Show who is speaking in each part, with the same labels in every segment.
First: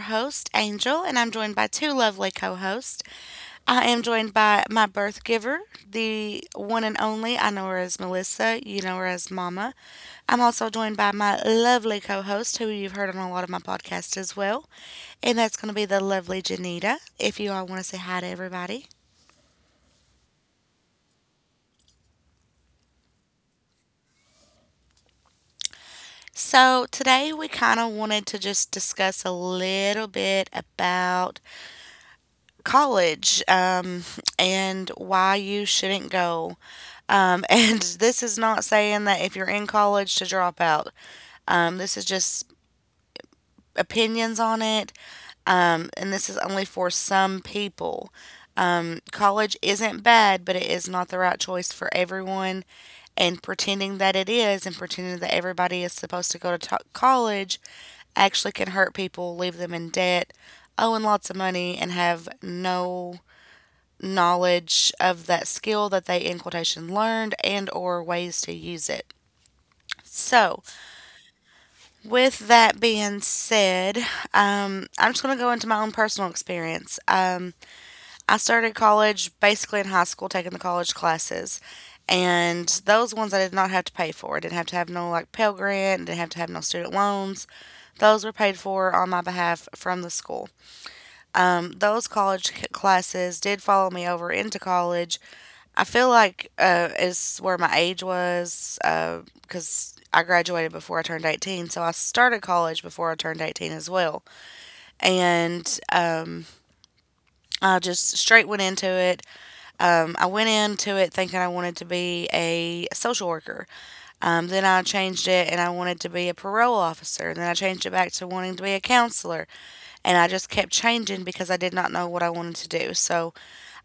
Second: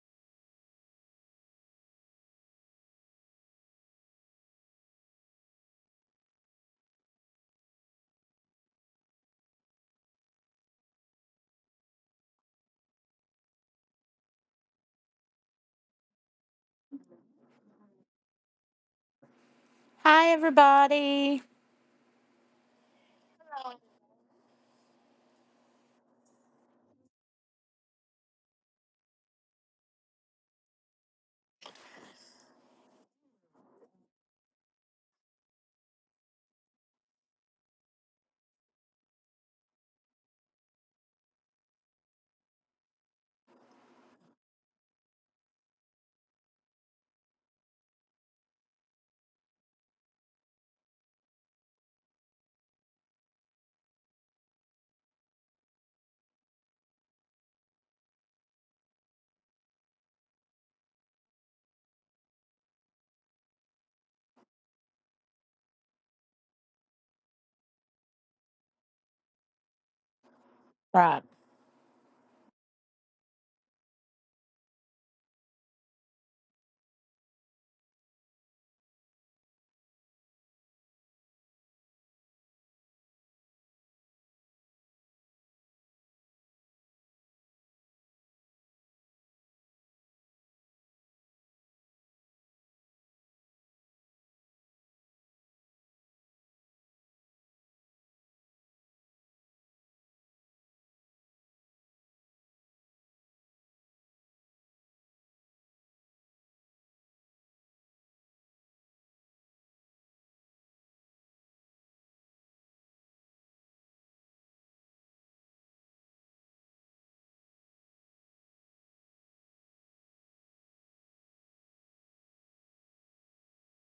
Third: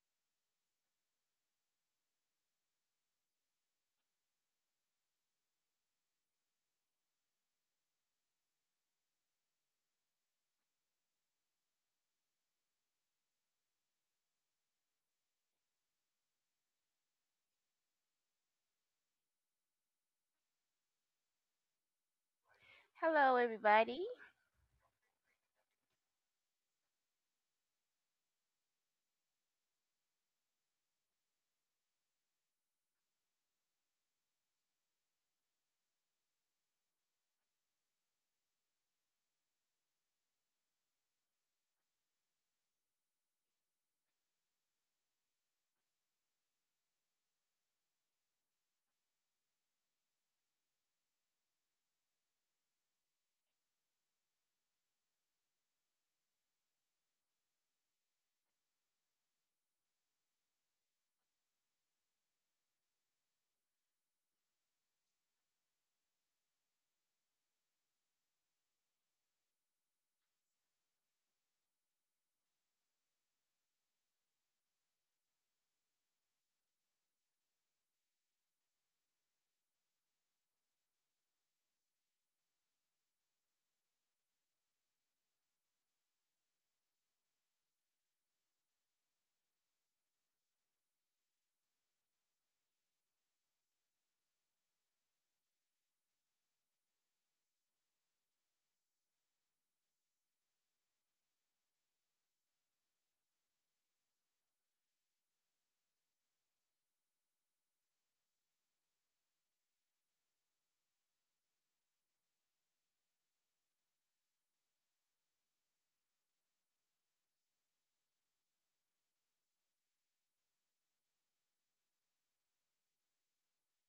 Speaker 1: host, Angel, and I'm joined by two lovely co hosts. I am joined by my birth giver, the one and only. I know her as Melissa, you know her as Mama. I'm also joined by my lovely co host, who you've heard on a lot of my podcasts as well, and that's going to be the lovely Janita, if you all want to say hi to everybody.
Speaker 2: Hi, everybody.
Speaker 3: Hello, everybody.
Speaker 1: So, today we kind of wanted to just discuss a little bit about college and why you shouldn't go. And this is not saying that if you're in college to drop out. This is just opinions on it. And this is only for some people. College isn't bad, but it is not the right choice for everyone. And pretending that it is and pretending that everybody is supposed to go to college actually can hurt people, leave them in debt, owing lots of money, and have no knowledge of that skill that they in quotation learned and or ways to use it. So,
Speaker 2: Right.
Speaker 1: with that being said, I'm just going to go into my own personal experience. I started college basically in high school, taking the college classes, and those ones I did not have to pay for. I didn't have to have no like Pell Grant, didn't have to have no student loans. Those were paid for on my behalf from the school. Those college classes did follow me over into college. I feel like it's where my age was because I graduated before I turned 18. So I started college before I turned 18 as well. And I just straight went into it. I went into it thinking I wanted to be a social worker. Then I changed it and I wanted to be a parole officer. And then I changed it back to wanting to be a counselor, and I just kept changing because I did not know what I wanted to do. So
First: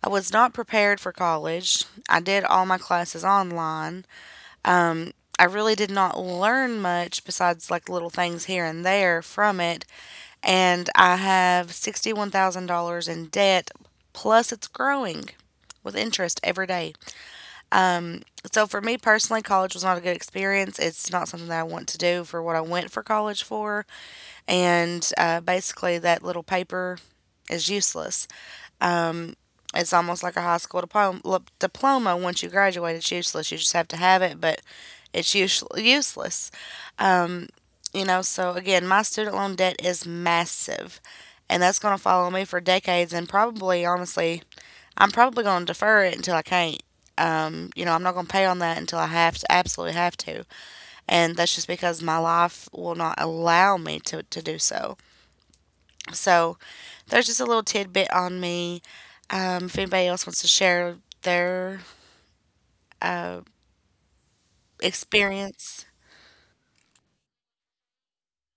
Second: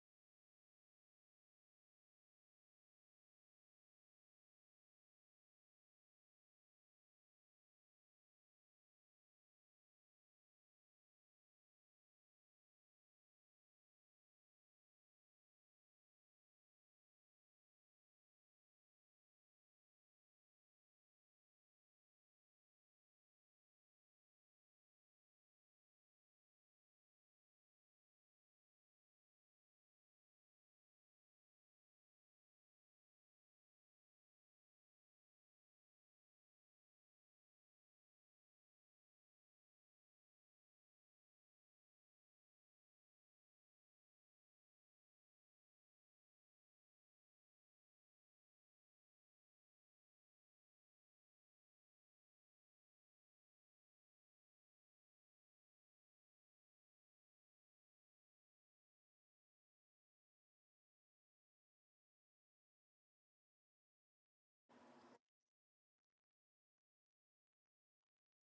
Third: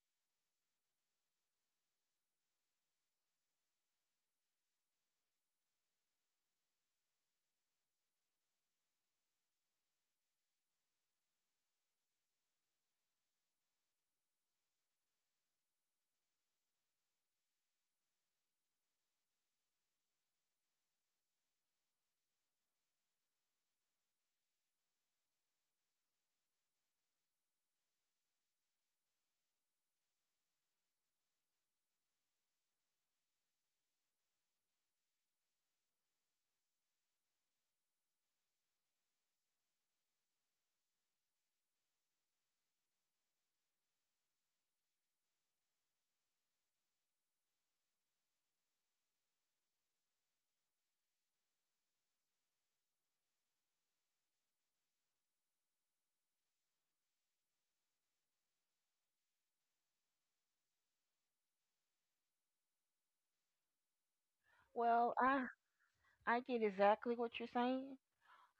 Speaker 1: I was not prepared for college. I did all my classes online. I really did not learn much besides like little things here and there from it. And I have $61,000 in debt, plus it's growing with interest every day. So for me personally, college was not a good experience. It's not something that I want to do for what I went for college for. And basically, that little paper is useless. It's almost like a high school diploma. Once you graduate, it's useless. You just have to have it, but it's useless. You know. So again, my student loan debt is massive, and that's going to follow me for decades. And probably, honestly, I'm probably going to defer it until I can't. You know, I'm not going to pay on that until I have to, absolutely have to. And that's just because my life will not allow me to do so. So there's just a little tidbit on me. If anybody else wants to share their uh,
Speaker 3: Well, I
Speaker 1: experience.
Speaker 3: I get exactly what you're saying.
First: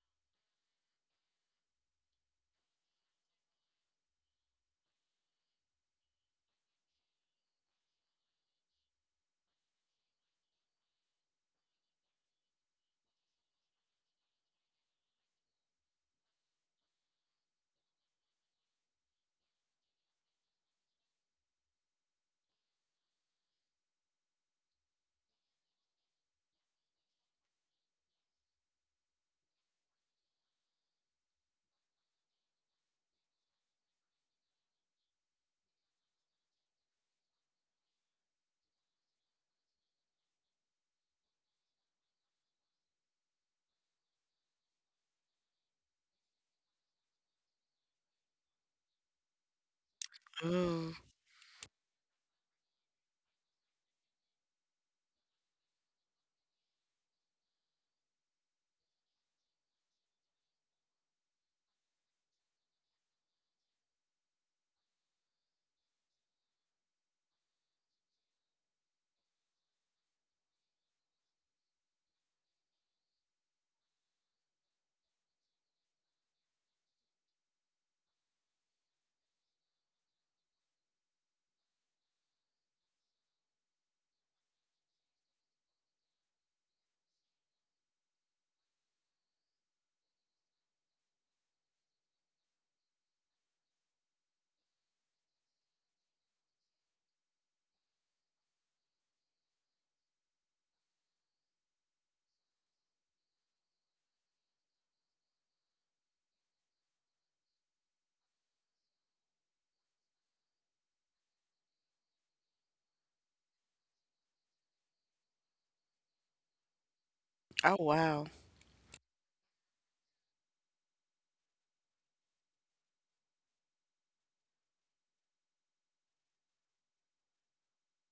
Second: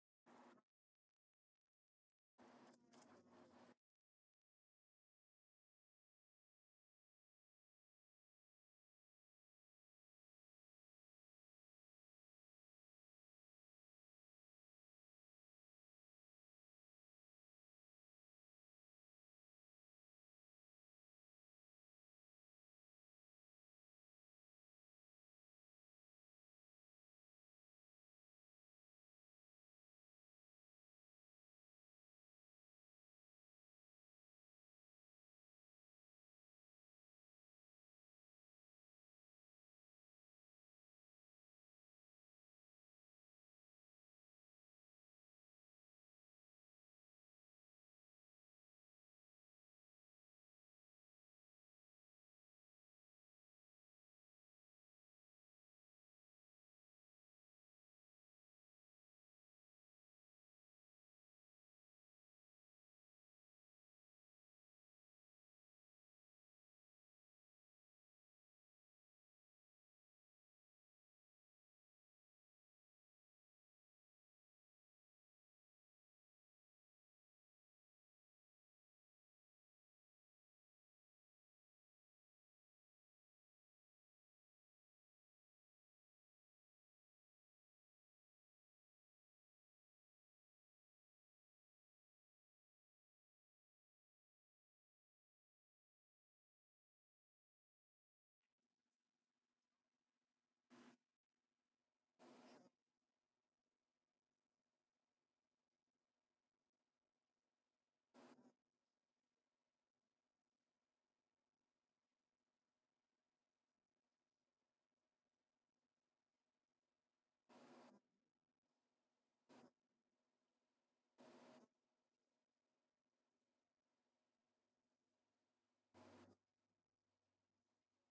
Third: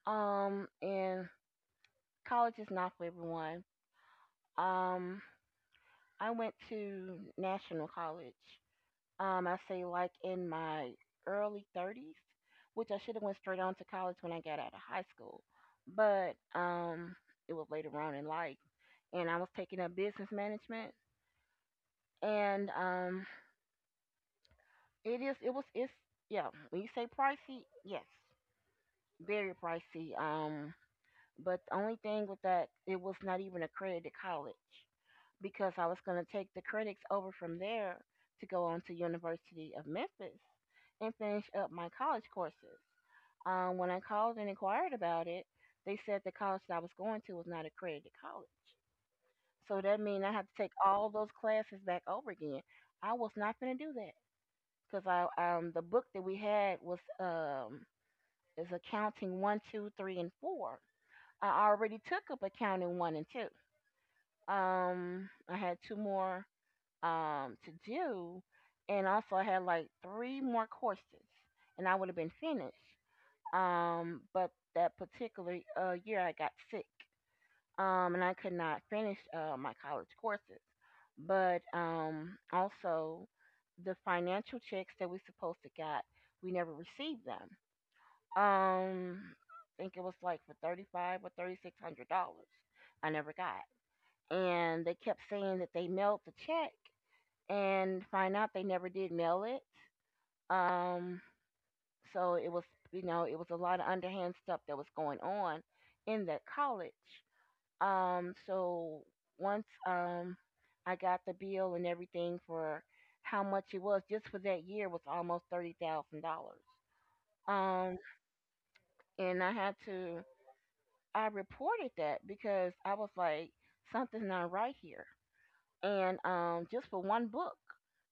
Speaker 3: And college is not for everyone. Um, I went to national college. I say like in my early 30s, which I should have went straight on to college when I got out of high school, but it was later on in life, and I was taking up business management, and it is it was it's yeah. When you say pricey, yes, very pricey. But the only thing with that, it was not even accredited college because I was going to take the credits over from there to go on to University of Memphis and finish up my college courses. When I called and inquired about it, they said the college that I was going to was not accredited college. So that means I had to take
Speaker 1: Mm.
Speaker 3: all those classes back over again. I was not going to do that because I the book that we had was is accounting one, two, three, and four. I already took up accounting one and two. I had two more to do, and also I had like three more courses, and I would have been finished. But that particular year I got sick, and I could not finish my college courses. But also, the financial checks that we supposed to got, we never received them. Um, I think it was like for thirty five or thirty six hundred dollars. I never got, and they kept saying that they mailed the check and find out they never did mail it. Um, so it was a lot of underhand stuff that was going on in that college. So once, I got the bill and everything for how much it was just for that year was almost $30,000.
Speaker 1: Oh,
Speaker 3: Um,
Speaker 1: wow.
Speaker 3: and I had to, I reported that because I was like, something's not right here. And just for one book,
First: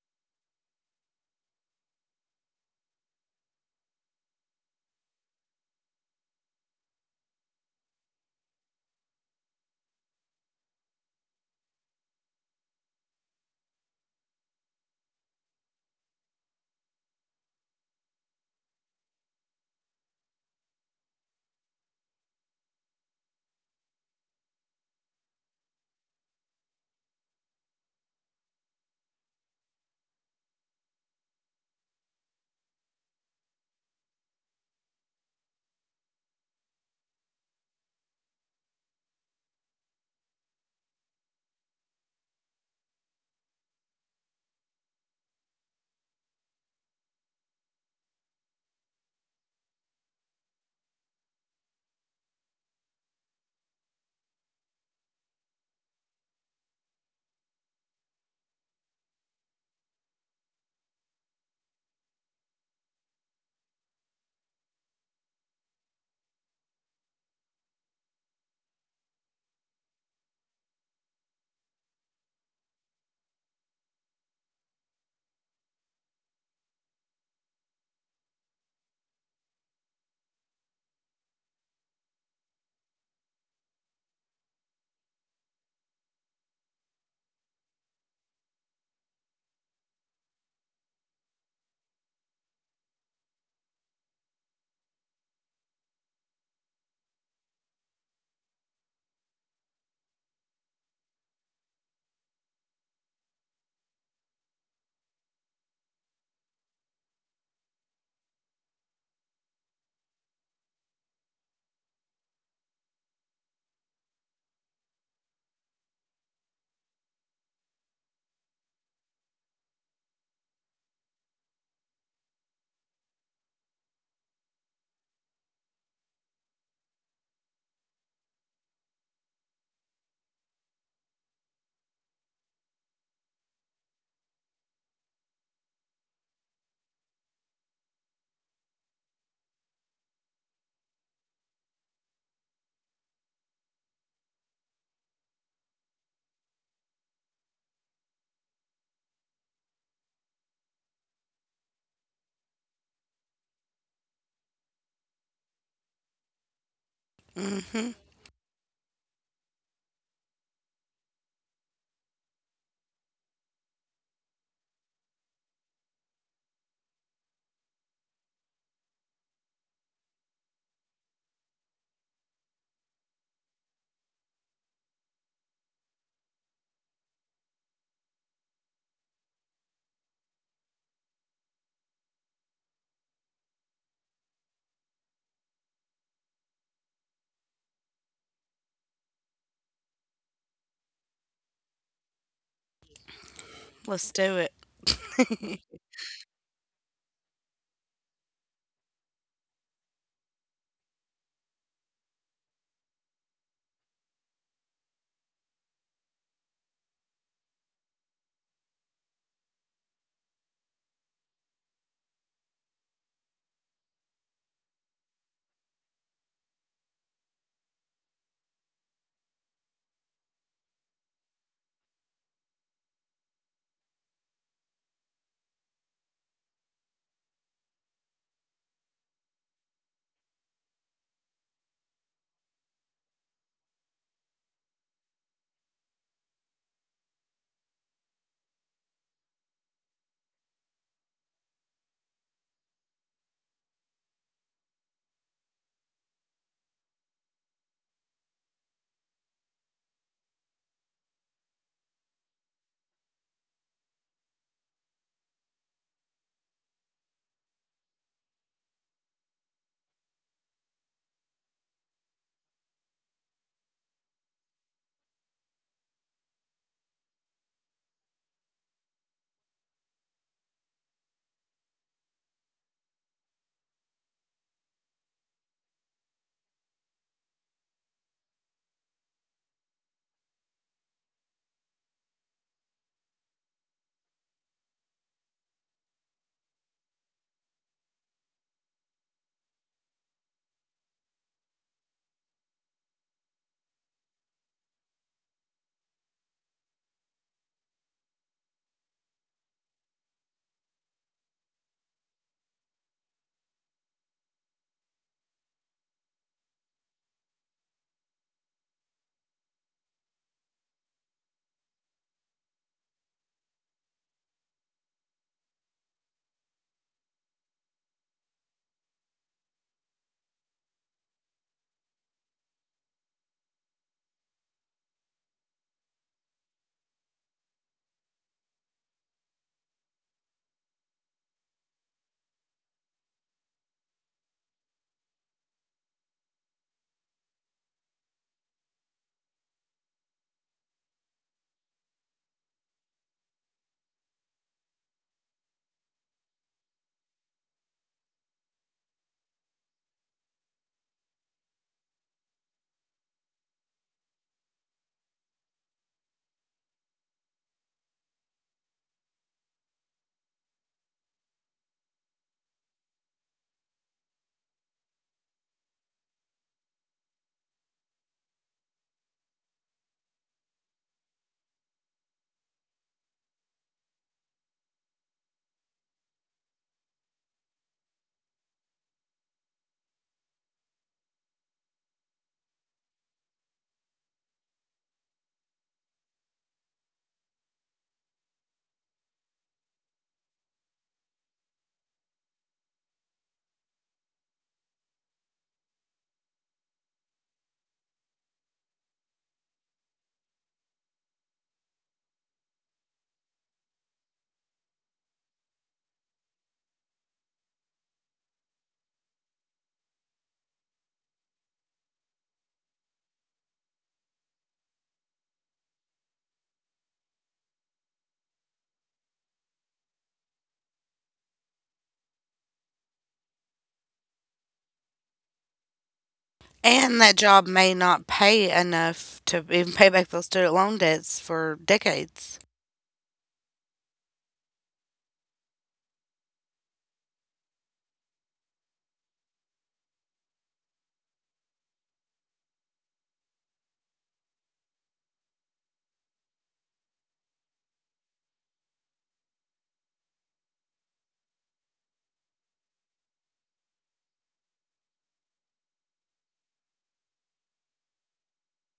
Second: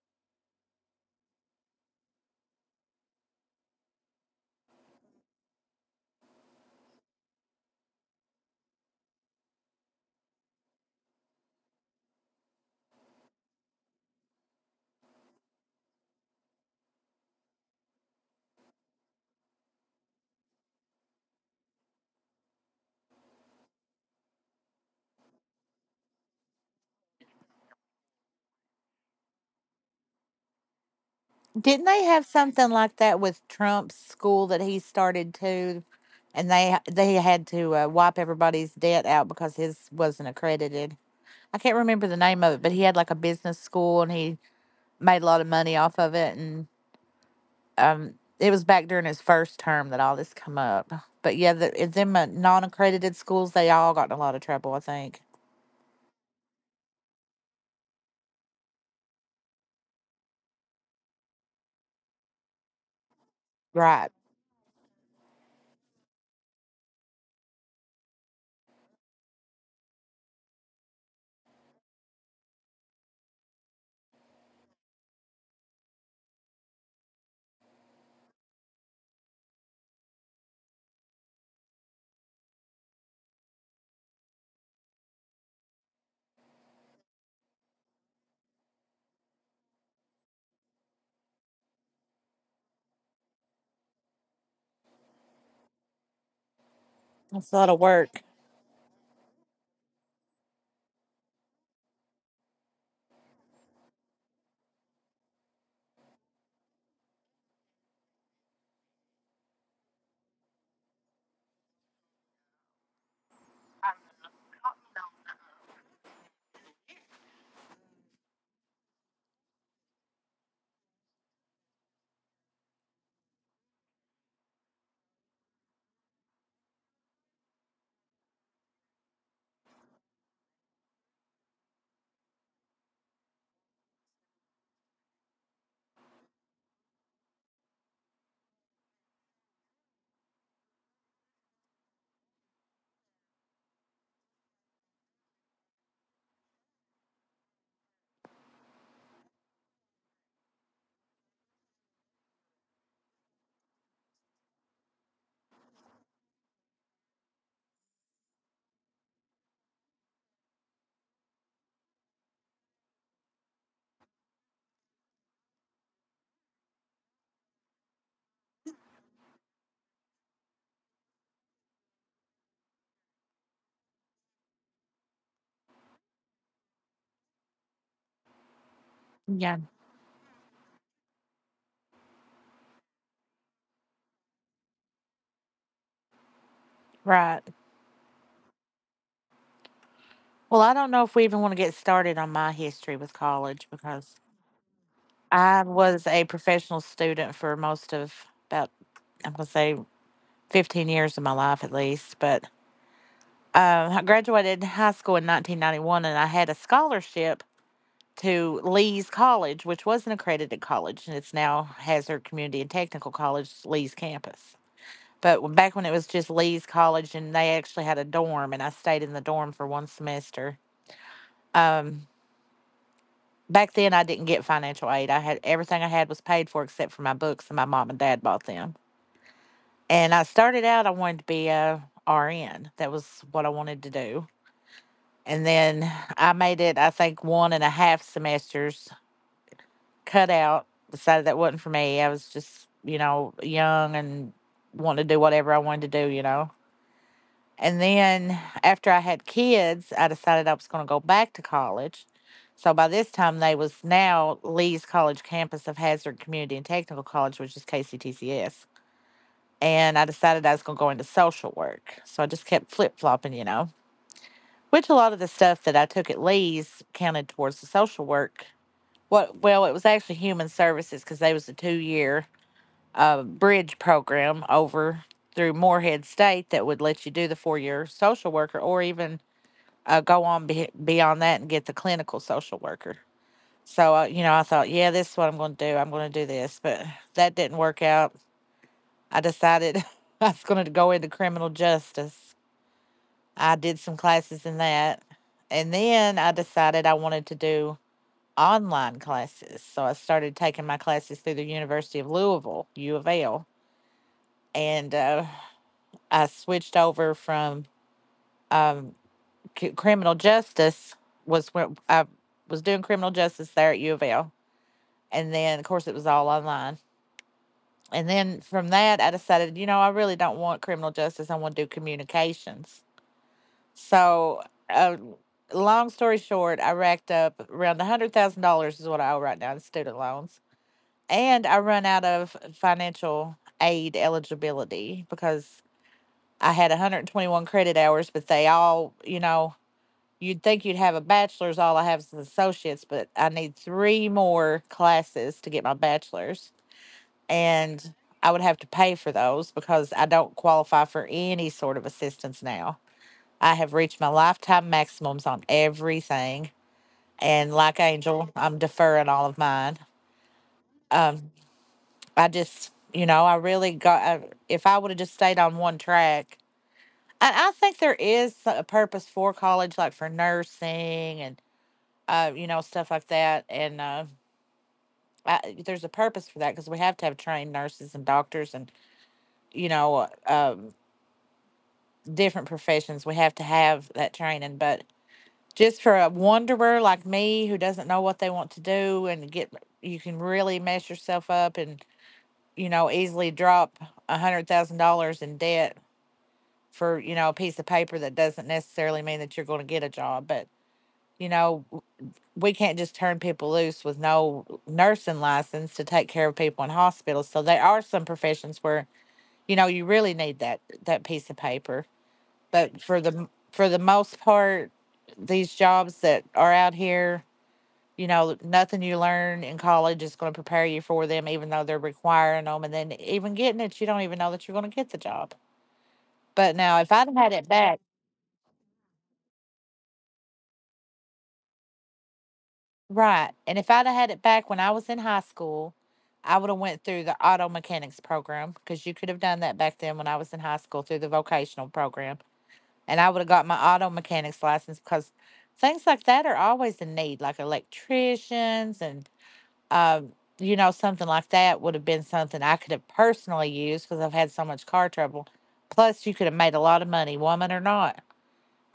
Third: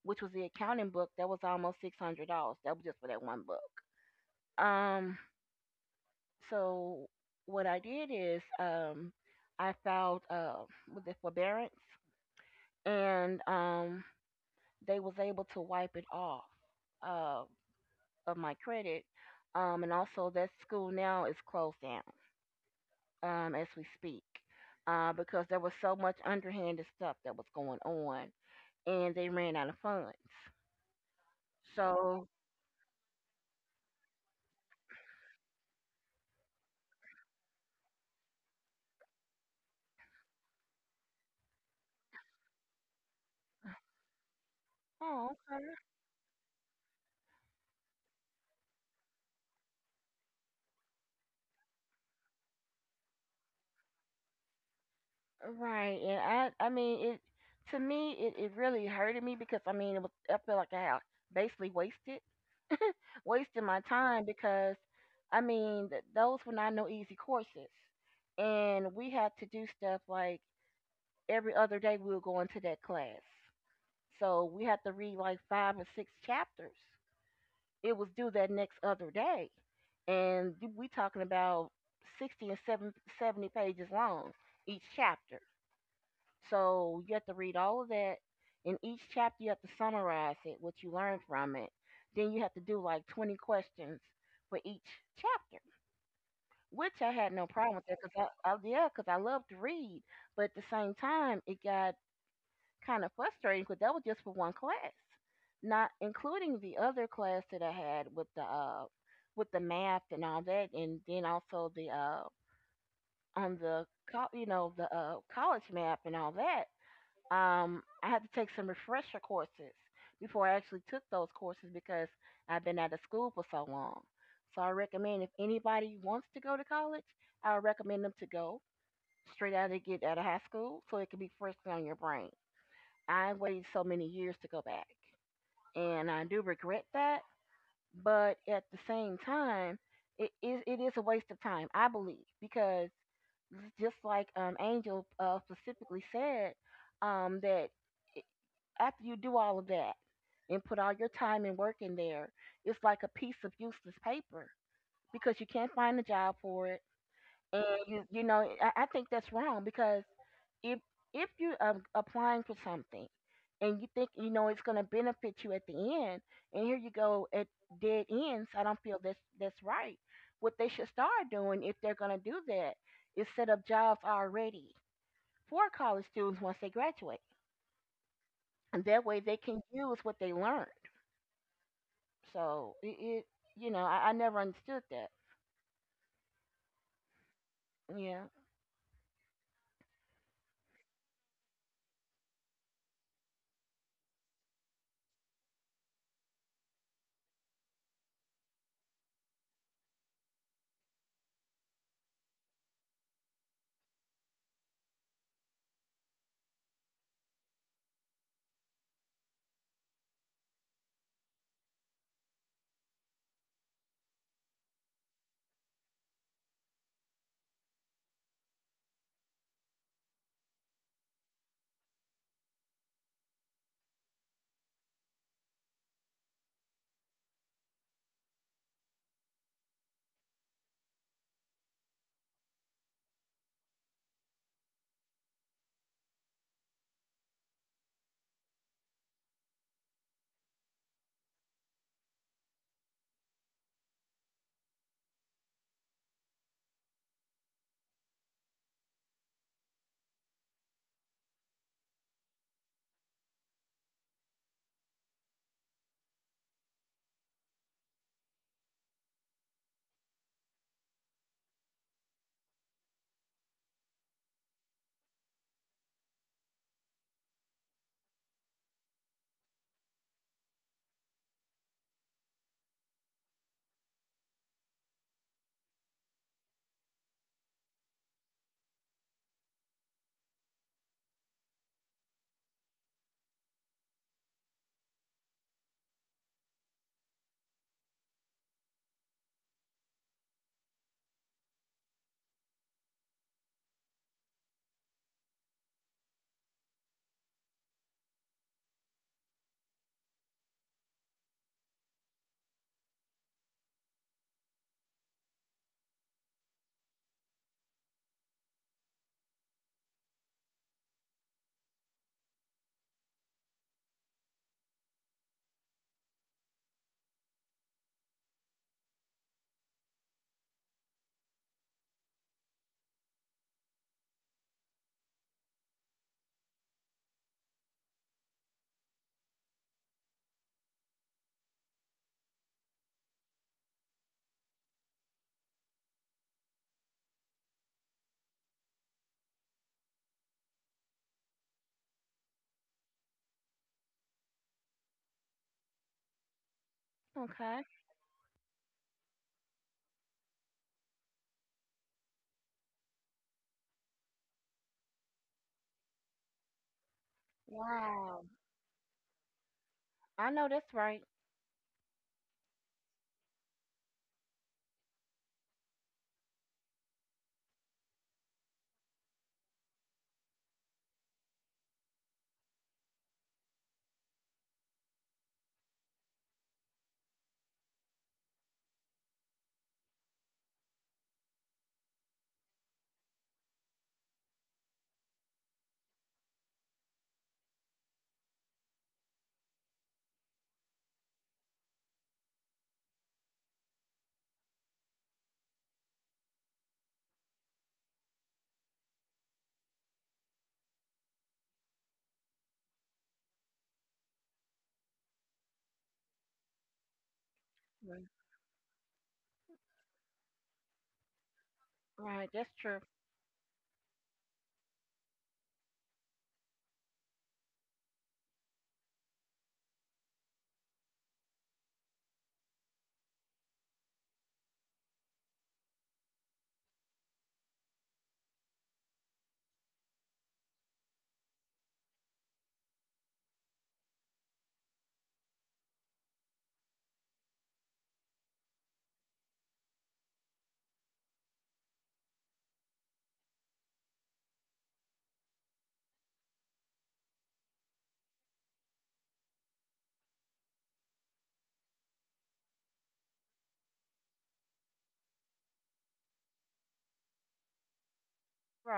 Speaker 3: which was the accounting book, that was almost $600. That was just for that one book. Um, so what I did is, I filed, with the forbearance, and they was able to wipe it off uh, of my credit. And also that school now is closed down, as we speak. Because there was so much underhanded stuff that was going on, and they ran out of funds.
Speaker 2: Didn't they have
Speaker 3: So.
Speaker 2: something like that with Trump's school that he started too? And they had to wipe everybody's debt out because his wasn't accredited. I can't remember the name of it, but he had like a business school and he made a
Speaker 3: Oh,
Speaker 2: lot of
Speaker 3: okay.
Speaker 2: money off of it. And um, it was back during his first term that all this come up. But yeah, if them non accredited schools, they all got in a lot of trouble, I think.
Speaker 3: Right. And I mean it to me, it really hurted me because I mean it was I feel like I had basically wasted my
Speaker 2: Right.
Speaker 3: time because I mean those were not no easy courses. And we had to do stuff like every other day we were going to that class. So we had to read like five or six chapters. It was due that next other day. And we talking about 60 and seven, 70 pages long each chapter. So you have to read all of that. In each chapter, you have to summarize it, what you learned from it. Then you have to do like 20 questions for each chapter, which I had no
Speaker 2: That's a lot
Speaker 3: problem
Speaker 2: of
Speaker 3: with that
Speaker 2: work.
Speaker 3: because yeah, 'cause I love to read. But at the same time, it got kind of frustrating because that was just for one class, not including the other class that I had with the math and all that, and then also the on the the college map and all that, I had to take some refresher courses before I actually took those courses because I've been out of school for so long. So I recommend if anybody wants to go to college, I would recommend them to go straight out of get out of high school so it can be freshly on your brain. I waited so many years to go back, and I do regret that. But at the same time, it is a waste of time, I believe, because just like, Angel specifically said, um, that i- after you do all of that and put all your time and work in there, it's like a piece of useless paper because you can't find a job for it. And
Speaker 1: Hmm.
Speaker 3: I think that's wrong because if if you, applying for something and you think you know it's going to benefit you at the end, and here you go at dead ends, I don't feel that's right. What they should start doing if they're going to do that is set up jobs already for college students once they graduate, and that way they
Speaker 2: Yeah.
Speaker 3: can use what they learn. So it you know, I never understood that.
Speaker 2: Right.
Speaker 3: Yeah.
Speaker 2: Well, I don't know if we even want to get started on my history with college
Speaker 1: Let's
Speaker 2: because
Speaker 1: do it.
Speaker 2: I was a professional student for most of about, I'm going to say 15 years of my life at least. But I graduated high school in 1991 and I had a scholarship to Lee's College, which was an accredited college, and it's now Hazard Community and Technical College, Lee's campus. But back when it was just Lee's College, and they actually had a dorm and I stayed in the dorm for one semester. Um, Back then, I didn't get financial aid. I had everything I had was paid for except for my books, and my mom and dad bought them. And I started out, I wanted to be a RN. That was what I wanted to do. And then I made it, I think, one and a half semesters, cut out, decided that wasn't for me. I was just, you know, young and wanted to do whatever I wanted to do, you know. And then after I had kids, I decided I was going to go back to college. So by this time, they was now Lee's College campus of Hazard Community and Technical College, which is KCTCS. And I decided I was going to go into social work. So I just kept flip flopping, you know, which a lot of the stuff that I took at Lee's counted towards the social work. What? Well, it was actually human services because they was a 2 year bridge program over through Morehead State that would let you do the 4 year social worker, or even go on beyond that and get the clinical social worker. So, you know, I thought, yeah, this is what I'm going to do. I'm going to do this. But that didn't work out. I decided I was going to go into criminal justice. I did some classes in that. And then I decided I wanted to do online classes. So I started taking my classes through the University of Louisville, U of L. And I switched over from um, criminal justice was where I was doing criminal justice there at U of L. And then, of course, it was all online. And then from that, I decided, you know, I really don't want criminal justice. I want to do communications. So, uh, long story short, I racked up around $100,000 is what I owe right now in student loans. And I run out of financial aid eligibility because I had 121 credit hours, but they all, you know, you'd think you'd have a bachelor's. All I have is an associate's, but I need three more classes to get my bachelor's.
Speaker 3: Okay.
Speaker 2: And I would have to pay for those because I don't qualify for any sort of assistance now. I have reached my lifetime maximums on everything. And like
Speaker 3: Wow.
Speaker 2: Angel, I'm deferring all of mine.
Speaker 3: I know that's right.
Speaker 2: Um, I just, you know, I really got, I, if I would have just stayed on one track, and I think there is a purpose for college, like for nursing and you know, stuff like that. And there's a purpose for that because we have to have trained nurses and doctors and, you know, different professions. We have to have that training. But just for a wanderer like me who doesn't know what they want to do and get, you can really mess yourself up and, you know, easily drop a $100,000 in debt for, you know, a piece of paper that doesn't necessarily mean that you're going to get a job. But, you know, we can't just turn people loose with no nursing license to take care of people in hospitals. So there are
Speaker 3: Mm,
Speaker 2: some professions where you know you really need that piece of paper.
Speaker 3: right. That's true.
Speaker 2: But for the most part, these jobs that are out here, you know, nothing you learn in college is going to prepare you for them, even though they're requiring them. And then even getting it, you don't even know that you're going to get the job. But now, if
Speaker 1: And
Speaker 2: I'd
Speaker 1: that
Speaker 2: had
Speaker 1: job
Speaker 2: it
Speaker 1: may
Speaker 2: back,
Speaker 1: not pay enough to even pay back those student loan debts for decades.
Speaker 2: right. And if I'd have had it back when I was in high school, I would have went through the auto mechanics program because you could have done that back then when I was in high school through the vocational program. And I would have got my auto mechanics license because things like that are always in need, like electricians and, um, you know, something like that would have been something I could have personally used because I've had so much car trouble. Plus, you could have made a lot of money, woman or not.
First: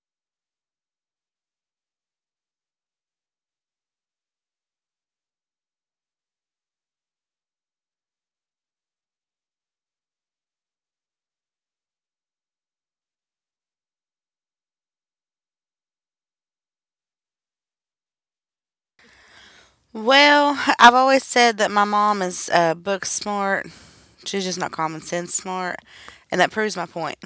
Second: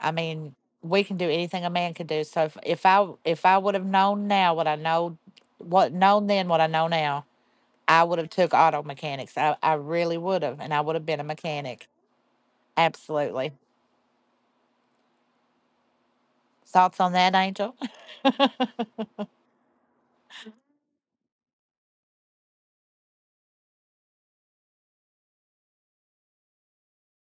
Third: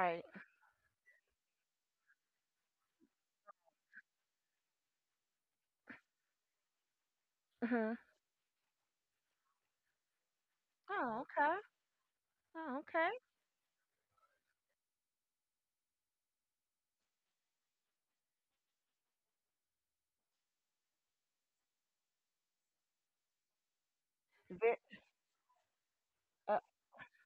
Speaker 2: I mean, we can do anything a man can do. So if I would have known then what I know now,
Speaker 3: Hmm.
Speaker 2: I would have took auto mechanics. I really would have, and I would have been
Speaker 3: Oh,
Speaker 2: a
Speaker 3: okay.
Speaker 2: mechanic.
Speaker 3: Oh, okay.
Speaker 2: Absolutely. Thoughts on that, Angel?
Speaker 1: Well, I've always said that my mom is book smart. She's just not
Speaker 3: Ve-
Speaker 1: common sense smart. And that
Speaker 3: uh,
Speaker 1: proves my point.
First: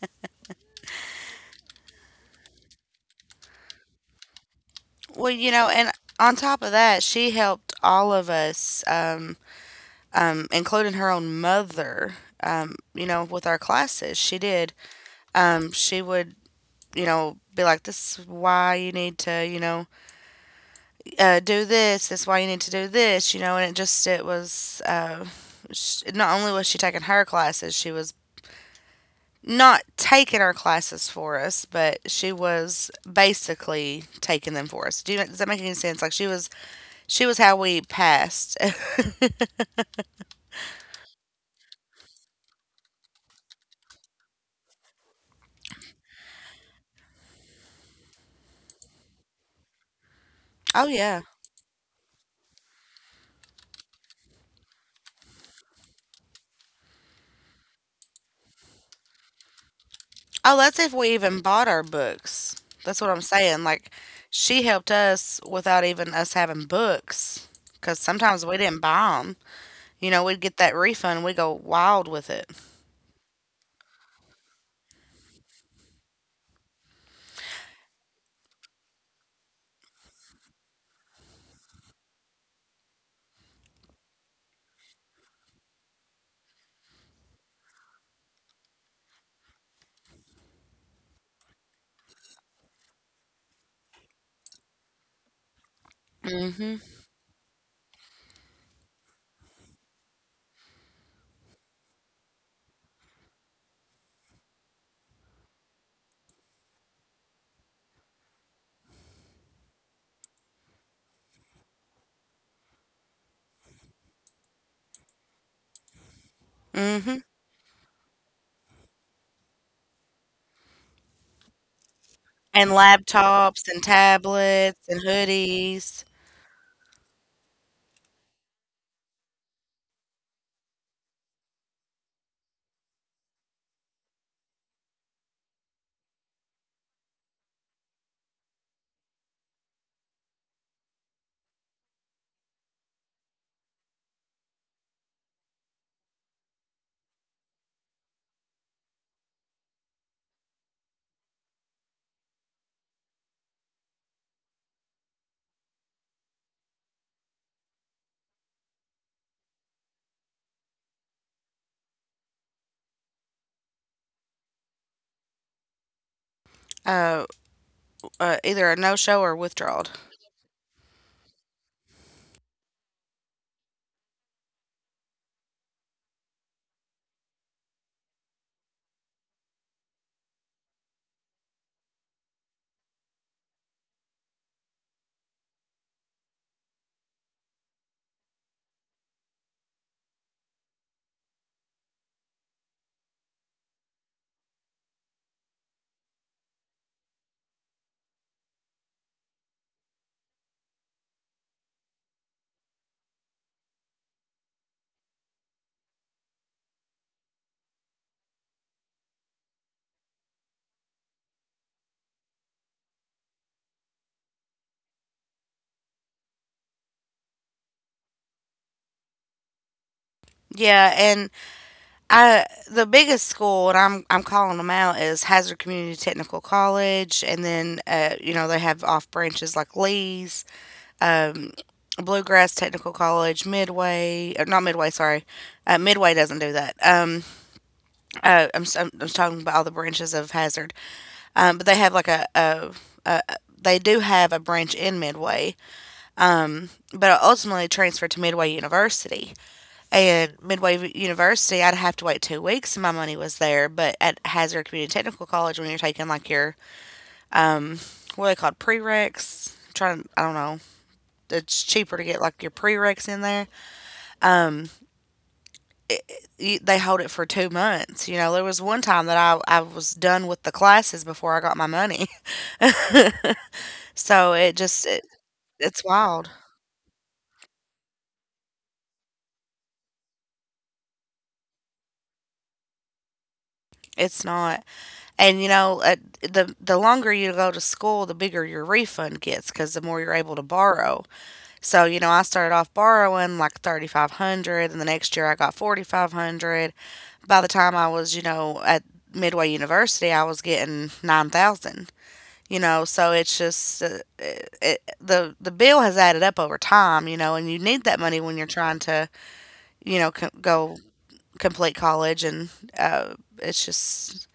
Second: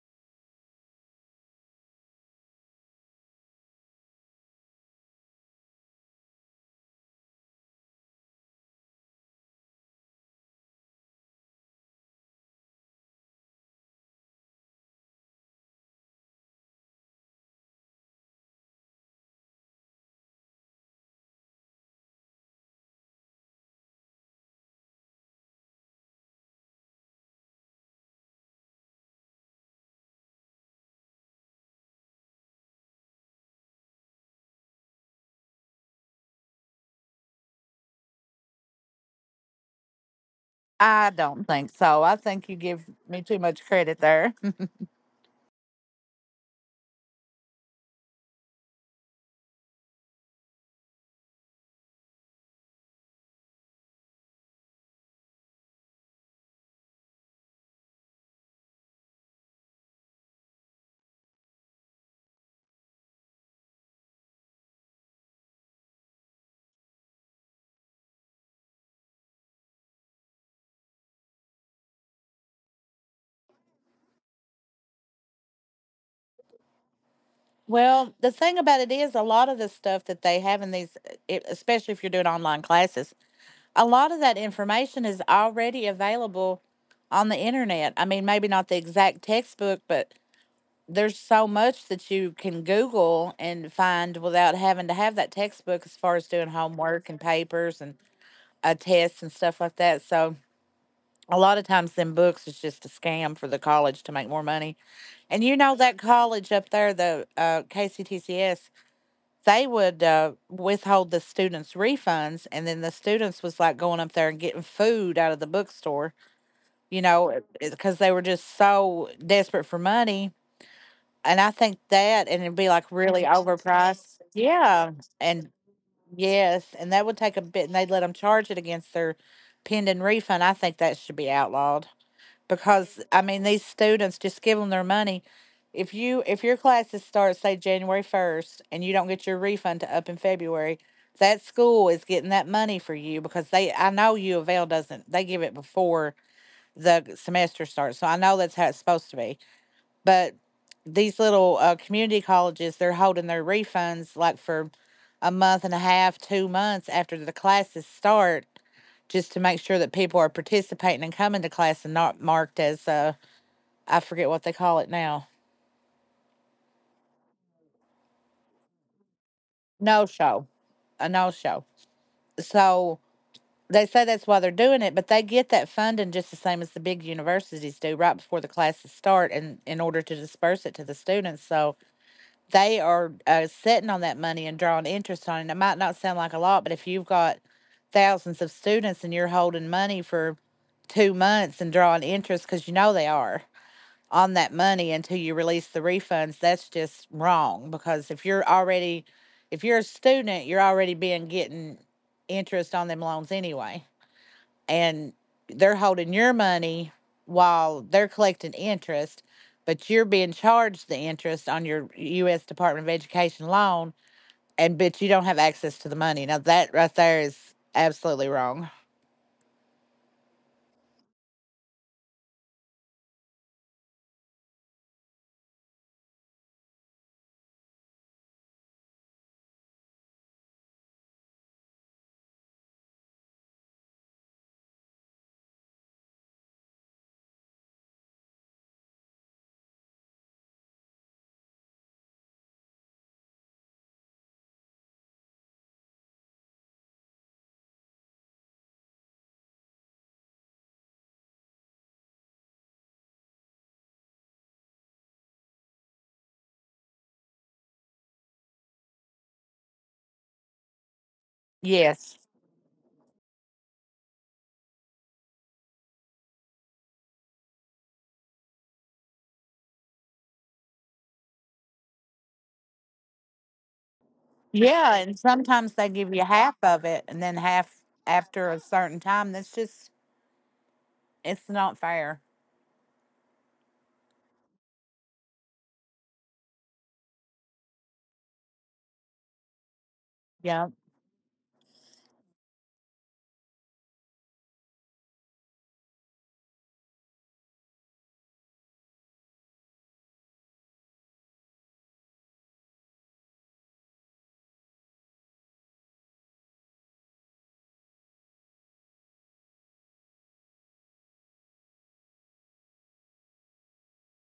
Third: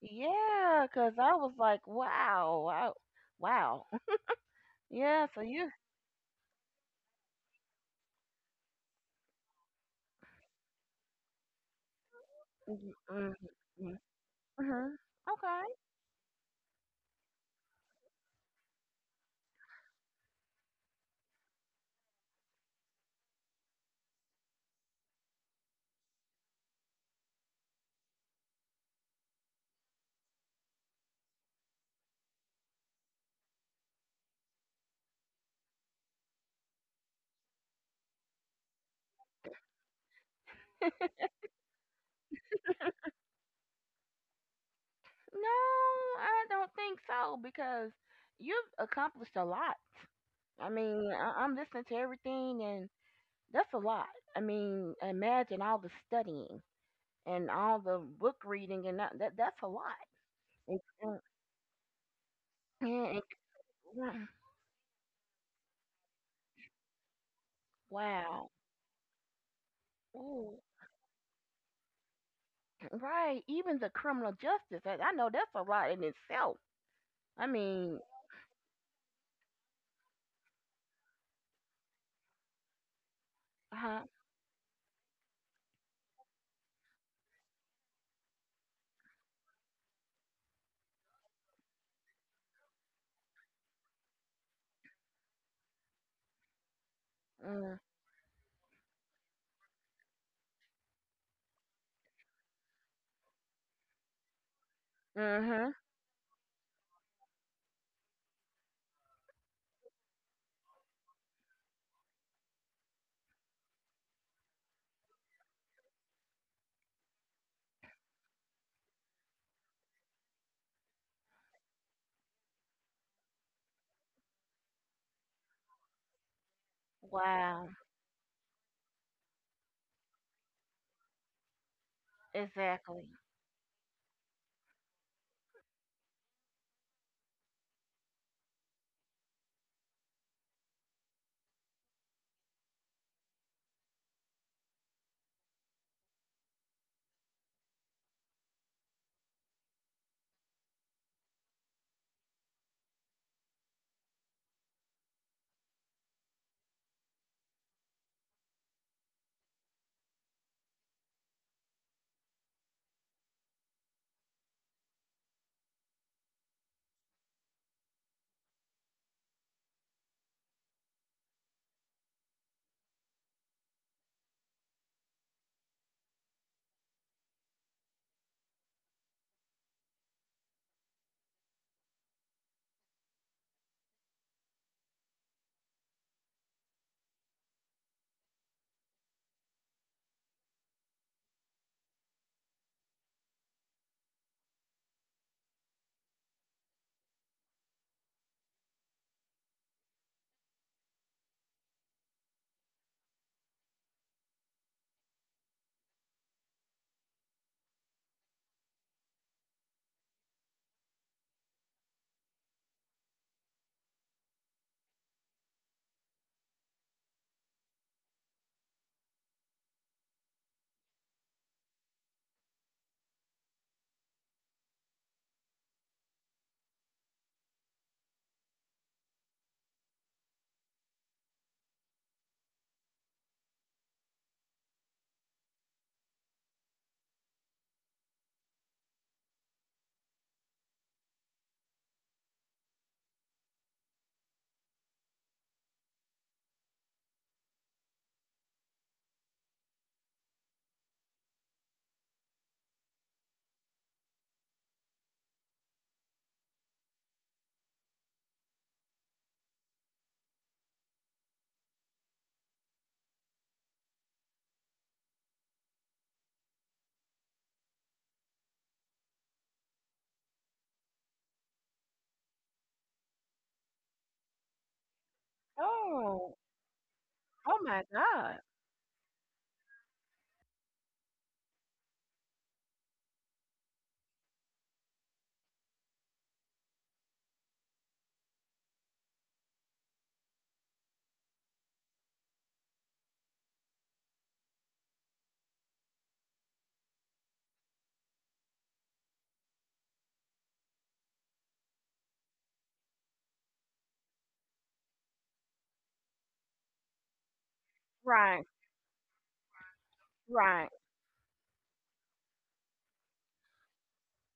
Speaker 3: yeah, because I was like, wow, wow, wow. Yeah.
Speaker 1: Well,
Speaker 3: So
Speaker 1: you know,
Speaker 3: you.
Speaker 1: and on top of that, she helped all of us, including her own mother, you know, with our
Speaker 3: Mm-hmm.
Speaker 1: classes. She did.
Speaker 3: Okay.
Speaker 1: She would, you know, be like, "This is why you need to, you know, do this. This is why you need to do this." You know, and it was. Sh not only was she taking her classes, she was not taking our classes for us, but she was basically taking them for us. Do you, does that make any sense? She was how we passed.
Speaker 2: I don't think so. I think you give me too much credit there.
Speaker 3: No, I don't think so because you've accomplished a lot. I
Speaker 1: Oh
Speaker 3: mean,
Speaker 1: yeah.
Speaker 3: I'm listening to everything, and that's a lot. I mean, imagine all the studying and all the book reading and that's a lot.
Speaker 1: Oh, that's
Speaker 3: And-
Speaker 1: if we
Speaker 3: and-
Speaker 1: even bought our books. That's what
Speaker 3: and-
Speaker 1: I'm saying. Like,
Speaker 3: and-
Speaker 1: she helped us without even us having books. Because sometimes
Speaker 3: wow.
Speaker 1: we didn't buy them. You know, we'd
Speaker 3: Ooh,
Speaker 1: get that refund. We go wild with it.
Speaker 3: right. Even the criminal justice, I know that's a lot in itself. I mean,
Speaker 2: Well, the thing about it is, a lot of the stuff that they have in these, especially if you're doing online classes, a
Speaker 3: huh?
Speaker 2: lot of that information is already available on the internet. I mean, maybe not the exact textbook, but there's so much that you can Google and find without having to have that textbook as far as doing
Speaker 1: Hmm.
Speaker 2: homework and
Speaker 3: Mm,
Speaker 2: papers and tests and stuff like that. So, a lot of times, them books is just a scam for the college to make more money. And you
Speaker 3: mm-hmm.
Speaker 2: know, that college up there, the KCTCS, they would withhold the students' refunds, and then the students was like going up there and getting food out of the bookstore, you
Speaker 1: Hmm.
Speaker 2: know, because they were just so desperate for money. And I think that, and it'd be
Speaker 1: And
Speaker 2: like really
Speaker 1: laptops and
Speaker 2: overpriced.
Speaker 1: tablets
Speaker 2: Yeah.
Speaker 1: and
Speaker 2: And
Speaker 1: hoodies.
Speaker 2: yes, and that would take a bit,
Speaker 3: Wow.
Speaker 2: and they'd let them charge it against their pending refund. I think that should be outlawed because
Speaker 3: Exactly.
Speaker 2: I mean these students just give them their money. If your classes start say January 1st and you don't get your refund to up in February, that school is getting that money for you because they I know U of L doesn't, they give it before the semester starts, so I know that's how it's supposed to be, but these little community colleges, they're holding their refunds like for a month and a half, 2 months after the classes start, just to make sure that people are participating and coming to class and not marked as I forget what they call it now,
Speaker 1: Uh, either a no show or withdrawal.
Speaker 2: no show, a no show. So they say that's why they're doing it, but they get that funding just the same as the big universities do right before the classes start, and in order to disperse it to the students. So they are sitting on that money and drawing interest on it. It might not sound like a lot, but if you've got thousands of students and you're holding money for 2 months and drawing interest, because you know they are on that money until you release the refunds, that's just wrong. Because if you're already, if you're a student, you're already being getting interest on them loans anyway, and they're holding your money while they're collecting interest, but you're being charged the interest on your U.S. Department of Education loan, and but you don't have access to the money. Now that right there is absolutely wrong.
Speaker 1: Yeah, and I the biggest school, and I'm calling them out, is Hazard Community Technical College, and then you know they have off branches like Lee's, um, Bluegrass Technical College, Midway, or not Midway, sorry. Midway doesn't do that. I'm talking about all the branches of Hazard. But they have like a, they do have a branch in Midway, but I ultimately transferred to Midway University. And Midway University, I'd have to wait 2 weeks, and my money was there. But at Hazard Community Technical College, when you're taking like your what are they called prereqs, trying I don't know, it's cheaper to get
Speaker 2: Yes.
Speaker 1: like your prereqs in there. it, they hold it for 2 months. You know, there was one time that I was done with the classes before I got my money. so it just
Speaker 2: Yeah,
Speaker 1: it,
Speaker 2: and sometimes
Speaker 1: it's
Speaker 2: they give you
Speaker 1: wild.
Speaker 3: Oh,
Speaker 2: half of it, and then
Speaker 3: oh my
Speaker 2: half
Speaker 3: God.
Speaker 2: after a certain time. That's just it's not fair.
Speaker 1: It's not, and you know, the longer you go to school, the bigger your refund gets because the more you're able to
Speaker 2: Yeah.
Speaker 1: borrow. So you know, I started off borrowing like 3,500, and the next year I got 4,500. By the time I was, you know, at Midway University, I was getting 9,000. You know, so it's just the bill has added up over time, you know, and you need that money when
Speaker 3: Right,
Speaker 1: you're trying to, you know,
Speaker 3: right,
Speaker 1: go complete college, and uh, it's just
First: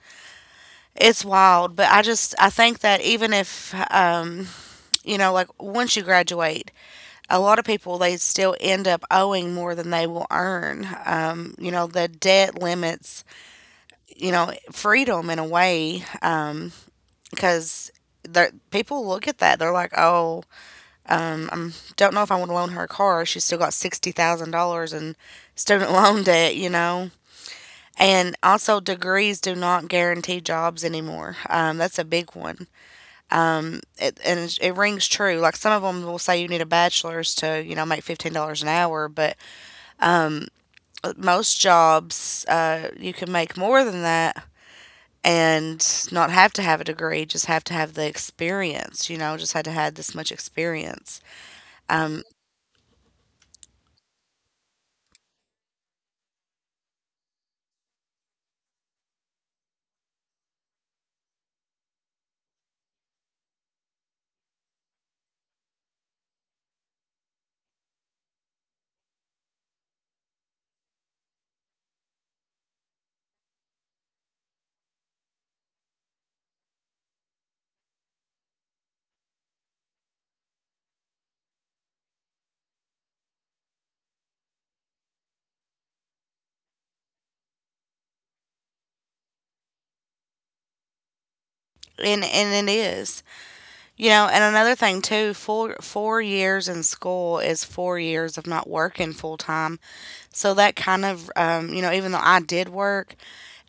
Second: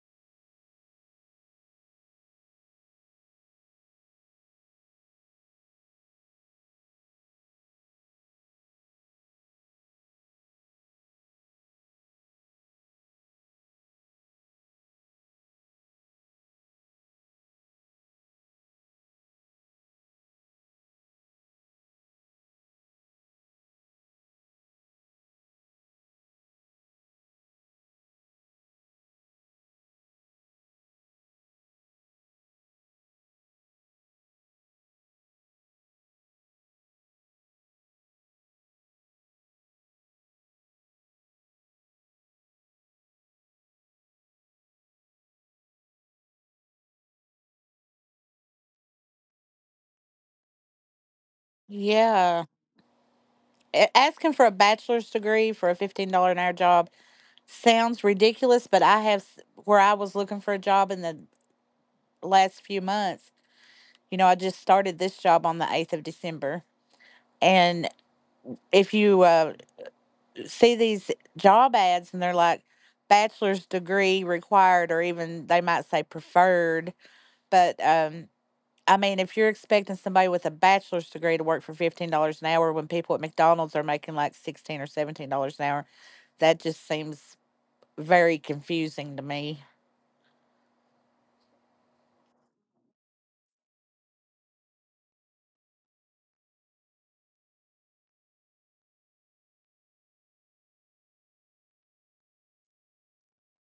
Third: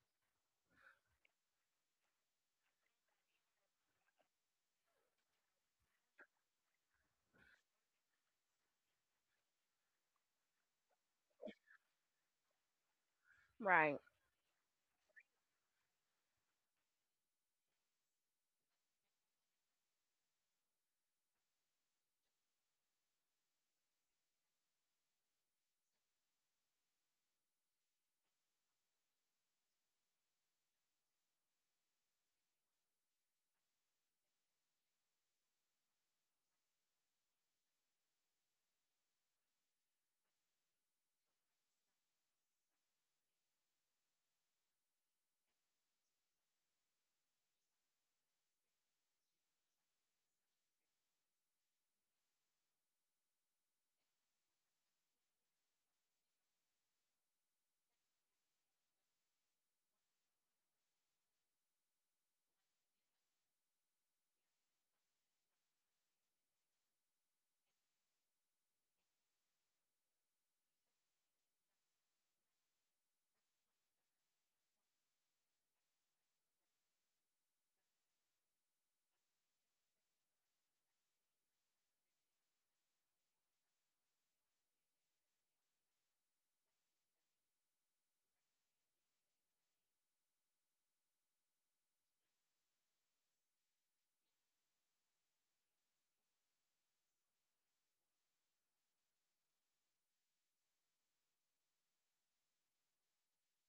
Speaker 1: it's wild. But I just I think that even if you know, like once you graduate, a lot of people they still end up owing more than they will earn. You know, the debt limits,
Speaker 3: right.
Speaker 1: you know, freedom in a way, because. People look at that. They're like, "Oh, don't know if I want to loan her a car. She's still got $60,000 in student loan debt, you know." And also, degrees do not guarantee jobs anymore. That's a big one, it rings true. Like some of them will say you need a bachelor's to, you know, make $15 an hour, but most jobs you can make more than that and not have to have a degree, just have to have the experience, you know, just had to have this much experience. Um,
Speaker 2: Yeah. A- asking for a bachelor's degree for a $15 an hour job sounds ridiculous, but I have where I was looking for a job in the last few months. You know, I just started this job on the 8th of December. And if you see these job ads and they're like bachelor's degree required, or even they might say preferred, but I mean, if you're expecting somebody with a bachelor's degree to work for $15 an hour when people at McDonald's are making like 16 or $17 an hour, that just seems very confusing to me.
Speaker 1: and it is. You know, and another thing too, four years in school is 4 years of not working full time. So that kind of, you know, even though I did work,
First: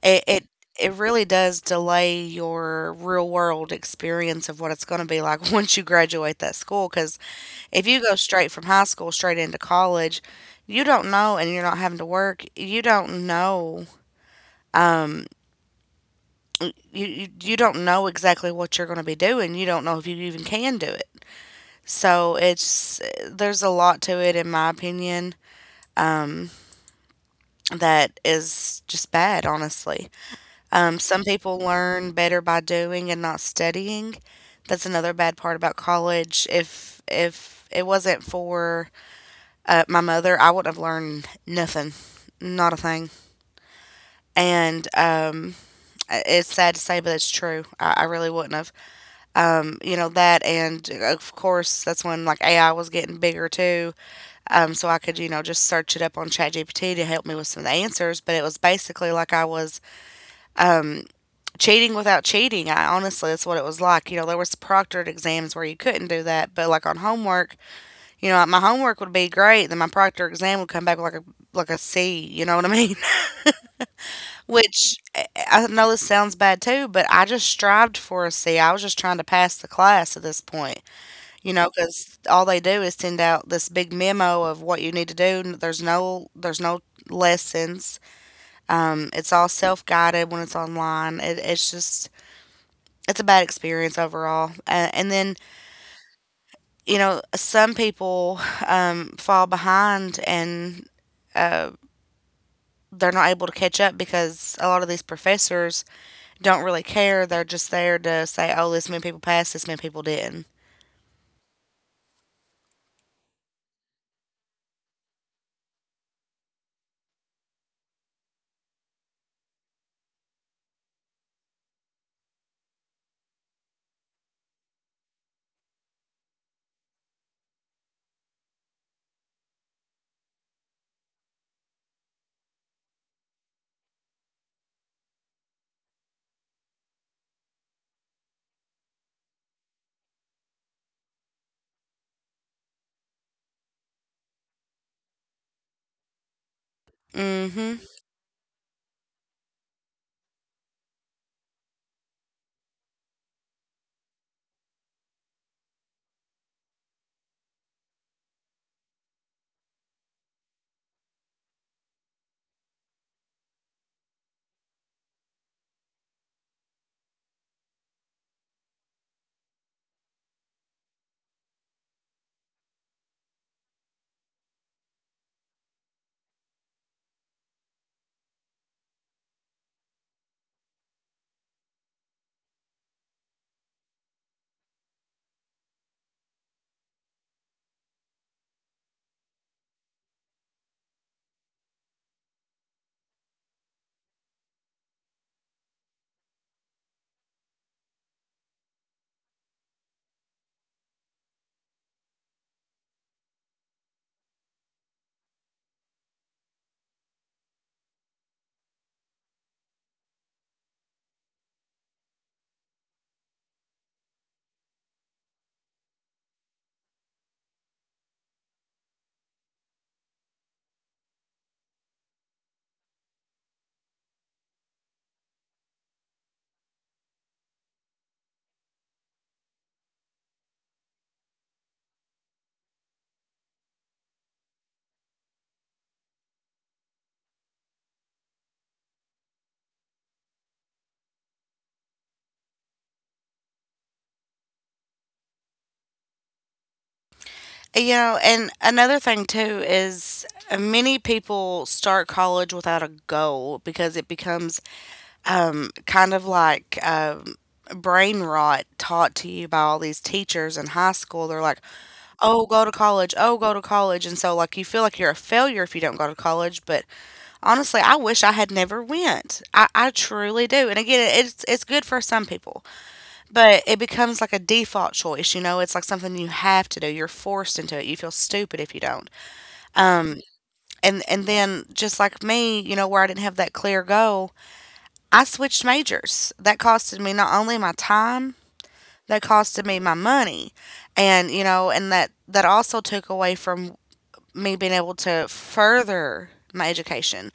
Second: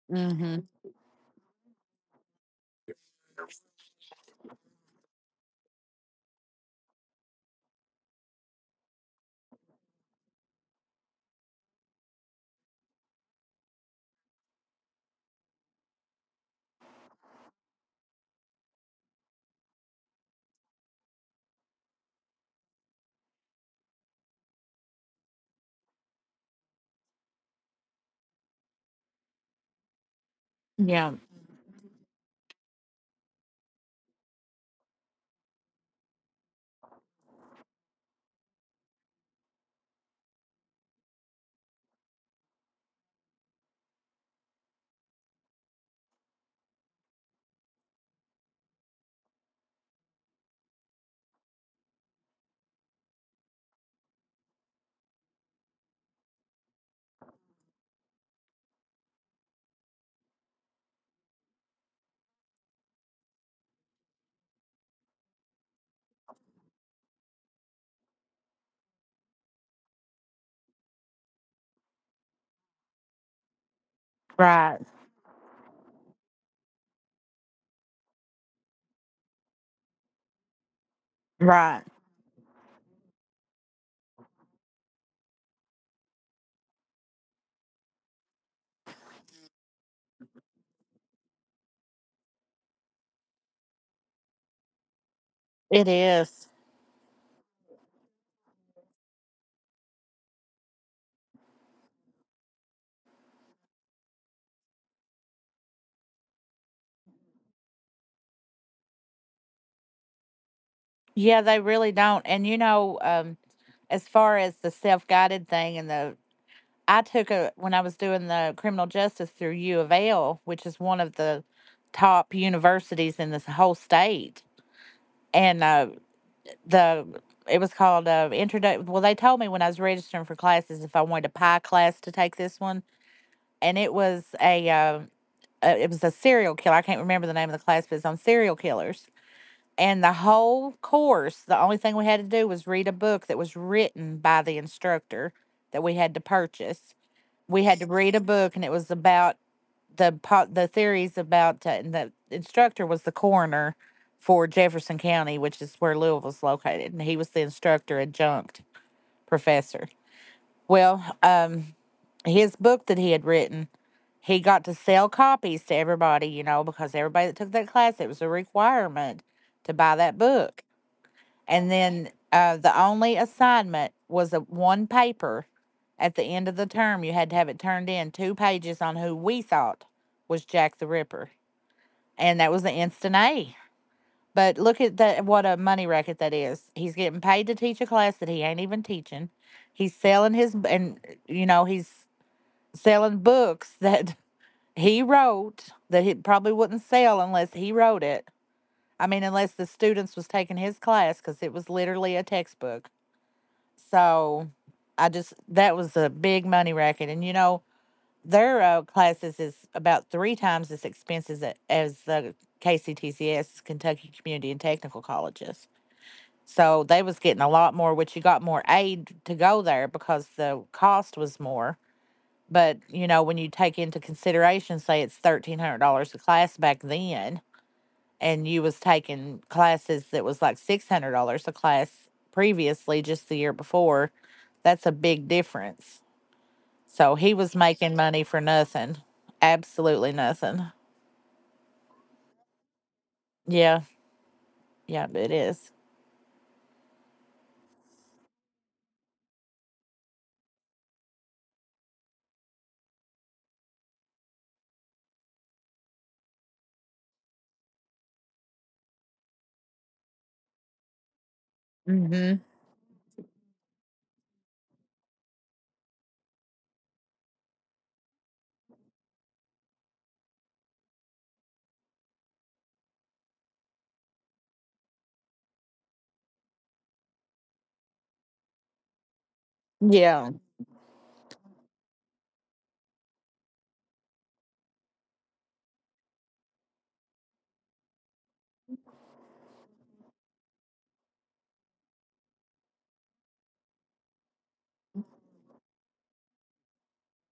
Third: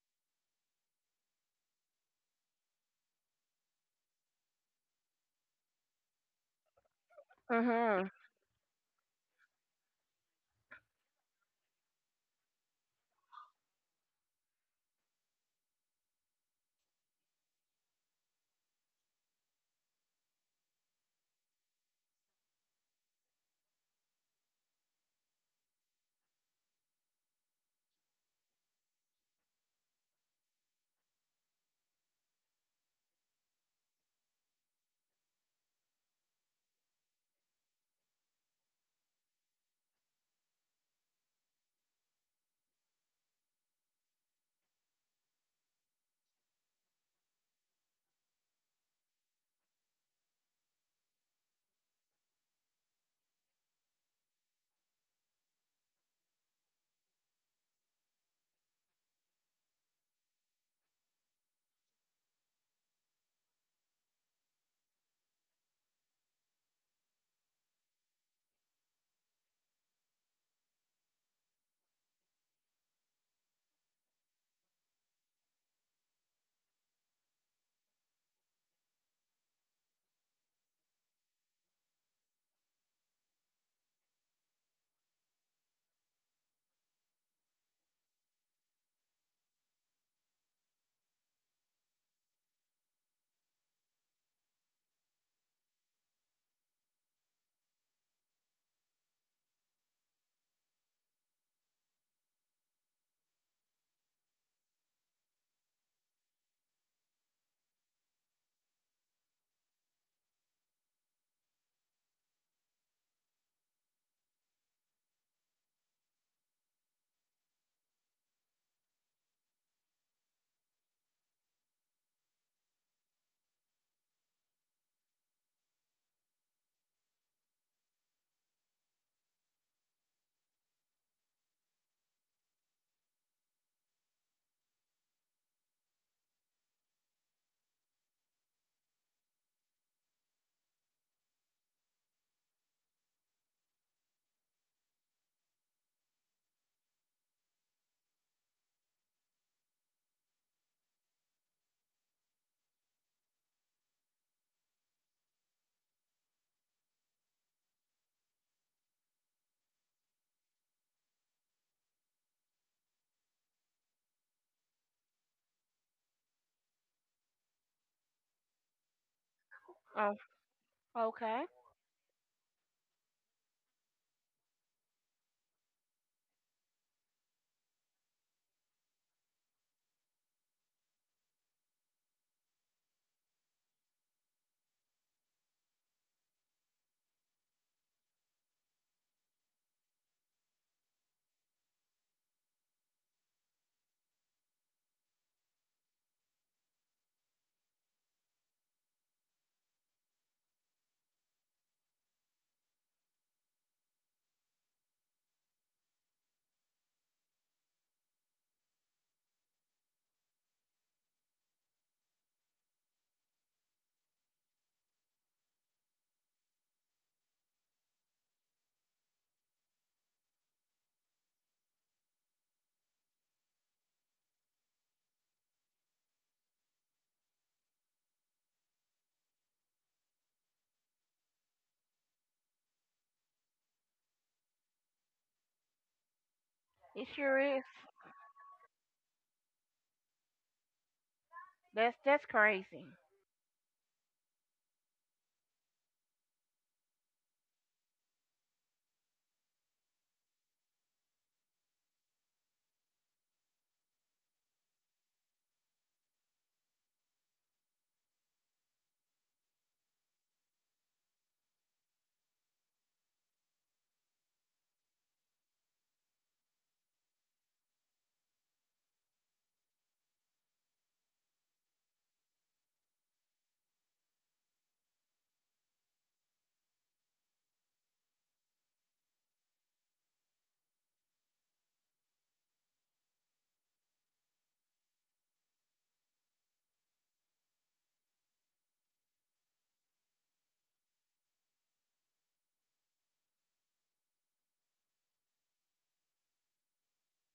Speaker 1: it, it
Speaker 2: Mm-hmm.
Speaker 1: it really does delay your real world experience of what it's going to be like once you graduate that school. Because if you
Speaker 3: Mm-hmm.
Speaker 1: go straight from high school straight into college, you don't know, and you're not having to work. You don't know, you you don't know exactly what you're going to be doing. You don't know if you even can do it. So it's there's a lot to it in my opinion that is just bad, honestly.
Speaker 2: Yeah.
Speaker 1: Some people learn better by doing and not studying. That's another bad part about college. If it wasn't for my mother, I wouldn't have learned nothing, not a thing. And it's sad to say, but it's true. I really wouldn't have. You know that, and of course, that's when like AI was getting bigger too, so I could, you know, just search it up on ChatGPT to help me with some of the answers. But it was basically like I was cheating without cheating. I honestly, that's what it was like. You know, there was proctored exams where you couldn't do that, but like on homework, you know, my homework would be great, then my proctor exam would come back like a C. You know what I mean?
Speaker 2: Right.
Speaker 1: Which I know this sounds bad too, but I just strived for a C. I was just trying to pass the class at this point. You know,
Speaker 2: Right.
Speaker 1: because all they do is send out this big memo of what you need to do, and there's no lessons. It's all self-guided when it's online. It's just it's a bad experience overall. And then,
Speaker 2: It is.
Speaker 1: you know, some people fall behind and uh, they're not able to catch up because a lot of these professors don't really care. They're just there to say, "Oh, this many people passed, this many people didn't."
Speaker 2: Yeah, they really don't. And as far as the self guided thing and the I took a when I was doing the criminal justice through U of L, which is one of the top universities in this whole state, and the it was called introduction. Well, they told me when I was registering for classes if I wanted a pie class to take this one, and it was a serial killer. I can't remember the name of the class, but it's on serial killers. And the whole course, the only thing we had to do was read a book that was written by the instructor that we had to purchase. We had
Speaker 1: Mhm.
Speaker 2: to read a book, and it was about the theories about and the instructor was the coroner for Jefferson County, which is where Louisville's located, and he was the instructor adjunct professor. Well, um, his book that he had written, he got to sell copies to everybody, you know, because everybody that took that class, it was a requirement to buy
Speaker 3: Oh,
Speaker 2: that book,
Speaker 3: okay.
Speaker 2: and then the only assignment was a one paper at the end of the term. You had to have it turned in, two pages on who we thought was Jack the Ripper, and that was the instant A. But look at that! What a money racket that is. He's getting paid to teach a class that he ain't even teaching. He's selling his and you know he's selling books that he wrote that he probably wouldn't sell unless he wrote it. I mean, unless the students was taking his class because it was literally a textbook. So I just that was a big money racket, and you know their classes is about three times as expensive as the KCTCS, Kentucky Community and Technical Colleges. So they was getting a lot more, which you got more aid to go there because the cost was more. But you know when you take into consideration, say it's $1,300 a class back then, and you was taking classes that was like $600 a class previously, just the year before, that's a big difference.
Speaker 3: It
Speaker 2: So he
Speaker 3: sure
Speaker 2: was
Speaker 3: is.
Speaker 2: making money for nothing, absolutely nothing.
Speaker 3: That's crazy.
Speaker 2: Yeah, yeah, it is.
Speaker 1: You know, and another thing too is many people start college without a goal because it becomes kind of like brain rot taught to you by all these teachers in high school. They're like, oh,
Speaker 2: Mm-hmm.
Speaker 1: go to college, oh, go to college. And so, like, you feel like you're a failure if you don't go to college. But honestly, I wish I had never went. I truly do. And again, it's good for some people. But it becomes like a default choice, you know, it's like something you have to do. You're forced into it. You feel stupid if you don't.
Speaker 2: Yeah.
Speaker 1: And then just like me, you know, where I didn't have that clear goal, I switched majors. That costed me not only my time, that costed me my money. And, you know, and that also took away from me being able to further my education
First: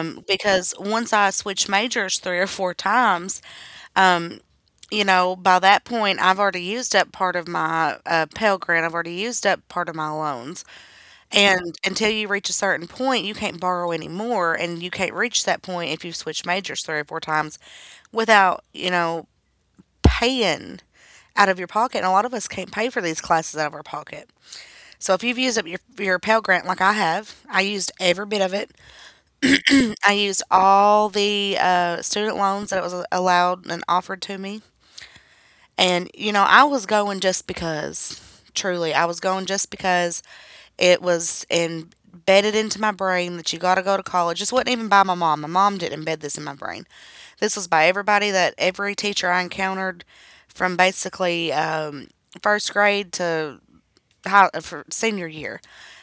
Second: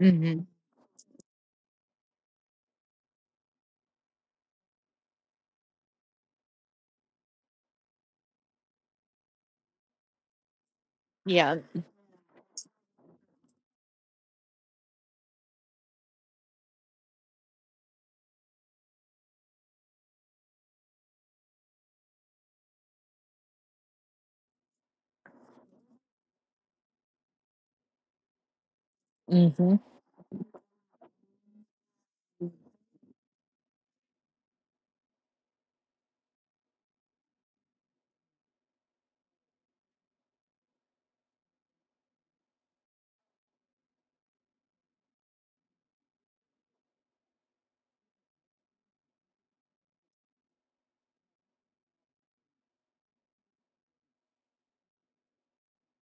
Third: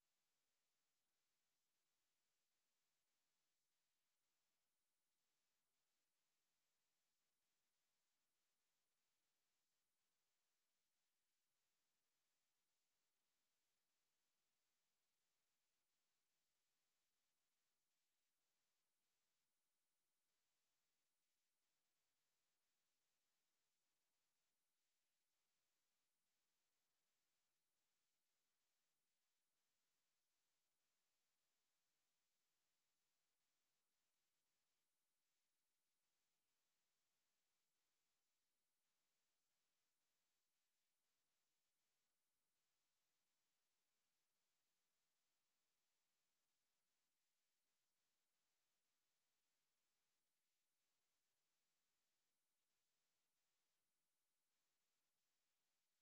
Speaker 2: Mm-hmm.
Speaker 1: because once I switched majors three or four times, you know, by that point, I've already used up part of my Pell Grant. I've already used up part of my loans.
Speaker 2: Yeah.
Speaker 1: And until you reach a certain point, you can't borrow anymore. And you can't reach that point if you've switched majors three or four times without, you know, paying out of your pocket. And a lot of us can't pay for these classes out of our pocket. So if you've used up your Pell Grant like I have, I used every bit of it.
Speaker 2: Mm-hmm.
Speaker 1: I used all the student loans that was allowed and offered to me. And, you know, I was going just because, truly, I was going just because it was embedded into my brain that you got to go to college. This wasn't even by my mom. My mom didn't embed this in my brain. This was by everybody that every teacher I encountered from basically first grade to for senior year,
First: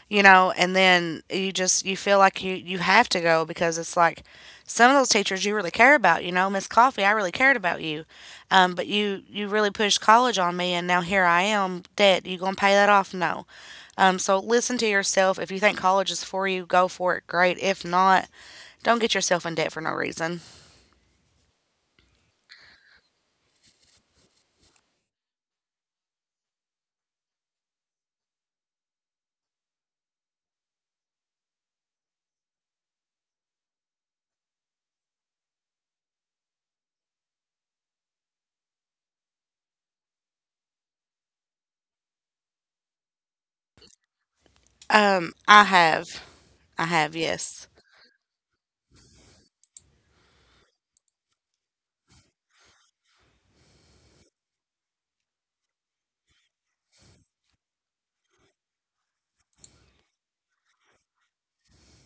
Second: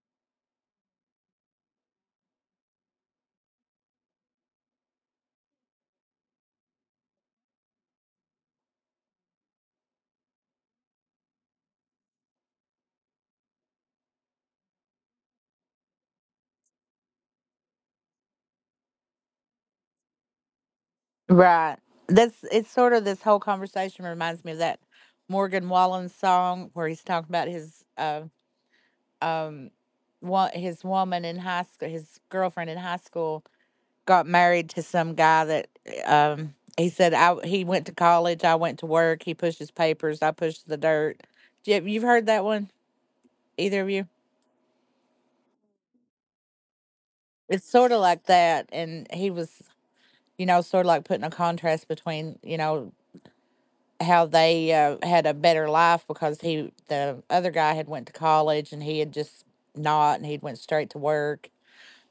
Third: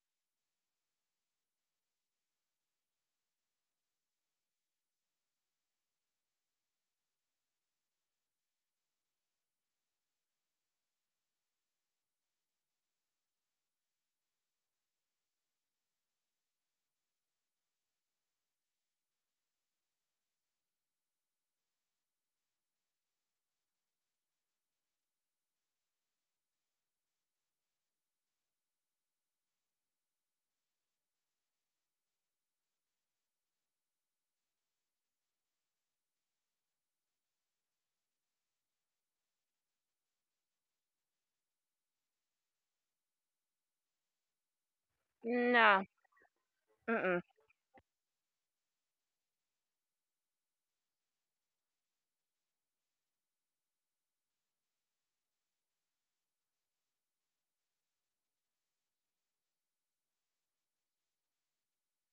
Speaker 1: you know, and then you just you feel like you have to go because it's like some of those teachers you really care about, you know, Miss Coffee, I really cared about you, but you really pushed college on me, and now here I am, debt. You gonna pay that off? No. So listen to yourself. If you think college is for you, go for it. Great. If not, don't get yourself in debt for no reason.
Speaker 2: Right. That's it's sort of this whole conversation reminds me of that Morgan Wallen song where he's talking about his um, his woman in high school, his girlfriend in high school, got married to some guy that he said I he went to college, I went to work, he pushed his papers, I pushed the dirt. Yeah, you've heard that one, either of you?
Speaker 1: Um, I
Speaker 3: No.
Speaker 1: have, I
Speaker 3: Mm-mm.
Speaker 1: have,
Speaker 2: It's
Speaker 1: yes.
Speaker 2: sort of like that, and he was, you know, sort of like putting a contrast between, you know, how they had a better life because he the other guy had went to college and he had just not, and he'd went straight to work.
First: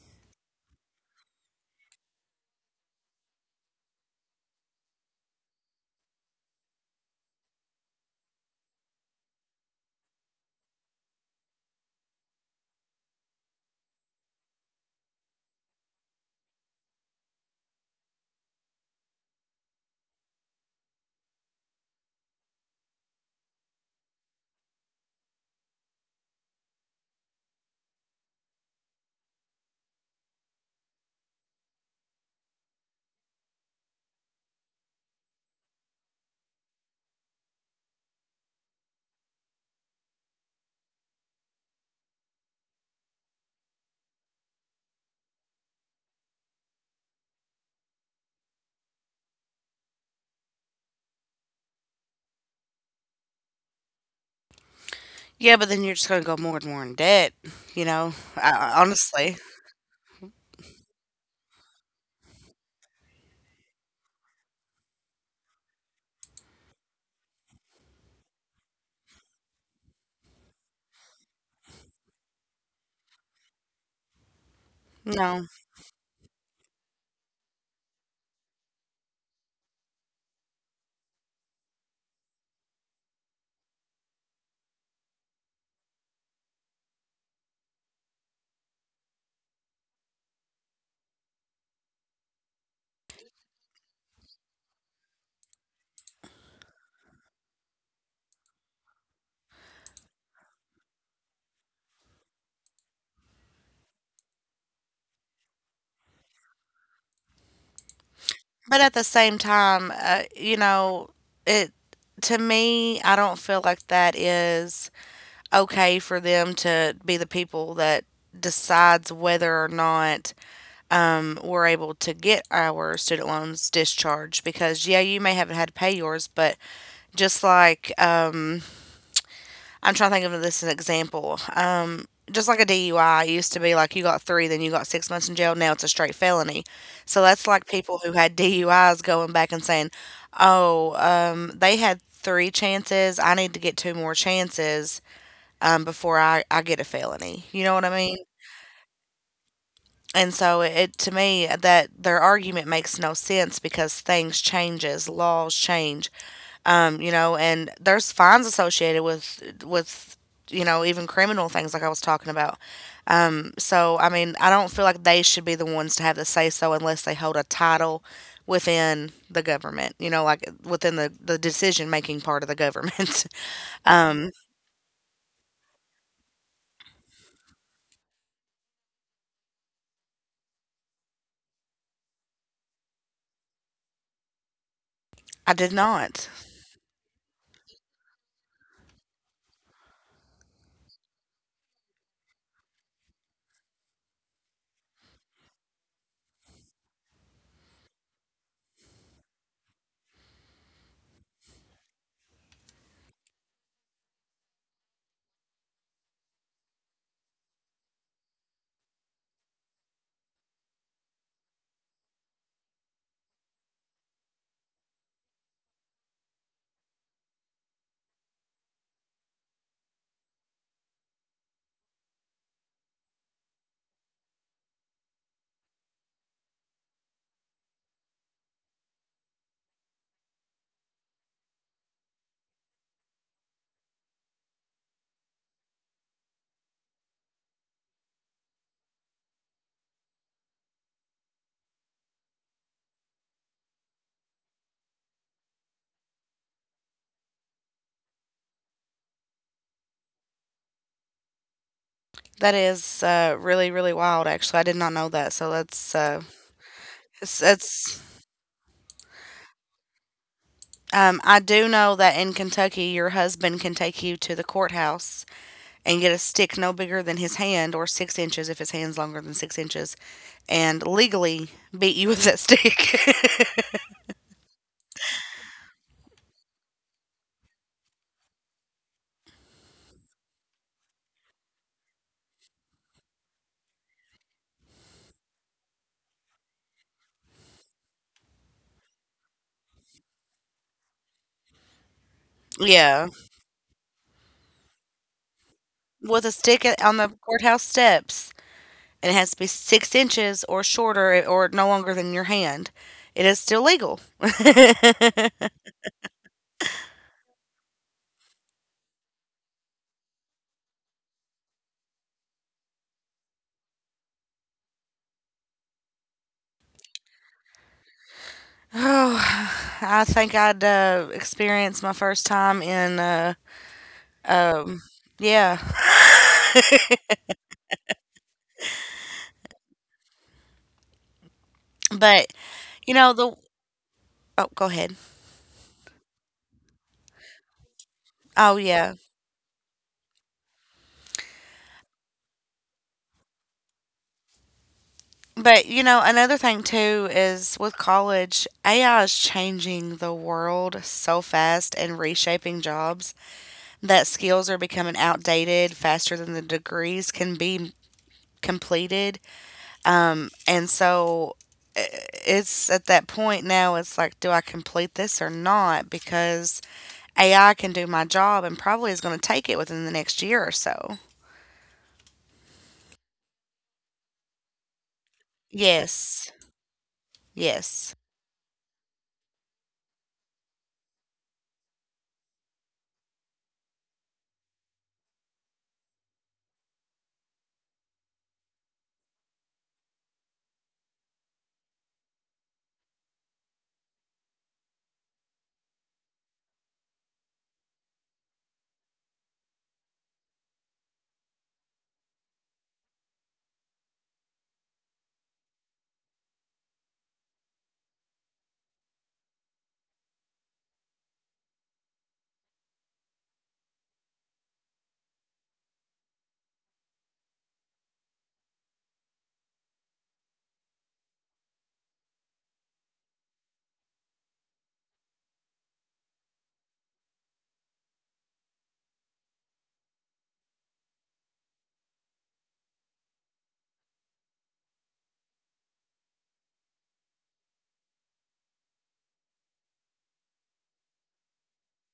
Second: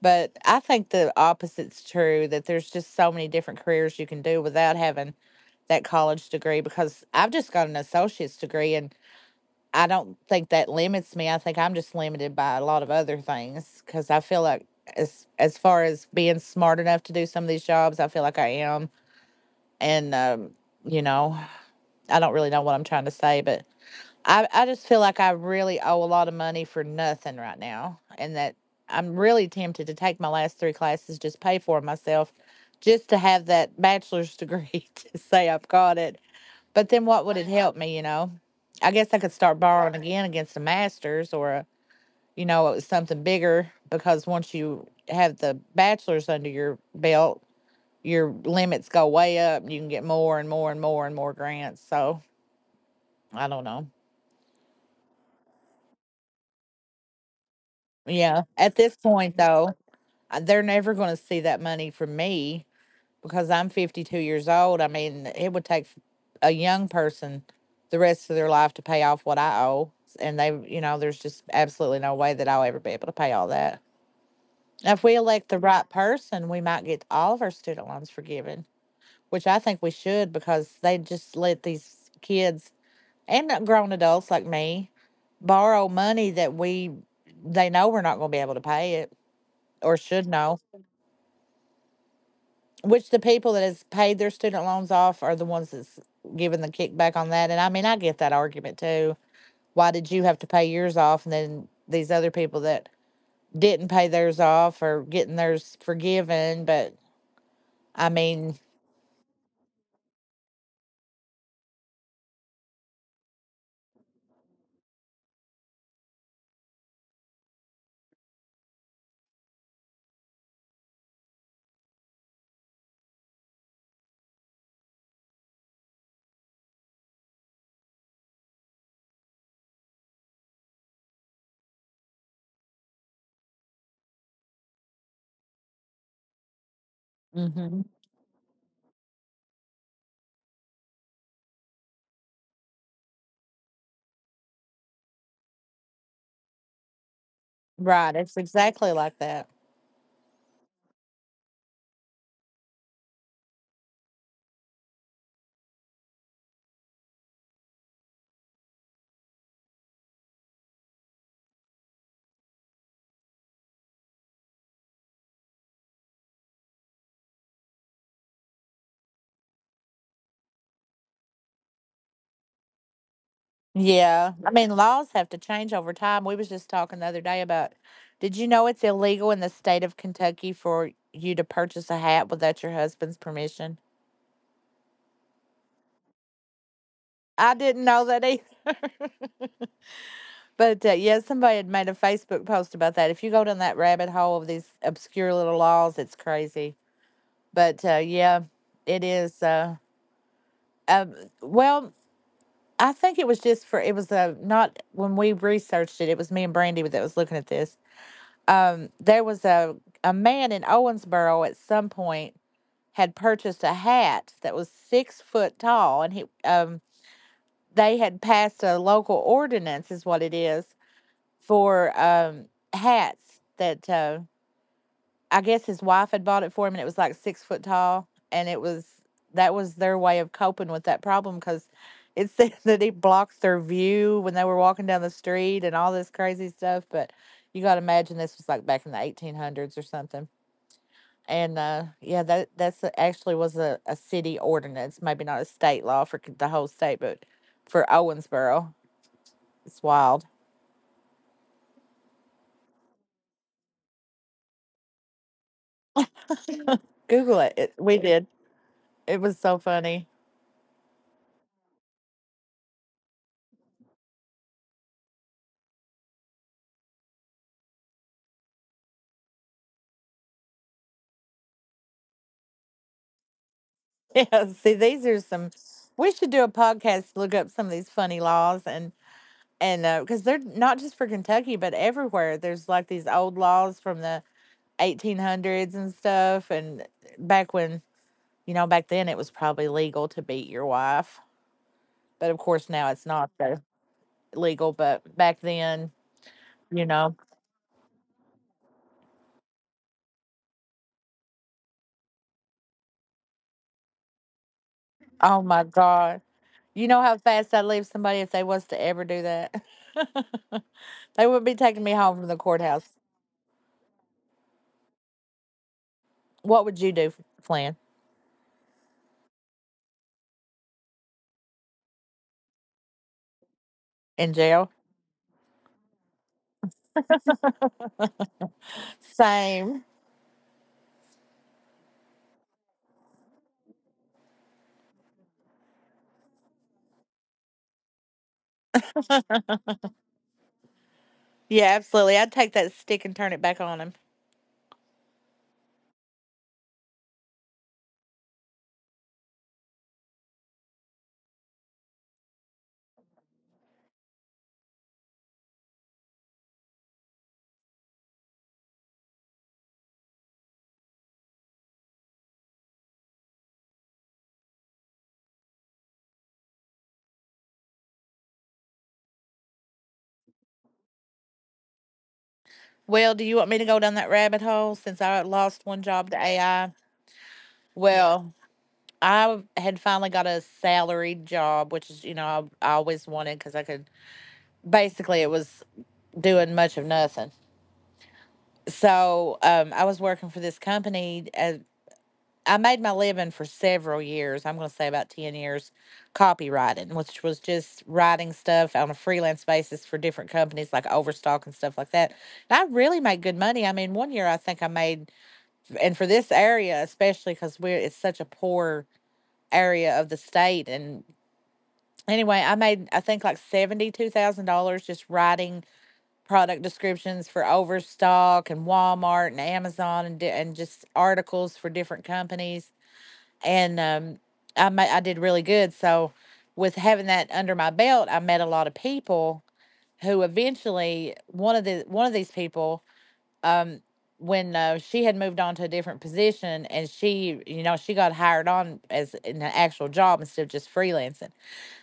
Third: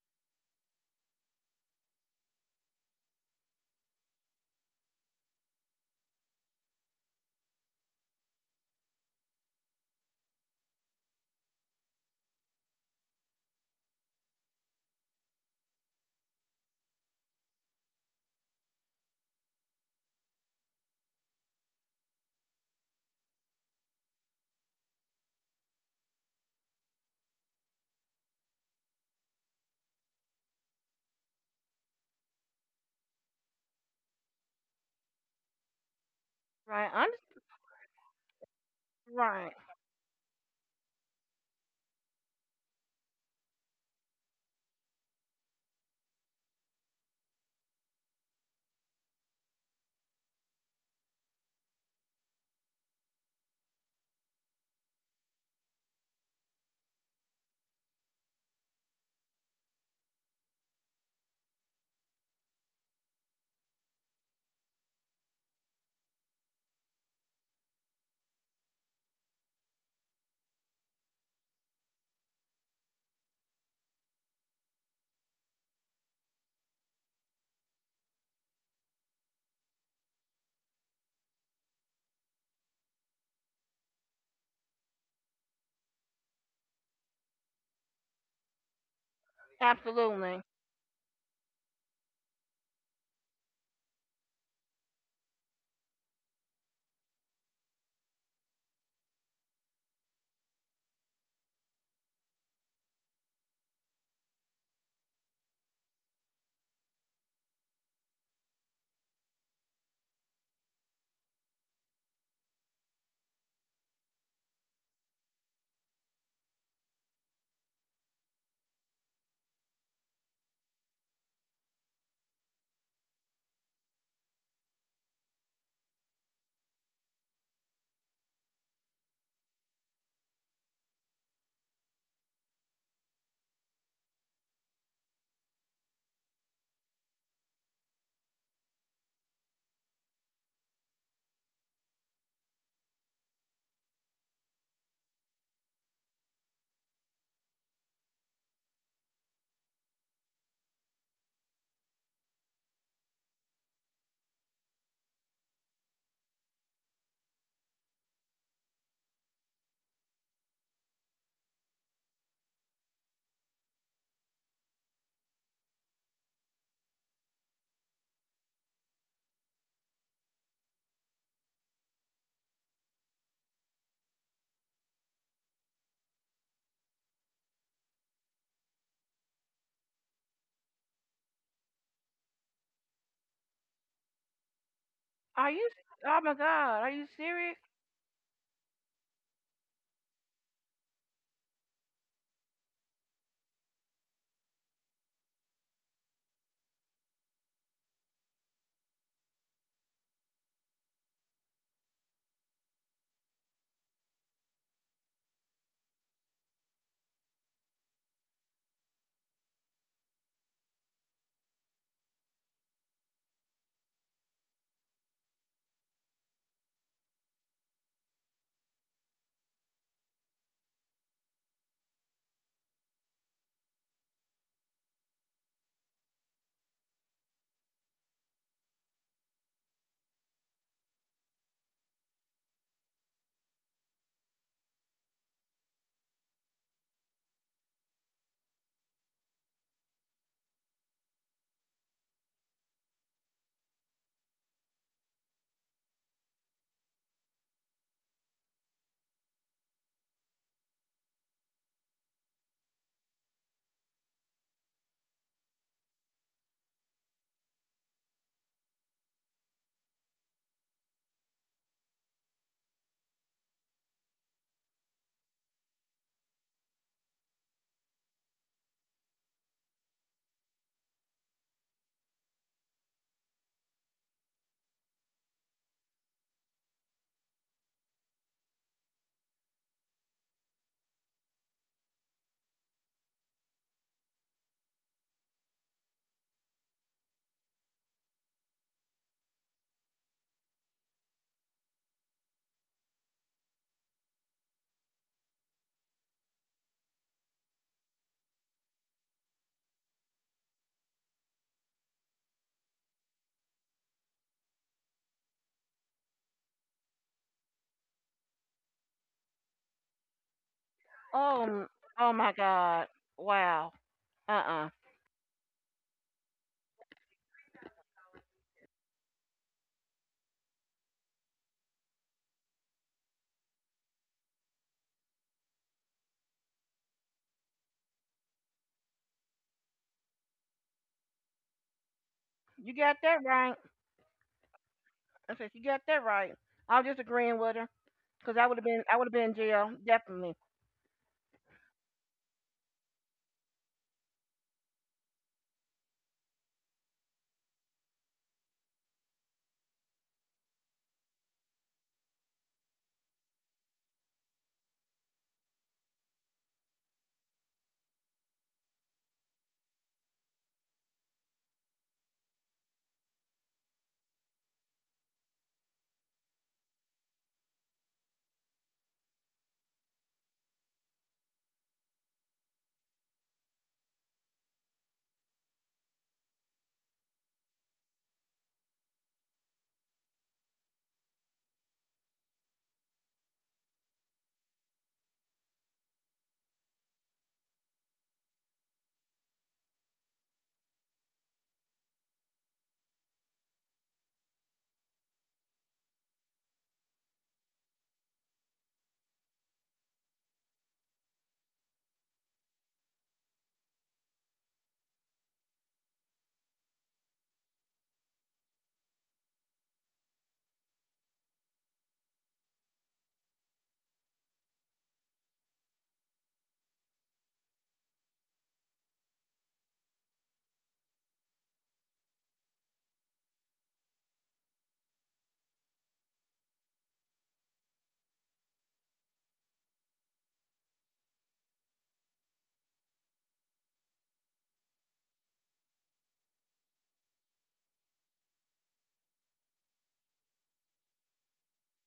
Speaker 2: But I think the opposite's true, that there's just so many different careers you can do without having that college degree, because I've just got an associate's degree and I don't think that limits me. I think I'm just limited by a lot of other things because I feel like as far as being smart enough to do some of these jobs, I feel like I am. And you know, I don't really know what I'm trying to say, but I just feel like I really owe a lot of money for nothing right now, and that I'm really tempted to take my last three classes, just pay for myself, just to have that bachelor's degree to say I've got it, but
Speaker 3: Right.
Speaker 2: then what would it help me, you know? I guess I could
Speaker 3: Right.
Speaker 2: start borrowing again against the masters or a, you know, it was something bigger because once you have the bachelor's under your belt, your limits go way up. You can get more and more and more and more grants. So I don't know.
Speaker 1: Yeah, but then you're just gonna go more and more in debt, you know.
Speaker 2: Yeah. At this
Speaker 1: Honestly,
Speaker 2: point, though, they're never going to see that money from me because I'm 52 years old. I mean, it would take a young person the rest of their life to pay off what I owe. And they, you know, there's just absolutely no way that I'll ever be able to pay all that. If we
Speaker 1: no.
Speaker 2: elect the right person, we might get all of our student loans forgiven, which I think we should because they just let these kids and grown adults like me borrow money that we they know we're not going to be able to pay it, or should
Speaker 3: Absolutely.
Speaker 2: know. Which the people that has paid their student loans off are the ones that's given the kickback on that. And I mean, I get that argument too. Why did you have to pay yours off, and then these other people that didn't pay theirs off are getting theirs forgiven? But I mean,
Speaker 1: But at the same time, you know, it to me, I don't feel like that is okay for them to be the people that decides whether or not we're able to get our student loans discharged. Because yeah, you may haven't had to pay yours, but just like I'm trying to think of this as an example. Just like a DUI, it used to be like you got three, then you got 6 months in jail. Now it's a straight felony. So that's like
Speaker 2: hmm,
Speaker 1: people who had DUIs going back and saying, oh, they had three chances. I need to get two more chances before I get a felony. You know what I mean?
Speaker 2: right? It's exactly like that.
Speaker 1: And so it to me that their argument makes no sense because things changes, laws change, you know, and there's fines associated with you know even criminal things like I was talking about. So I mean, I don't feel like they should be the ones to have the say so unless they hold a title within the government, you know, like within the decision making part of the government. um,
Speaker 2: Yeah, I mean, laws have to change over time. We was just talking the other day about. Did you know it's illegal in the state of Kentucky for you to purchase a hat without your husband's permission?
Speaker 1: I
Speaker 3: Are
Speaker 1: did
Speaker 3: you? Oh
Speaker 1: not.
Speaker 3: my God. Are you
Speaker 2: I
Speaker 3: serious?
Speaker 2: didn't know that either. But yeah, somebody had made a Facebook post about that. If you go down that rabbit hole of these obscure little laws, it's crazy. But yeah, it is. Um, well, I think it was just for it was not when we researched it. It was me and Brandy that was looking at this. There was a man in Owensboro at some point had purchased a hat that was 6 foot tall, and he they had passed a local ordinance, is what it is, for hats that I guess his wife had bought it for him, and it was like 6 foot tall, and it was that was their way of coping with that problem because it said that it blocked their view when they were walking down the street and all this crazy stuff. But you got to imagine this was like back in the 1800s or something. And yeah, that's actually was a city ordinance, maybe not a state law for the whole state, but for Owensboro, it's wild.
Speaker 1: That is really really wild. Actually, I did not know that. So that's it's
Speaker 2: Google it. It
Speaker 1: it's.
Speaker 2: we did. It was so funny.
Speaker 1: I do know that in Kentucky, your husband can take you to the courthouse and get a stick no bigger than his hand or 6 inches if his hand's longer than 6 inches and legally beat you with that stick.
Speaker 2: Yeah, see, these are some. We should do a podcast to look up some of these funny laws, and because they're not just for Kentucky but everywhere. There's like these old laws from the 1800s and stuff, and back when you know back then it was probably legal to beat your wife, but of course now
Speaker 1: yeah.
Speaker 2: it's not so legal. But back then,
Speaker 1: With a stick
Speaker 2: you
Speaker 1: on the
Speaker 2: know,
Speaker 1: courthouse steps. And it has to be 6 inches or shorter or no longer than your hand. It is still legal. oh,
Speaker 2: oh my God, you know how fast I'd leave somebody if they was to ever do that. They would be
Speaker 3: Oh.
Speaker 2: taking me
Speaker 3: Oh
Speaker 2: home from
Speaker 3: my
Speaker 2: the
Speaker 3: God.
Speaker 2: courthouse.
Speaker 3: Wow. Uh. Uh.
Speaker 2: What would you do, Flynn?
Speaker 1: I think I'd experienced my first time in,
Speaker 2: In jail.
Speaker 1: um, yeah.
Speaker 2: Same.
Speaker 1: but,
Speaker 3: You
Speaker 1: you
Speaker 3: got
Speaker 1: know,
Speaker 3: that
Speaker 1: the.
Speaker 3: right.
Speaker 1: Oh, go ahead.
Speaker 3: I said you got that right. I was just agreeing with her because I
Speaker 1: Oh,
Speaker 3: would have been.
Speaker 1: yeah.
Speaker 3: I would have been in jail. Definitely.
Speaker 2: Yeah, absolutely. I'd take that stick and turn it back on him.
Speaker 1: But you know, another thing too is with college, AI is changing the world so fast and reshaping jobs that skills are becoming outdated faster than the degrees can be completed. And so i- it's at that point now, it's like, do I complete this or not? Because AI can do my job and probably is going to take it within the next year or so.
Speaker 2: Well, do you want me to go down that rabbit hole since I lost one job to
Speaker 1: Yes.
Speaker 2: AI?
Speaker 1: Yes.
Speaker 2: Well, I had finally got a salaried job, which is, you know, I always wanted because I could basically, it was doing much of nothing. I was working for this company. As I made my living for several years. I'm going to say about 10 years copywriting, which was just writing stuff on a freelance basis for different companies like Overstock and stuff like that. And I really made good money. I mean, one year I think I made, and for this area, especially because we're, it's such a poor area of the state. And anyway, I made, I think like $72,000 just writing product descriptions for Overstock and Walmart and Amazon, and just articles for different companies, and I did really good. So, with having that under my belt, I met a lot of people who eventually one of these people, um, when she had moved on to a different position, and she, you know, she got hired on as in an actual job instead of just freelancing,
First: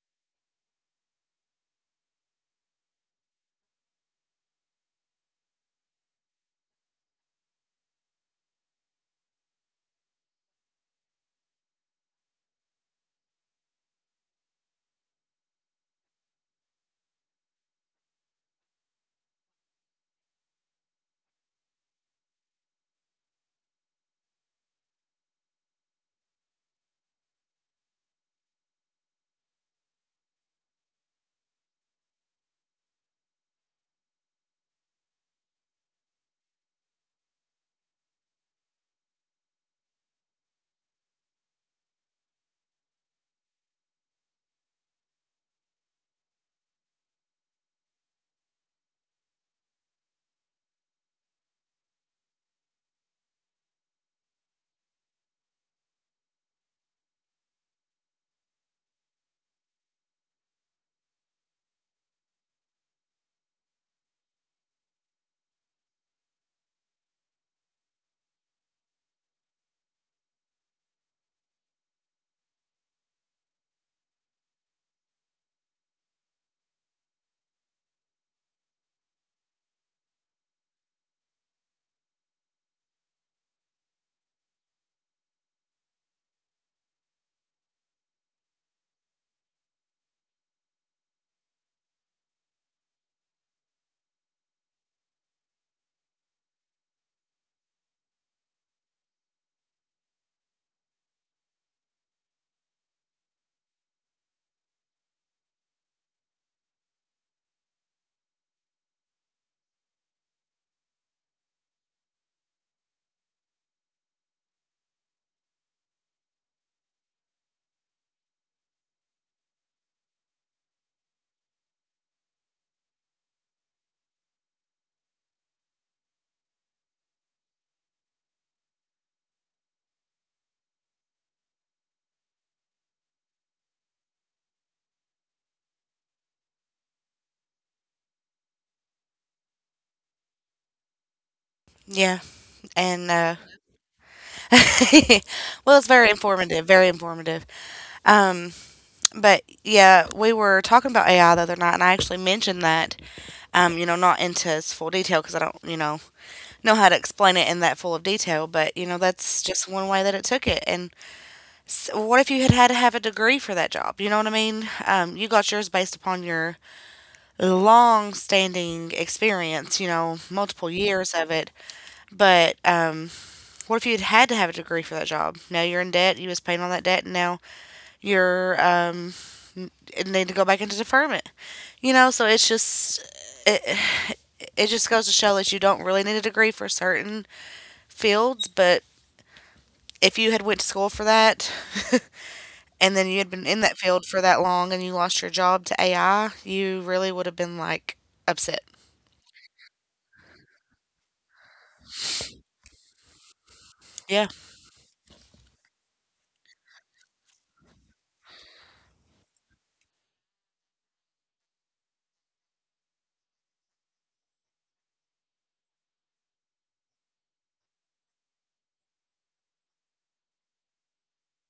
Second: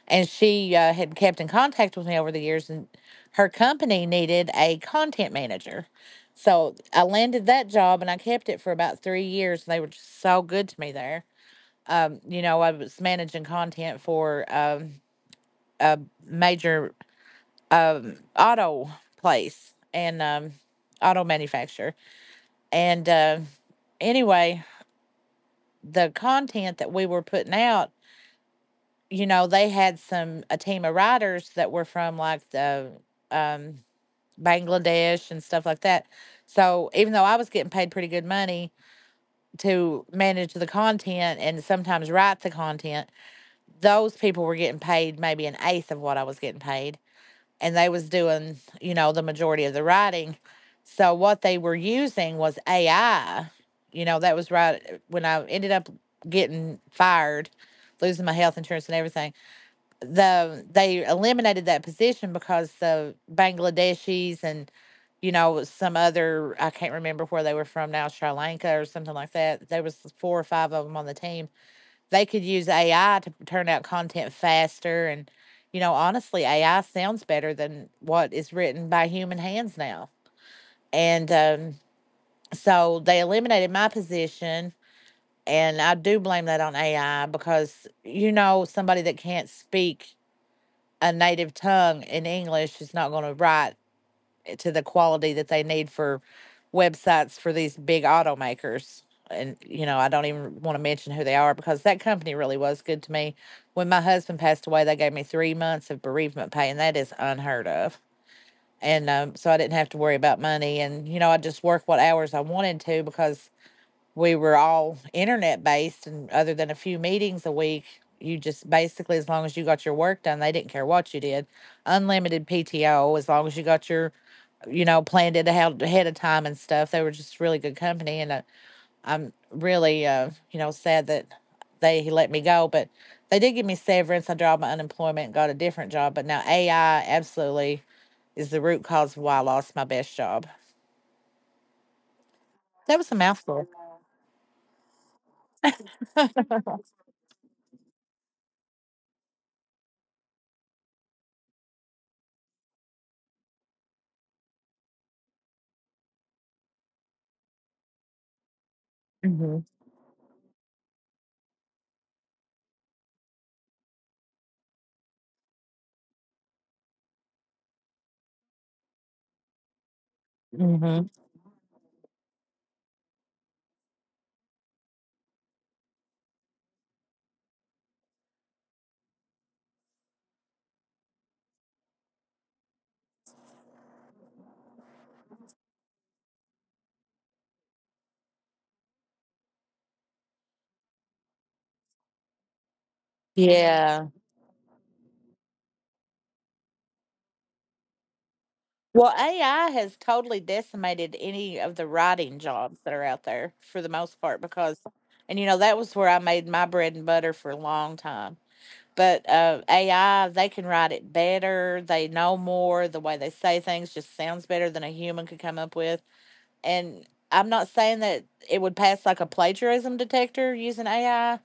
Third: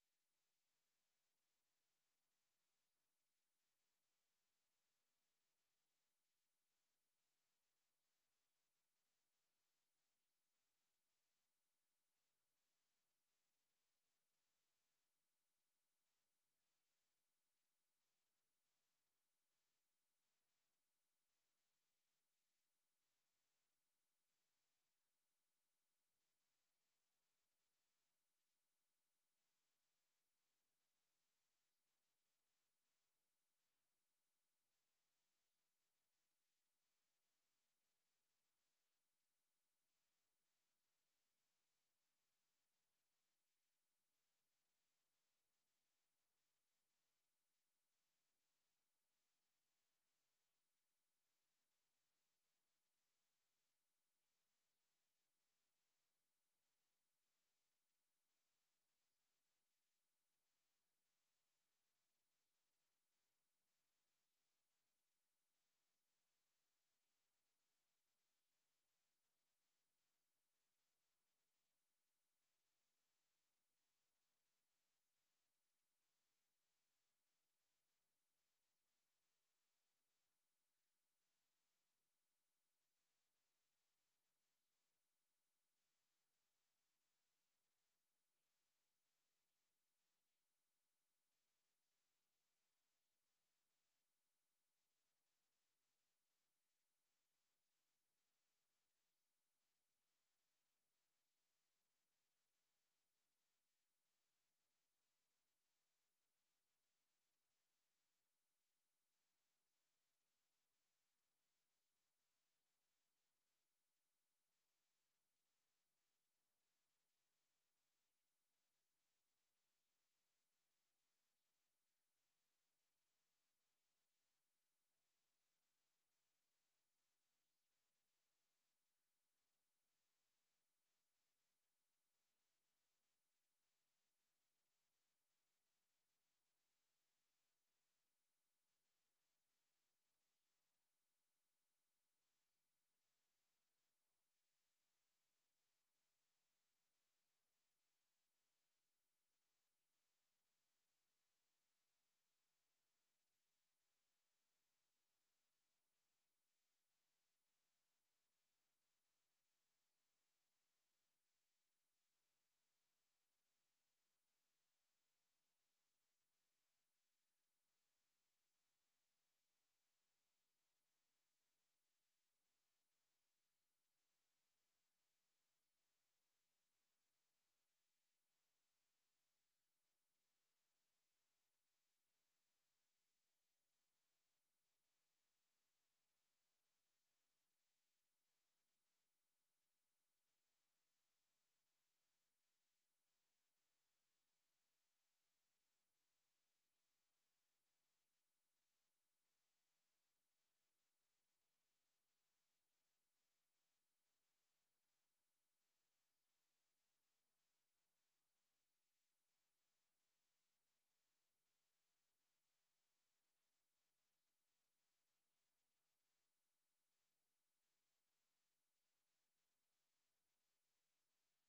Speaker 2: and she had kept in contact with me over the years, and her company needed a content manager. So I landed that job and I kept it for about 3 years. And they were just so good to me there, you know, I was managing content for a major auto place and auto manufacturer. And anyway, the content that we were putting out, you know, they had some a team of writers that were from like the um, Bangladesh and stuff like that. So even though I was getting paid pretty good money to manage the content and sometimes write the content, those people were getting paid maybe an eighth of what I was getting paid, and they was doing the majority of the writing. So what they were using was AI. That was right when I ended up getting fired, losing my health insurance and everything. They eliminated that position because the Bangladeshis and some other, I can't remember where they were from now, Sri Lanka or something like that. There was four or five of them on the team they could use AI to turn out content faster. And, honestly, AI sounds better than what is written by human hands now. And So they eliminated my position. And I do blame that on AI because, somebody that can't speak a native tongue in English is not going to write to the quality that they need for websites for these big automakers. And I don't even want to mention who they are because that company really was good to me. When my husband passed away, they gave me three months of bereavement pay, and that is unheard of. And so I didn't have to worry about money. And I just worked what hours I wanted to because we were all internet based, and other than a few meetings a week, you just basically as long as you got your work done, they didn't care what you did. Unlimited PTO as long as you got your planned it ahead of time and stuff. They were just really good company, and I'm really, sad that they let me go. But they did give me severance. I dropped my unemployment and got a different job. But now AI absolutely is the root cause of why I lost my best job.
Speaker 1: Yeah.
Speaker 2: That
Speaker 1: And
Speaker 2: was a mouthful.
Speaker 1: well, it's very informative, very informative. Um, but yeah, we were talking about AI the other night, and I actually mentioned that, you know, not into its full detail because I don't, you know how to explain it in that full of detail. But you know, that's
Speaker 2: hmm
Speaker 1: just one way that it took it. And s what if you had had to have a degree for that job? You know what I mean? You got yours based upon your long-standing experience, you know, multiple
Speaker 2: hmm
Speaker 1: years of it. But what if you had had to have a degree for that job? Now you're in debt. You was paying on that debt, and now your and need to go back into deferment you know so it's just it just goes to show that you don't really need a degree for certain fields but if you had went to school for that and then you had been in that field
Speaker 2: Yeah.
Speaker 1: for that long and you lost your job to ai you really would have been like upset
Speaker 2: Well, AI has totally decimated any of the writing jobs that are out there for the most
Speaker 1: yeah
Speaker 2: part because, and that was where I made my bread and butter for a long time. But AI, they can write it better. They know more. The way they say things just sounds better than a human could come up with. And I'm not saying that it would pass like a plagiarism detector using AI,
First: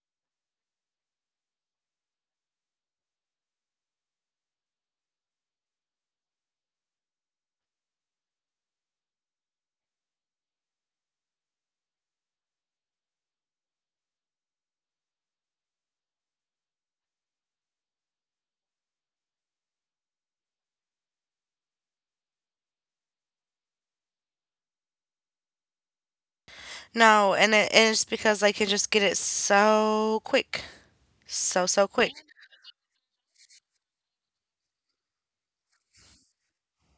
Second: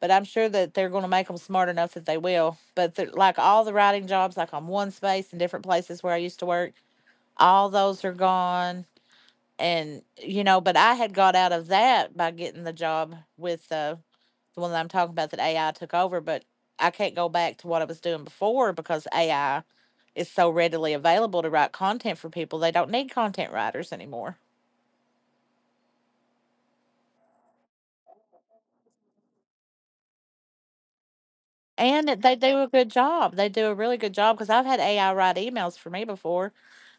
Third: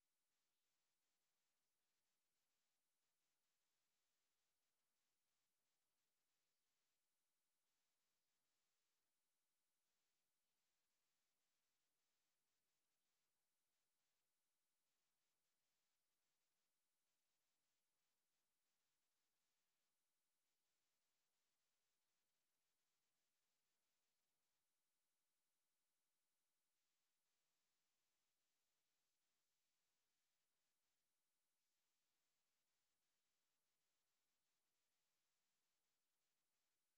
Speaker 2: but I'm sure that they're going to make them smart enough that they will. But like all the writing jobs, like on one space in different places where I used to work, all those are gone. And, but I had got out of that by getting the job with the one that I'm talking about that AI took over, but I can't go back to what I was doing before because AI is so readily available to write content for people. They don't need content writers anymore.
Speaker 1: no and, and it's because they can just get it so quick so
Speaker 2: And
Speaker 1: quick
Speaker 2: they do a good job. They do a really good job because I've had AI write emails for me before.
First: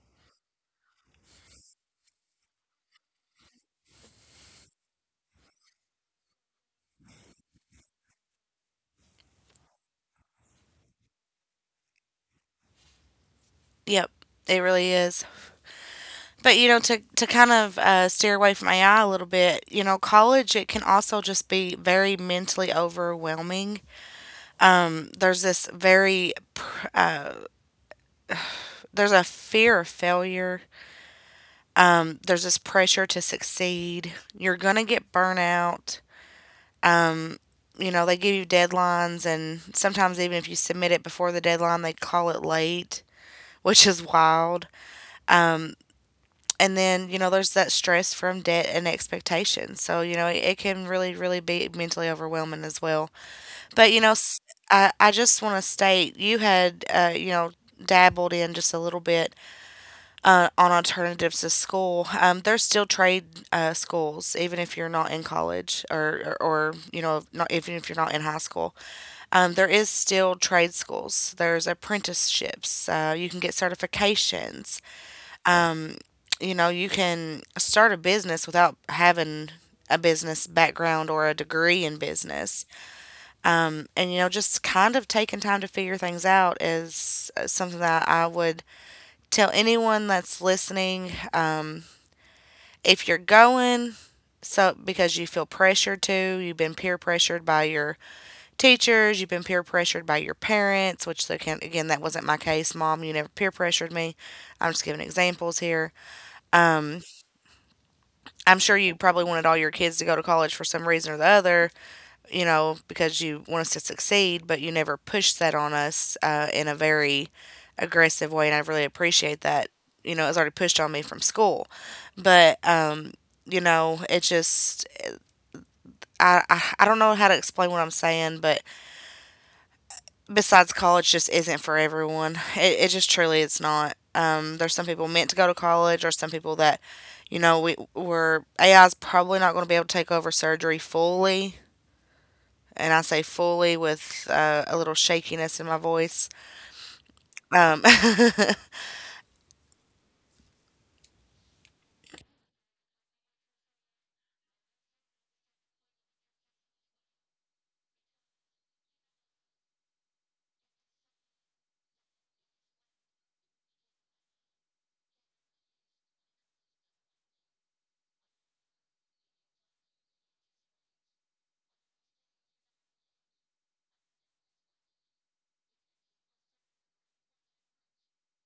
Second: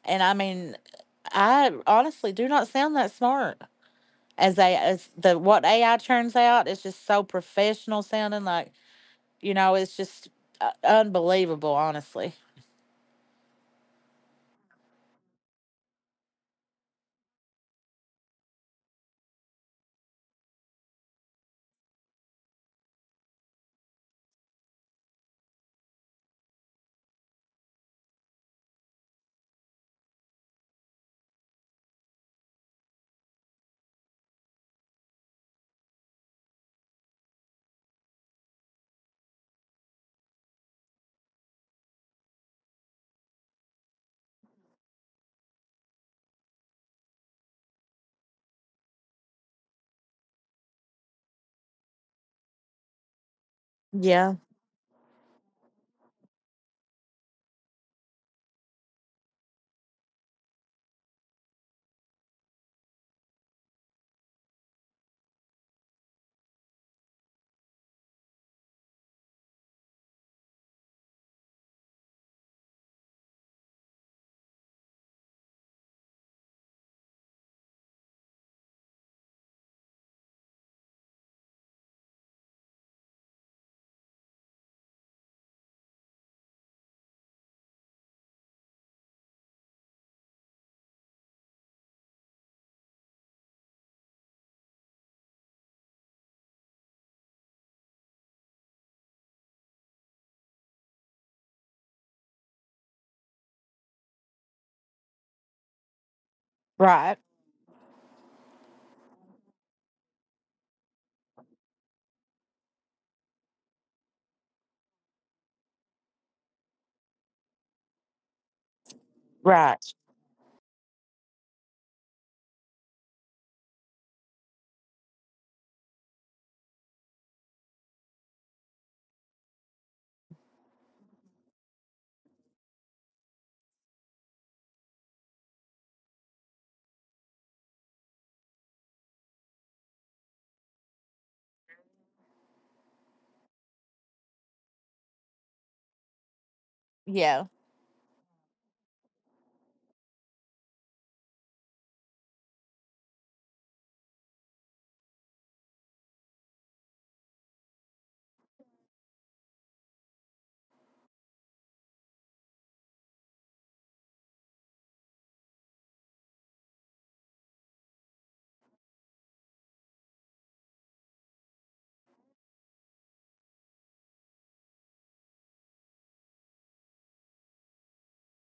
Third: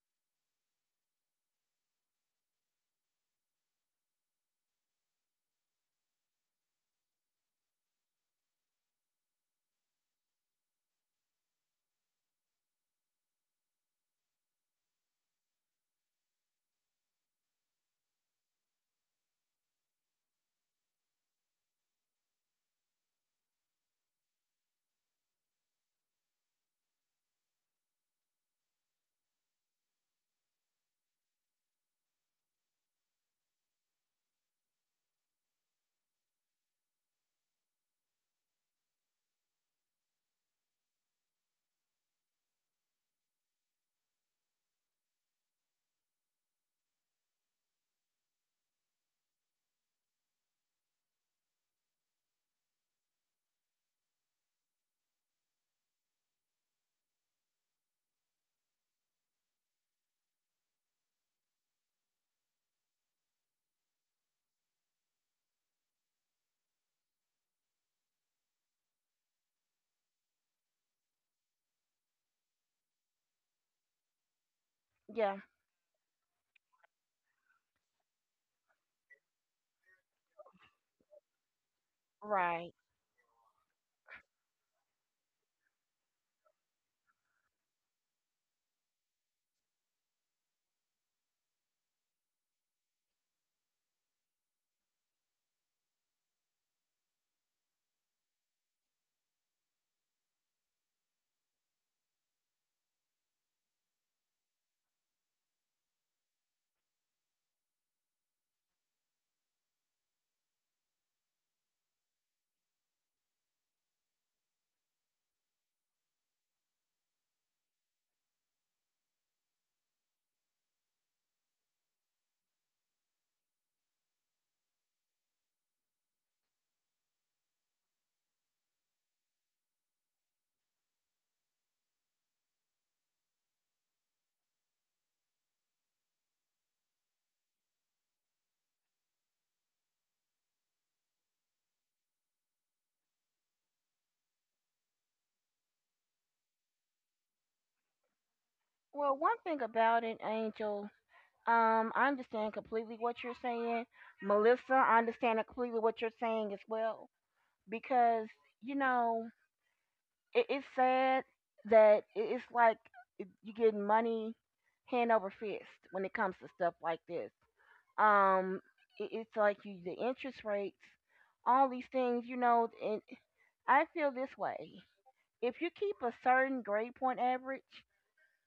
Speaker 2: And I mean, I honestly do not sound that smart as the what AI turns out is just so professional sounding like, you know, it's just unbelievable, honestly.
Speaker 1: yep it really is. But you know, to kind of steer away from AI a little bit, you know, college it can also just be very mentally overwhelming. There's this very there's a fear of failure. There's this pressure to succeed. You're gonna get burnout. You know, they give you deadlines, and sometimes even if you submit it before the deadline, they call it late, which is wild. And then you know, there's that stress from debt and expectations. So you know, it can really, really be mentally overwhelming as well. But you know,
Speaker 2: Yeah.
Speaker 1: I just want to state you had you know dabbled in just a little bit on alternatives to school. There's still trade schools, even if you're not in college or you know not even if you're not in high school. There is still trade schools. There's apprenticeships. You can get certifications.
Speaker 3: Yeah.
Speaker 1: You know, you can start a business without having a business background or a degree in business.
Speaker 3: Right.
Speaker 1: And you know just kind of taking time to figure things out is something that I would tell anyone that's listening if you're going so because you feel pressured to you've been peer pressured by your teachers you've been peer pressured by your parents which they can again that wasn't my case mom you never peer pressured me I'm just giving examples here
Speaker 2: Right.
Speaker 1: I'm sure you probably wanted all your kids to go to college for some reason or the other you know, because you want us to succeed, but you never push that on us in a very aggressive way. And I really appreciate that.
Speaker 2: Right.
Speaker 1: You know, it was already pushed on me from school. But, you know, it just, I don't know how to explain what I'm saying, but besides college just isn't for everyone. It just truly it's not. There's some people meant to go to college or some people that, you know, AI is probably not going to be able to take over surgery fully and I say fully with a little shakiness in my voice.
Speaker 2: Yeah.
Speaker 1: Um,
Speaker 3: Well, one thing about it, Angel. I understand completely what you're saying, Melissa. I understand completely what you're saying as well because you know it's sad that it's like, you get money hand over fist when it comes to stuff like this. Um, it's like you the interest rates, all these things, you know. And I feel this way: if you keep a certain grade point average,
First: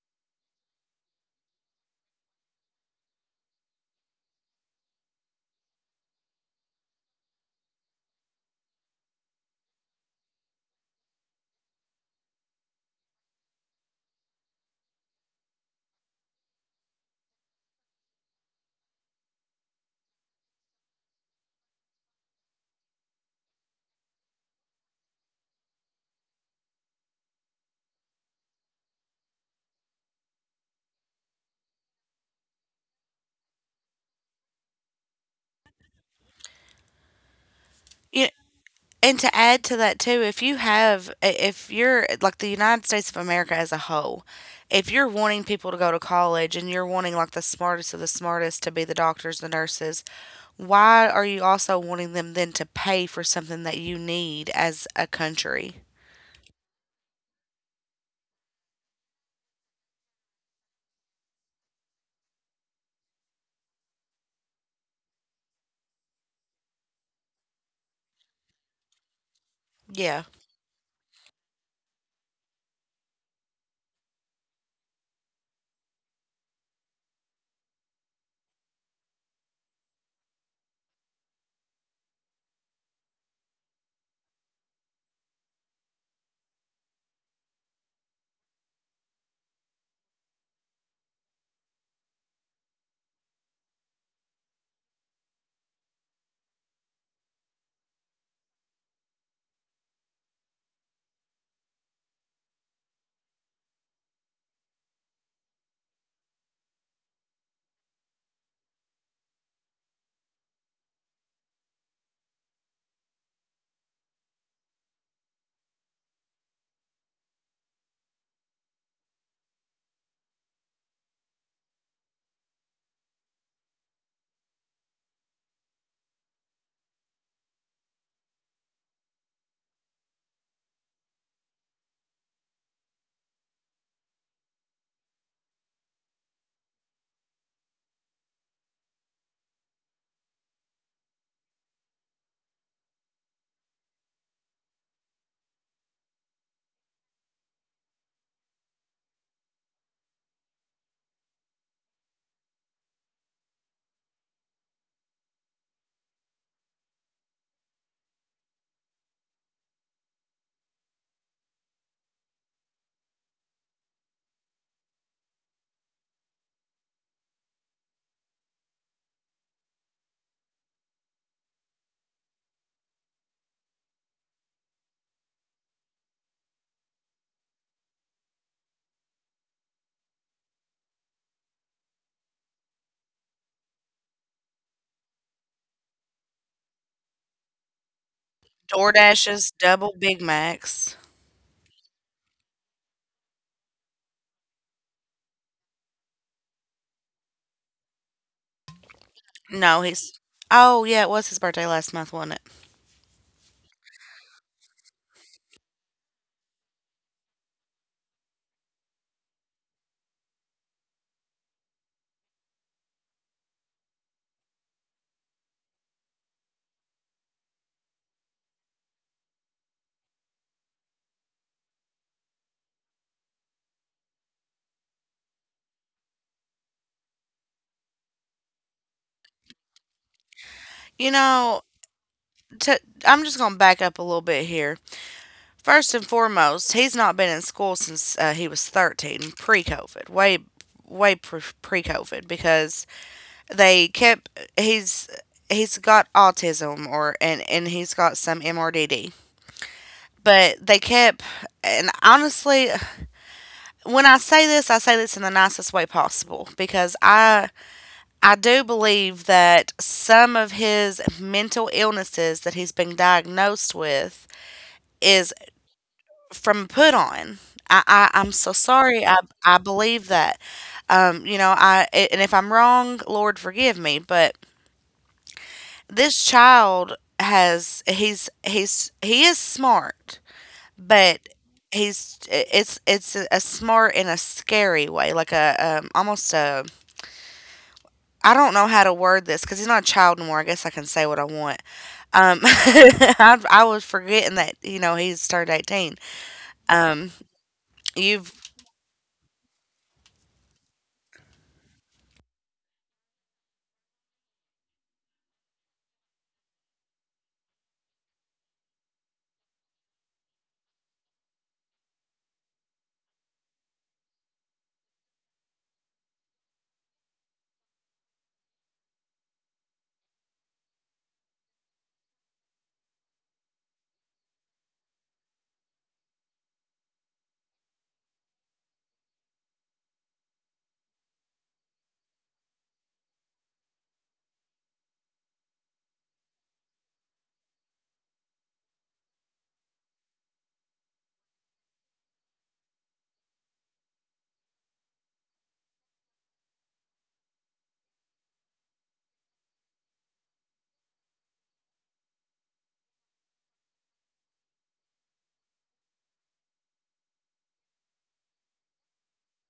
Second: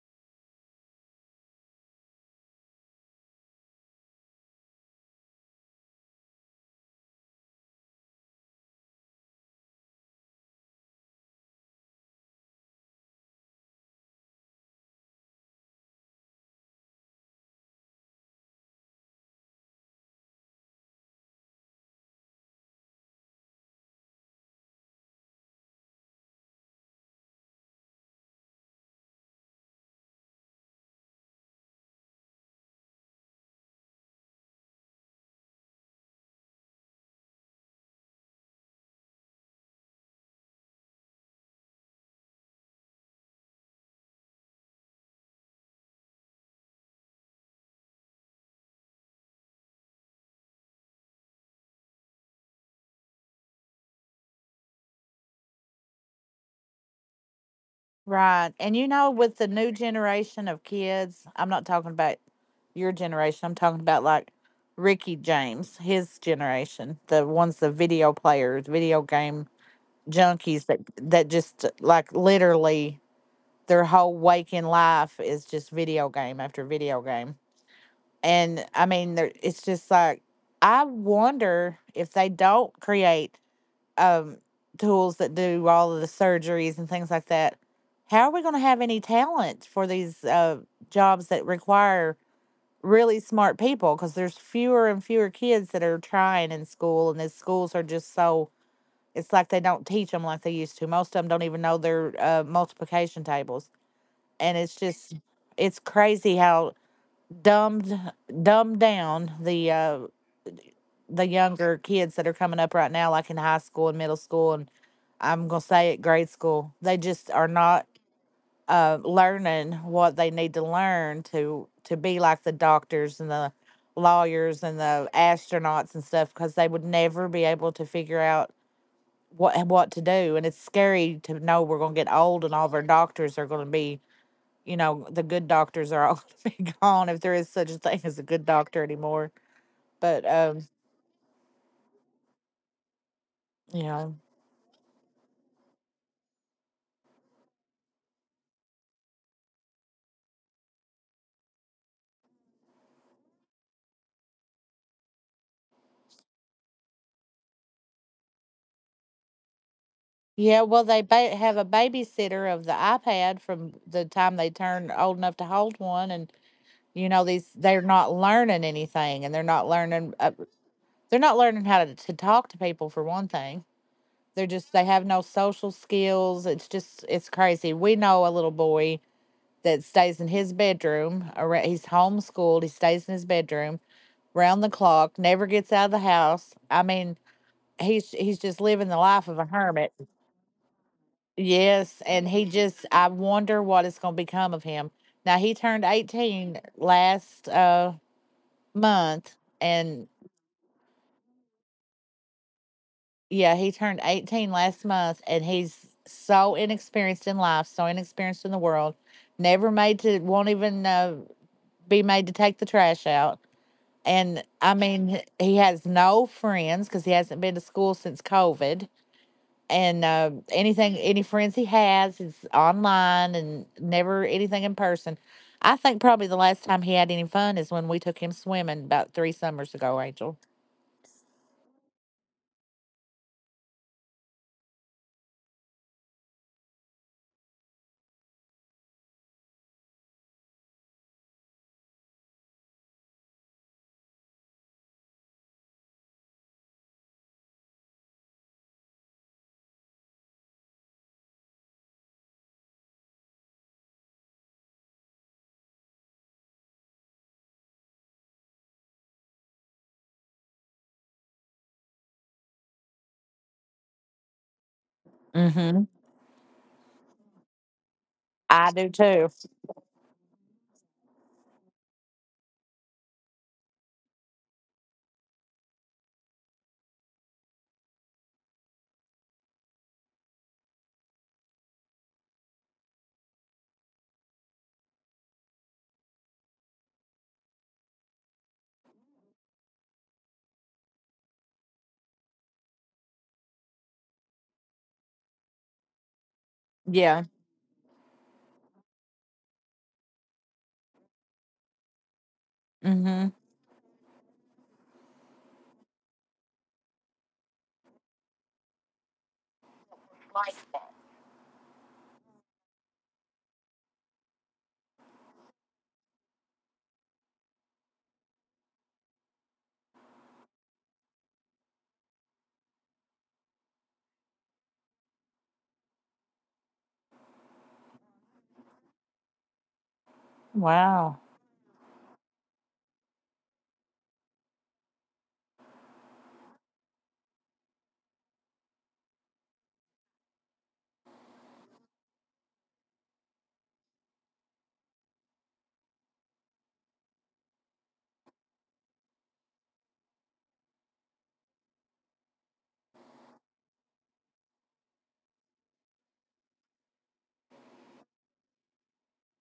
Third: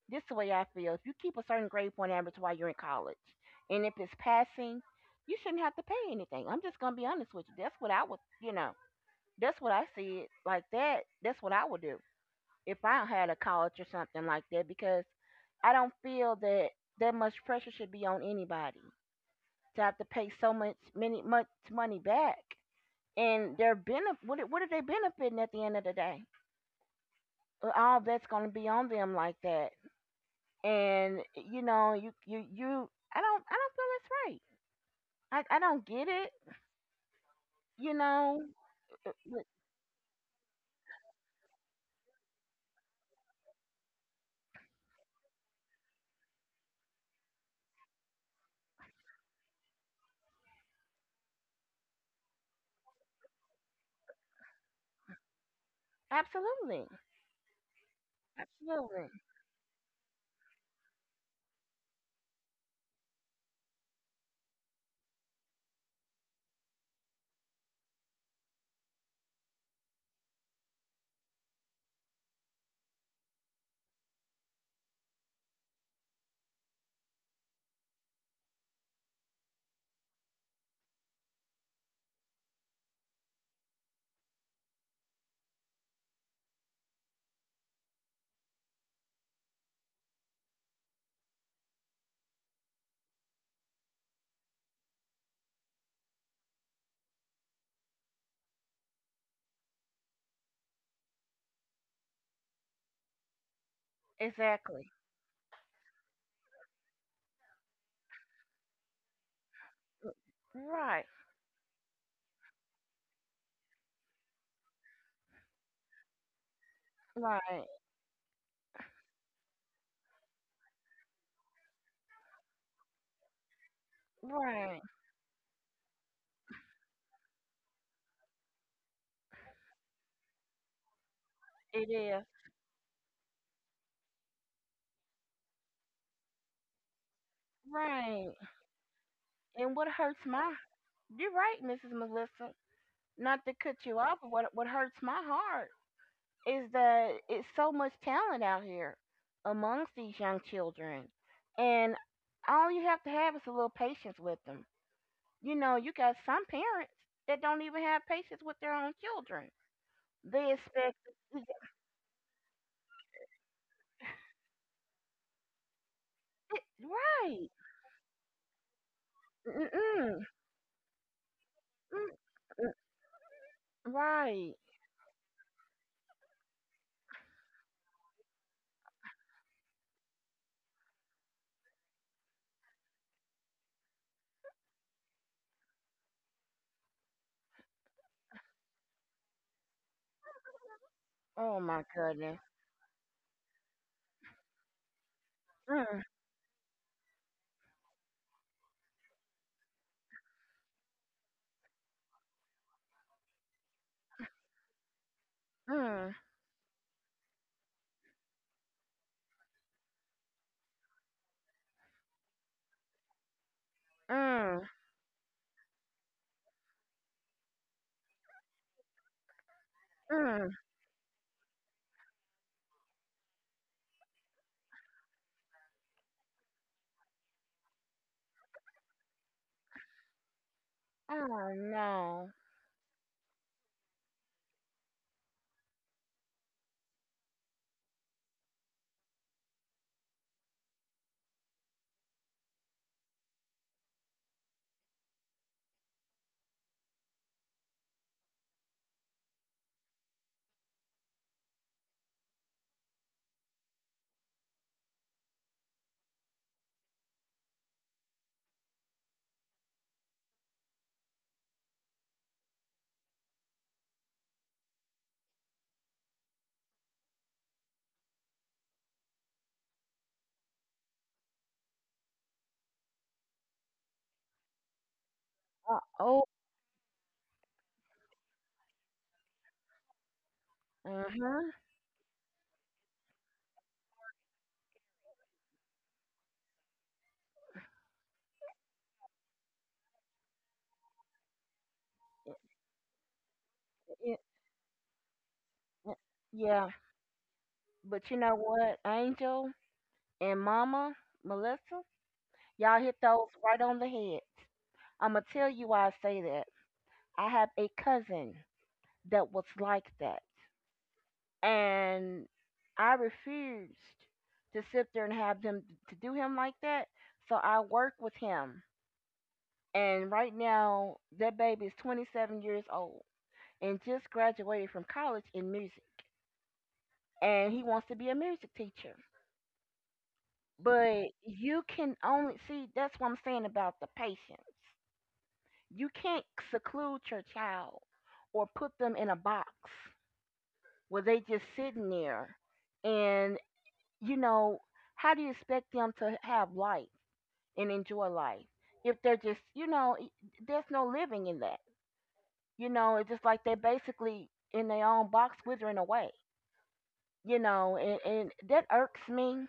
Speaker 3: this is the way I feel. If you keep a certain grade point average while you're in college, and if it's passing, you shouldn't have to pay anything. I'm just gonna be honest with you. That's what I would. That's what I see it like that. That's what I would do if I had a college or something like that because I don't feel that that much pressure should be on anybody to have to pay so much many much money back. And they're benef- what, are- What are they benefiting at the end of the day? Well, all that's going to be on them like that. And you know, you I don't feel that's right. I don't get it, you
Speaker 1: you-
Speaker 3: know. Uh,
Speaker 1: and to
Speaker 3: uh,
Speaker 1: add to that too, if you have, if you're like the United States of America as a whole, if you're wanting people to go to college and you're wanting like the smartest of the smartest to be the doctors, the nurses, why are you also wanting them then to pay for something that you need as a country?
Speaker 3: Absolutely.
Speaker 2: Right. And
Speaker 3: Absolutely.
Speaker 2: with the new generation of kids, I'm not talking about your generation. I'm talking about like Ricky James, his generation, the ones the video players, video game
Speaker 1: Yeah,
Speaker 2: junkies that just like literally their whole waking life is just video game after video game. And I mean, it's just like I wonder if they don't create um, tools that do all of the surgeries and things like that, how are we going to have any talent for these jobs that require really smart people? Because there's fewer and fewer kids that are trying in school, and the schools are just so it's like they don't teach them like they used to. Most of them don't even know their multiplication tables, and it's
Speaker 3: Exactly.
Speaker 2: just it's crazy how dumbed dumbed down
Speaker 3: Right.
Speaker 2: the younger kids that are coming up right now, like in high school and middle school, and I'm gonna say it, grade school. They just are
Speaker 3: Right.
Speaker 2: not learning what they need to learn to be like the doctors and the lawyers
Speaker 3: Right.
Speaker 2: and the astronauts and stuff because they would never be able to figure out what to do. And it's scary to know we're
Speaker 3: It
Speaker 2: gonna get
Speaker 3: is.
Speaker 2: old and all of our doctors are gonna be, the good doctors are all gonna be gone if there is such a thing as a
Speaker 3: Right.
Speaker 2: good doctor anymore.
Speaker 3: And what hurts
Speaker 2: But
Speaker 3: my you're right, Mrs. Melissa. Not to cut
Speaker 2: you
Speaker 3: you
Speaker 2: know.
Speaker 3: off, but what hurts my heart is that it's so much talent out here amongst these young children. And all you have to have is a little patience with them. You know, you got some parents that don't even have patience with their own children. They
Speaker 2: Yeah, well,
Speaker 3: expect.
Speaker 2: have a babysitter of the iPad from the time they turn old enough to hold one, and you know
Speaker 3: Right.
Speaker 2: these they're not learning anything, and
Speaker 3: Mm-mm.
Speaker 2: they're not learning how
Speaker 3: Mm-mm.
Speaker 2: to talk to people for one thing.
Speaker 3: Right.
Speaker 2: They have no social skills. It's just it's crazy. We know a little boy that stays in his bedroom. He's homeschooled. He stays in his bedroom round the clock, never gets out of the house. I mean, he's just living the life of
Speaker 1: DoorDashes,
Speaker 2: a
Speaker 1: double
Speaker 2: hermit.
Speaker 1: Big Macs.
Speaker 3: Oh my
Speaker 2: Yes, and
Speaker 3: goodness.
Speaker 2: he just I wonder what it's going to become of him. Now he turned
Speaker 3: Mm,
Speaker 2: 18 last month
Speaker 1: No,
Speaker 2: and
Speaker 1: he's. Oh yeah, it was his birthday last month, wasn't it?
Speaker 2: yeah, he turned 18 last month and he's
Speaker 3: mm,
Speaker 2: so inexperienced in life, so inexperienced in the world, never made to won't even be made to take the trash out. And
Speaker 3: mm,
Speaker 2: I mean, he has no friends cuz he hasn't been to school since COVID and
Speaker 3: mm.
Speaker 2: anything any friends he has is online and never anything in person. I think probably the last time he had any fun is when we took him swimming about three summers ago, Angel.
Speaker 1: You
Speaker 3: Oh
Speaker 1: know,
Speaker 3: no.
Speaker 1: i I'm just going to back up a little bit here. First and foremost, he's not been in school since he was 13, pre-COVID, way way pre-COVID, because they kept he's he's got autism or and he's got some MRDD. But they kept, and honestly, when I say this in the nicest way possible because I do believe that some of his mental illnesses that he's been diagnosed with is
Speaker 2: Mm-hmm.
Speaker 1: from put on. I'm so
Speaker 2: I do
Speaker 1: sorry.
Speaker 2: too.
Speaker 1: I believe that. You know, I and if I'm wrong, Lord forgive me. But
Speaker 3: Oh.
Speaker 1: this child has he is smart, but
Speaker 3: Uh-huh.
Speaker 1: he's it's a smart in a scary way, like a almost a I don't know how to word this because he's not a child anymore. I guess I can say what I want. I was forgetting that you know he's turned 18.
Speaker 3: Yeah.
Speaker 1: Um,
Speaker 2: Yeah.
Speaker 3: But you
Speaker 1: you've
Speaker 3: know what, Angel and Mama, Melissa, y'all hit those
Speaker 2: Mm-hmm.
Speaker 3: right on the head. I'ma tell you why I say that. I have a cousin that was like that. And I refused to sit there and have them to do him like that. So I work with him. And right now that baby is 27 years old and just graduated from college in music. And he wants to be a music teacher. But
Speaker 2: Wow.
Speaker 3: you can only see that's what I'm saying about the patience. You can't seclude your child or put them in a box where they just sitting there and, you know, how do you expect them to have life and enjoy life if they're just, there's no living in that. It's just like they're basically in their own box withering away, and that irks me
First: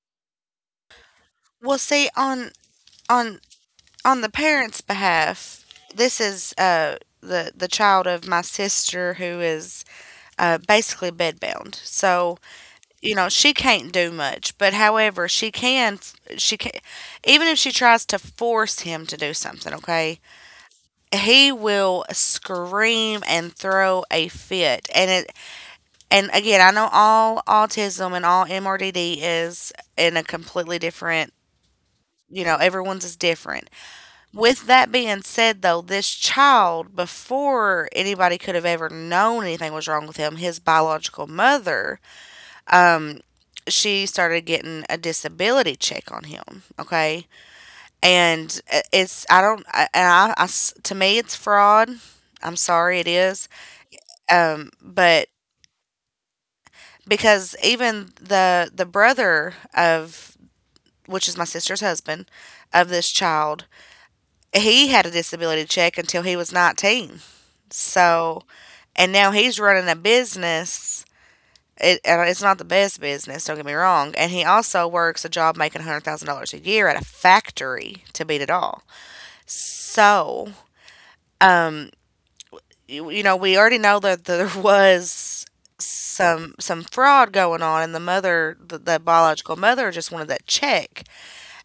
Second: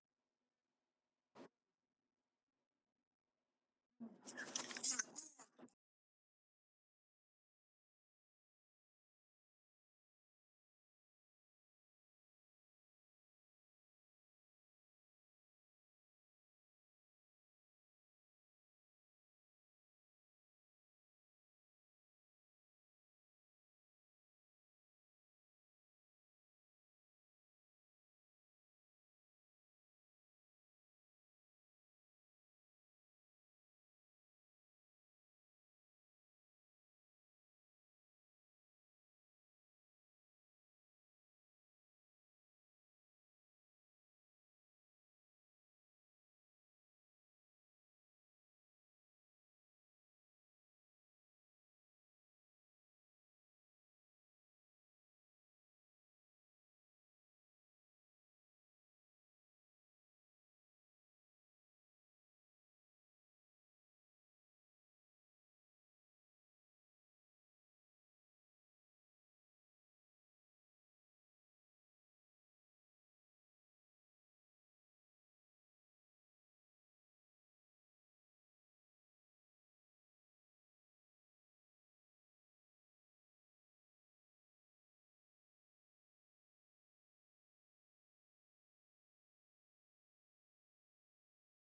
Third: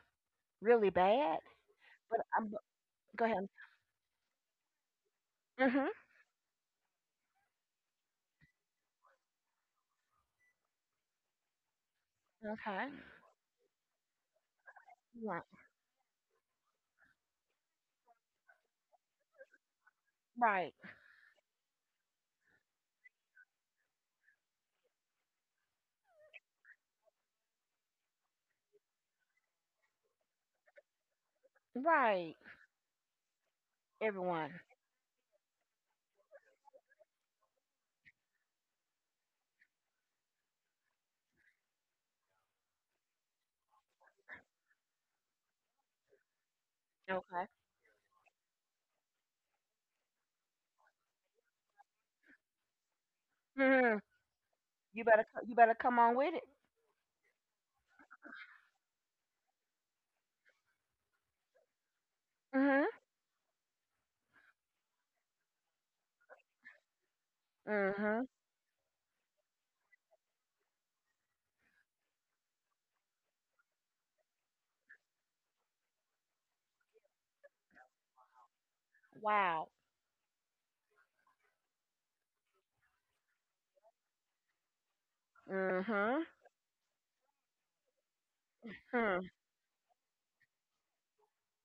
Speaker 3: really bad.
Speaker 1: well see
Speaker 3: But I'm go
Speaker 1: on
Speaker 3: ahead.
Speaker 1: on the parents' behalf,
Speaker 3: Mhm.
Speaker 1: this is the child of my sister who is basically bedbound. So
Speaker 3: Okay.
Speaker 1: you know she can't do much. But however, she can. She can, even if she tries to force him to do something. Okay,
Speaker 3: Right,
Speaker 1: he will scream and throw a fit. And again, I know all autism and all MRDD is in a completely different.
Speaker 3: right.
Speaker 1: You know, everyone's is different.
Speaker 3: Everyone.
Speaker 1: With that being said, though, this child, before anybody could have ever known anything was wrong with him, his biological mother, um, she started getting a disability check on him. Okay,
Speaker 3: Okay.
Speaker 1: and it's I don't I, and I, to me it's fraud. I'm sorry, it is.
Speaker 3: Mhm. You better
Speaker 1: But
Speaker 3: co- you better come on with it.
Speaker 1: because even the brother of, which is my sister's husband
Speaker 3: Mhm.
Speaker 1: of this child, he had a disability check until he was 19.
Speaker 3: Mhm.
Speaker 1: So, and now he's running a business. It, and it's not the best business, don't get me wrong. And he also works a job making $100,000 a year at a factory to beat it all.
Speaker 3: Wow.
Speaker 1: So, you know, we already know that there was
Speaker 3: Mhm.
Speaker 1: some fraud going on, and the
Speaker 3: Hmm.
Speaker 1: biological mother just wanted that check.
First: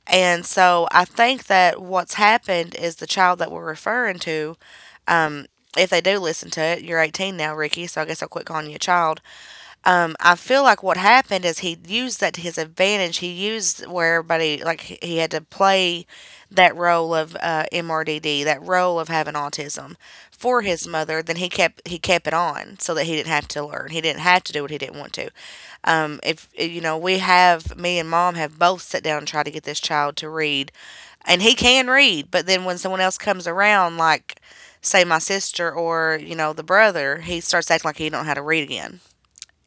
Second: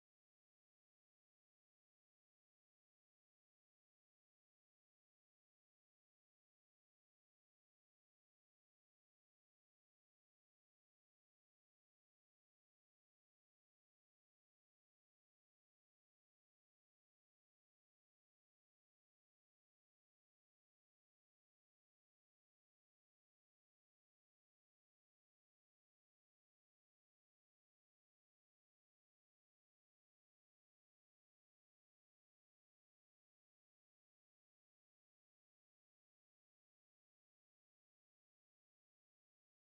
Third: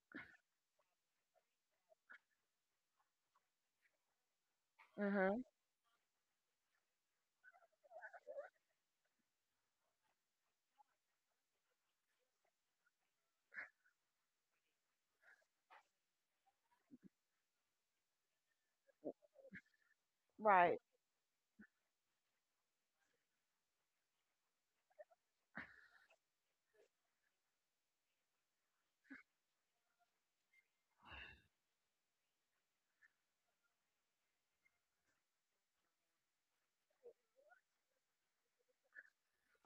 Speaker 1: And so I think that what's happened is the child that we're referring to.
Speaker 3: Mhm.
Speaker 1: Um, if they do listen to it, you're 18 now, Ricky, so I guess I'll quit calling you a child. I feel like what happened is he used that to his advantage. He used where everybody, like he had to play that role of MRDD, that role of having autism for
Speaker 3: Right.
Speaker 1: his mother. Then he kept it on so that he didn't have to learn. He didn't have to do what he didn't want to. If eh, you know, We, have me and mom, have both sat down and tried to get this child to read, and he can read. But then when someone else comes around, like say my sister or you know the brother, he starts acting like he don't know how to read again.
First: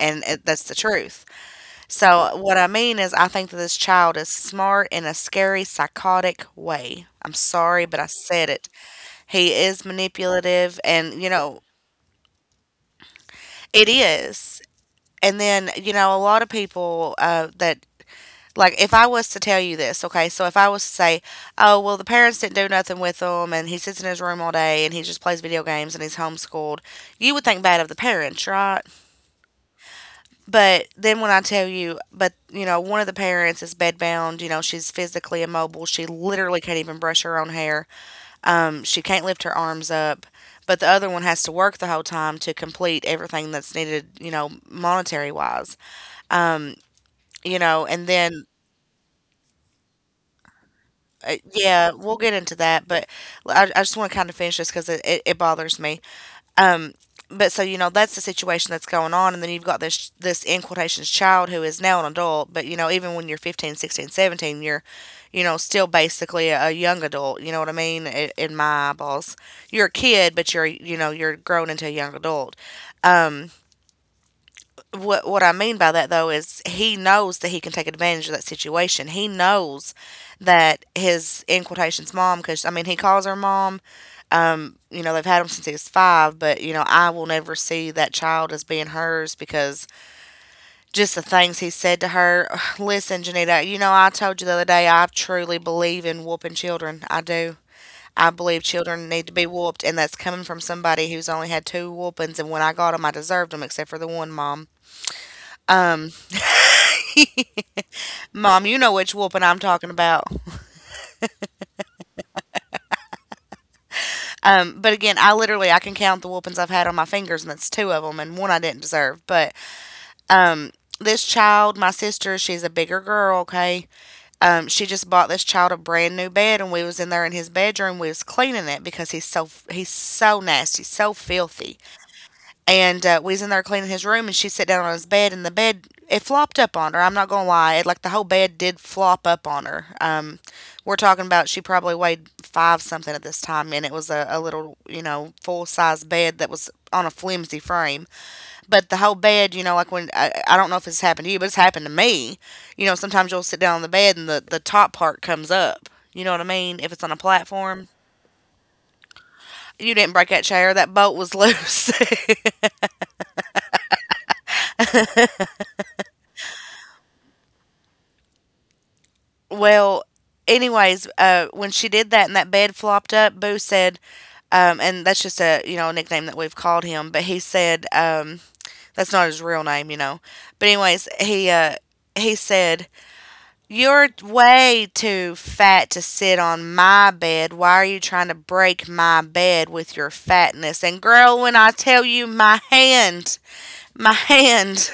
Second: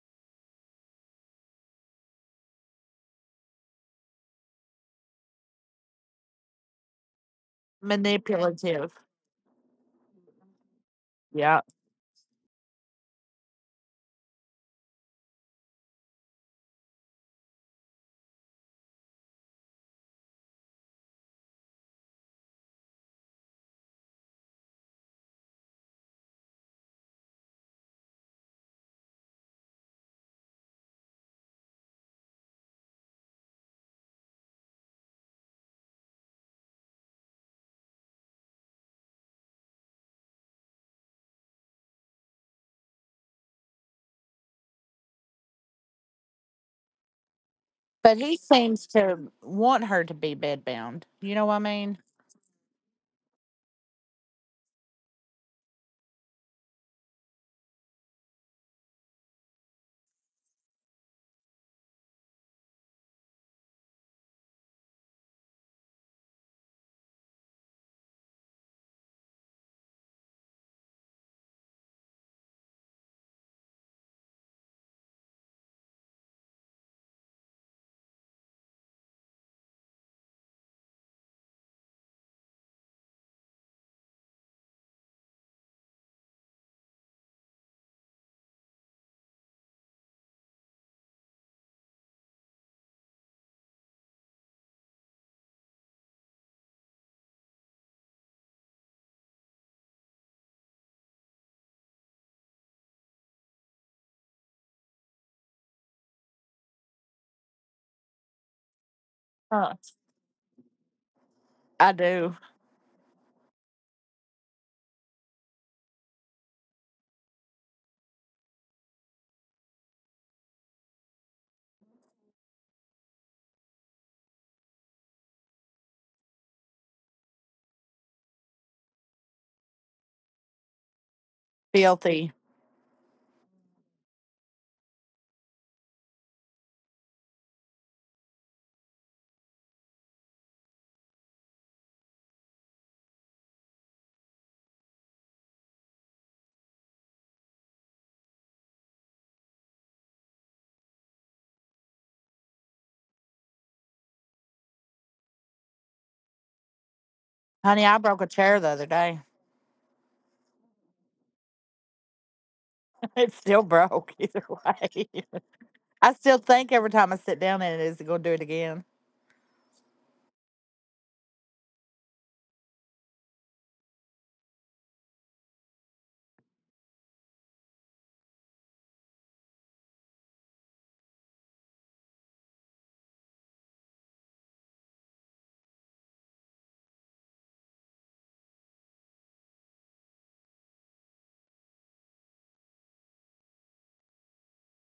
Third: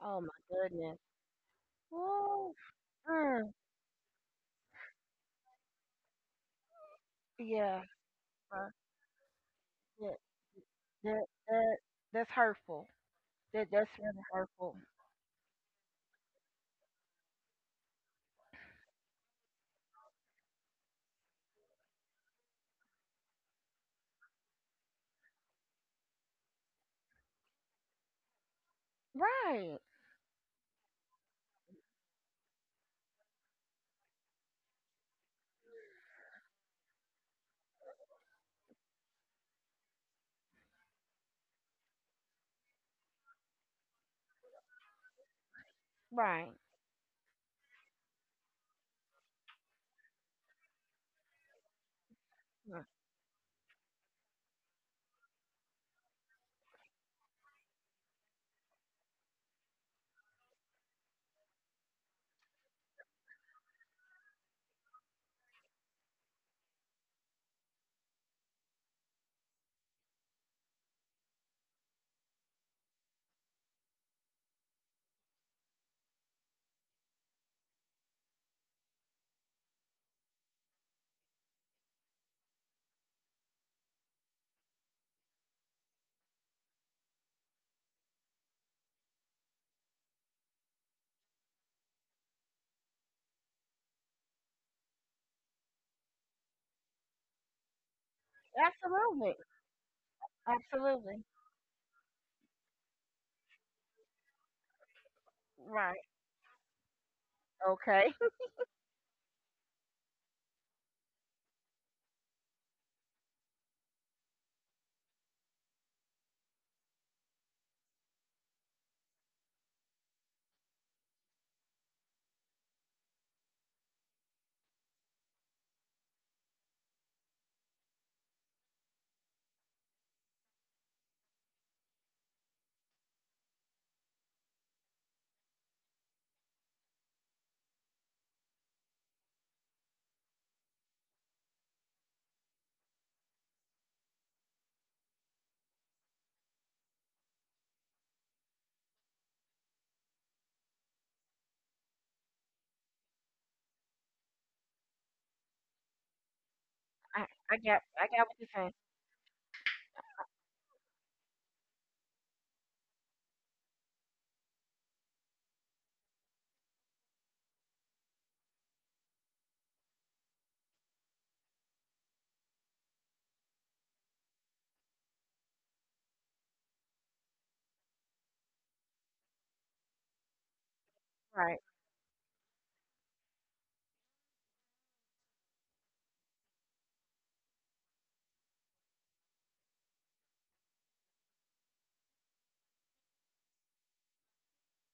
Speaker 3: Oh my
Speaker 1: that's the
Speaker 3: goodness.
Speaker 1: truth. So,
Speaker 3: Woo.
Speaker 1: what I mean is, I think
Speaker 3: Mm.
Speaker 1: that this child is smart in a scary, psychotic way. I'm
Speaker 3: Yeah.
Speaker 1: sorry, but I said it.
Speaker 3: Bruh.
Speaker 2: Manipulative.
Speaker 1: He is
Speaker 3: That,
Speaker 1: manipulative, and
Speaker 3: that
Speaker 1: you know,
Speaker 2: Yeah.
Speaker 3: that that's hurtful. That
Speaker 1: it
Speaker 3: that's really
Speaker 1: is.
Speaker 3: hurtful.
Speaker 1: And then, you know, a lot of people that like, if I was to tell you this, okay, so if I was to say, oh, well, the parents didn't do nothing with him, and he sits in his room all day, and he just plays video games, and he's homeschooled, you would think bad of the parents, right?
Speaker 3: Right.
Speaker 1: But then when I tell you, but you know, one of the parents is bedbound. You know, she's physically immobile. She literally can't even brush her own hair. She can't lift her arms up. But the other one has to work the whole time to complete everything that's needed. You know, monetary wise.
Speaker 3: Right.
Speaker 1: You know,
Speaker 2: But
Speaker 1: and
Speaker 2: he
Speaker 1: then.
Speaker 2: seems to want her to be bedbound. You know what I
Speaker 1: Yeah,
Speaker 2: mean?
Speaker 1: we'll get into
Speaker 3: Mm.
Speaker 1: that, but I just want to kind of finish this because it bothers me. Um, but so you know that's the situation that's going on, and then you've got this in quotations child who is now an adult. But you know, even when you're 15, 16, 17, you're you know still basically a young adult, you know what I mean, in my eyeballs. You're a kid, but you're, you know, you're grown into a young adult. What I mean by that, though, is he knows that he can take advantage of that situation. He knows that his in quotations mom, because I mean he calls her mom, you know, they've had him since he was five. But you know, I will never see that child as being hers, because just the things he said to her. Listen, Janita, you know I told you the other day, I truly believe in whooping children, I do. I believe children need to
Speaker 3: Absolutely.
Speaker 1: be whooped, and that's coming from somebody
Speaker 3: Absolutely.
Speaker 1: who's only had two whoopings, and when I got them, I deserved them, except for the one. mom
Speaker 3: Right. Okay.
Speaker 1: mom you know which whooping I'm
Speaker 2: Huh.
Speaker 1: talking about.
Speaker 2: I do.
Speaker 1: But again, I literally, I can count the whoopings I've had on my fingers, and that's two of them, and one I didn't deserve. But this child, my sister, she's a bigger girl, okay. She just bought this child a brand new bed, and we was in there in his bedroom. We was cleaning it because he's so nasty, so filthy.
Speaker 2: Filthy.
Speaker 1: And we was in there cleaning his room, and she sat down on his bed, and the bed it flopped up on her. I'm not gonna lie, it, like, the whole bed did flop up on her. We're talking about, she probably weighed five something at this time, and it was a little, you know, full size bed that was on a flimsy frame. But the whole bed, you know, like when I don't know if it's happened to you, but it's happened to me. You know, sometimes you'll sit down on the bed, and the top part comes up. You know what I mean? If it's on a
Speaker 3: I, I got
Speaker 2: Honey,
Speaker 1: platform.
Speaker 2: I
Speaker 3: I
Speaker 2: broke a
Speaker 3: got what you're
Speaker 2: chair the
Speaker 3: saying.
Speaker 2: other day.
Speaker 1: You didn't break that chair, that bolt was loose.
Speaker 2: It still broke either way. I still think every time I sit down in it is it going to do it again.
Speaker 1: well, anyways, when she did that and that bed flopped up, Boo said, and that's just a, you know, a nickname that we've called him, but he said that's not his real name, you know. But anyways,
Speaker 3: Right.
Speaker 1: he said, "You're way too fat to sit on my bed. Why are you trying to break my bed with your fatness?" And girl, when I tell you my hand, my hand,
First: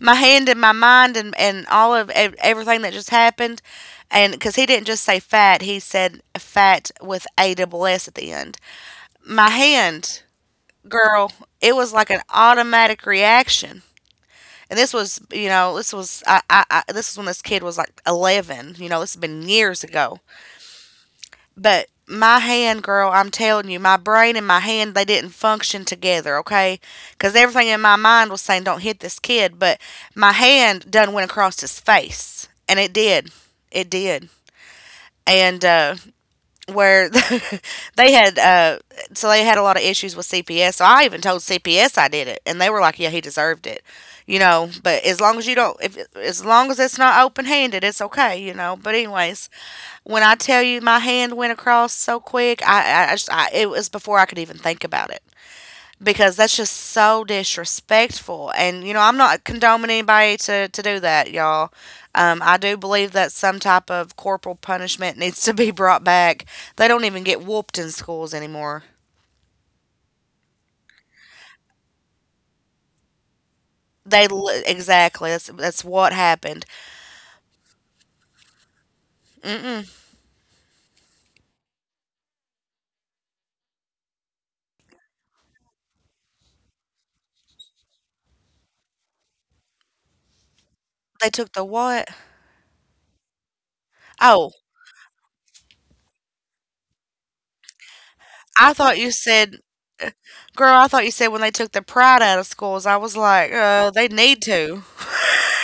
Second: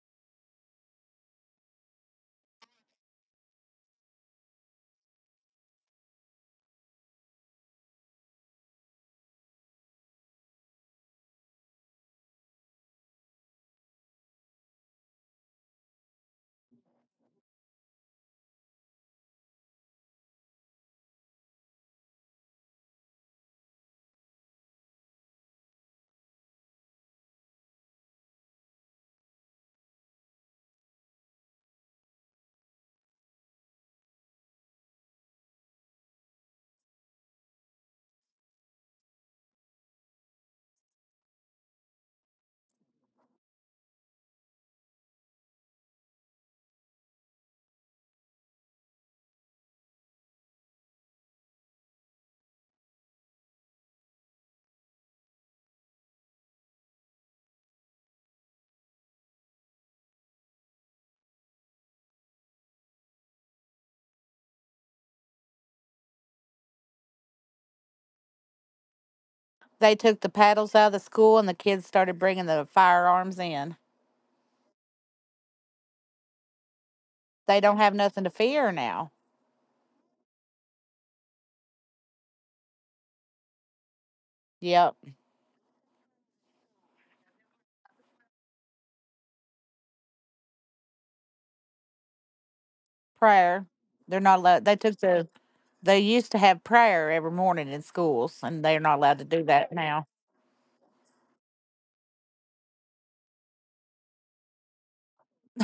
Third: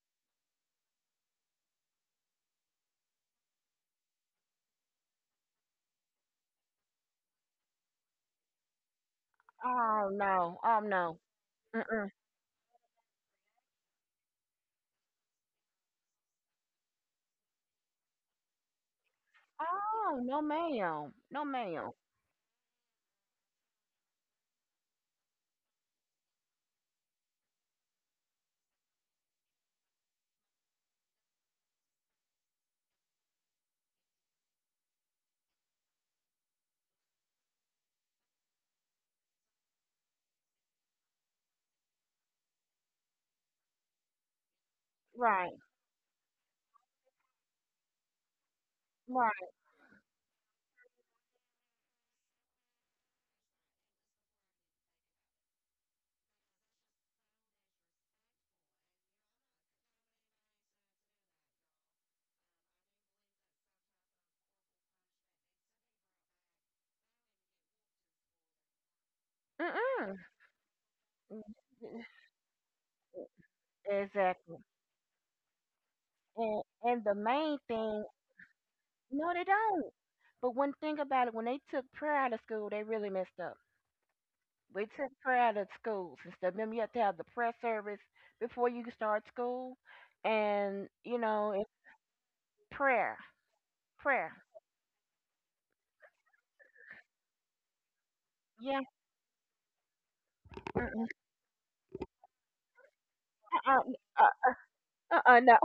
Speaker 1: my hand and my mind and all of everything that just happened, and because he didn't just say fat, he said fat with a double S at the end. My
Speaker 3: Oh
Speaker 1: hand,
Speaker 3: no. Oh no.
Speaker 1: girl, it was like
Speaker 3: Mm.
Speaker 1: an automatic reaction. And this was, you know, this was I this was when this kid was like 11. You know, this has been years ago.
Speaker 3: Oh, no ma'am. No
Speaker 1: But
Speaker 3: ma'am.
Speaker 1: my hand, girl, I'm telling you, my brain and my hand, they didn't function together, okay? Because everything in my mind was saying, "Don't hit this kid," but my hand done went across his face, and it did, it did. And where they had they had a lot of issues with CPS. So I even told CPS I did it, and they were like, "Yeah, he deserved it." You know, but as long as
Speaker 3: Right.
Speaker 1: you don't, if as long as it's not open-handed, it's okay, you know. But anyways,
Speaker 3: Right.
Speaker 1: when I tell you my hand went across so quick, I, just, I it was before I could even think about it, because that's just so disrespectful. And you know, I'm not condoning anybody to do that, y'all. I do believe that some type of corporal punishment needs to be brought back. They don't even get whooped in schools anymore.
Speaker 2: They
Speaker 3: Mm-mm.
Speaker 2: took the paddles out of the school and the kids started bringing the firearms in.
Speaker 3: Exactly.
Speaker 1: Exactly, that's what
Speaker 3: And
Speaker 1: happened.
Speaker 3: and the main
Speaker 2: They don't have
Speaker 3: thing,
Speaker 2: nothing to fear now.
Speaker 3: no, they don't.
Speaker 1: Mm-mm.
Speaker 3: But one thing about it, when they took prayer out of school, they really messed up. We
Speaker 2: Yep.
Speaker 3: took prayer out of schools and stuff. Remember, you have to have the prayer service before you can start school, and
Speaker 1: They took the
Speaker 3: it's
Speaker 1: what?
Speaker 3: prayer,
Speaker 2: Prayer. They're
Speaker 3: prayer.
Speaker 2: not
Speaker 1: Oh,
Speaker 2: allowed. They used to have prayer every morning in schools and
Speaker 1: I
Speaker 3: Yeah.
Speaker 2: they're
Speaker 1: thought
Speaker 2: not
Speaker 1: you
Speaker 2: allowed to do
Speaker 1: said,
Speaker 2: that now.
Speaker 1: girl. I
Speaker 3: Uh,
Speaker 1: thought you said when they took the pride out of schools. I was like,
Speaker 3: uh,
Speaker 1: they need to.
Speaker 3: no,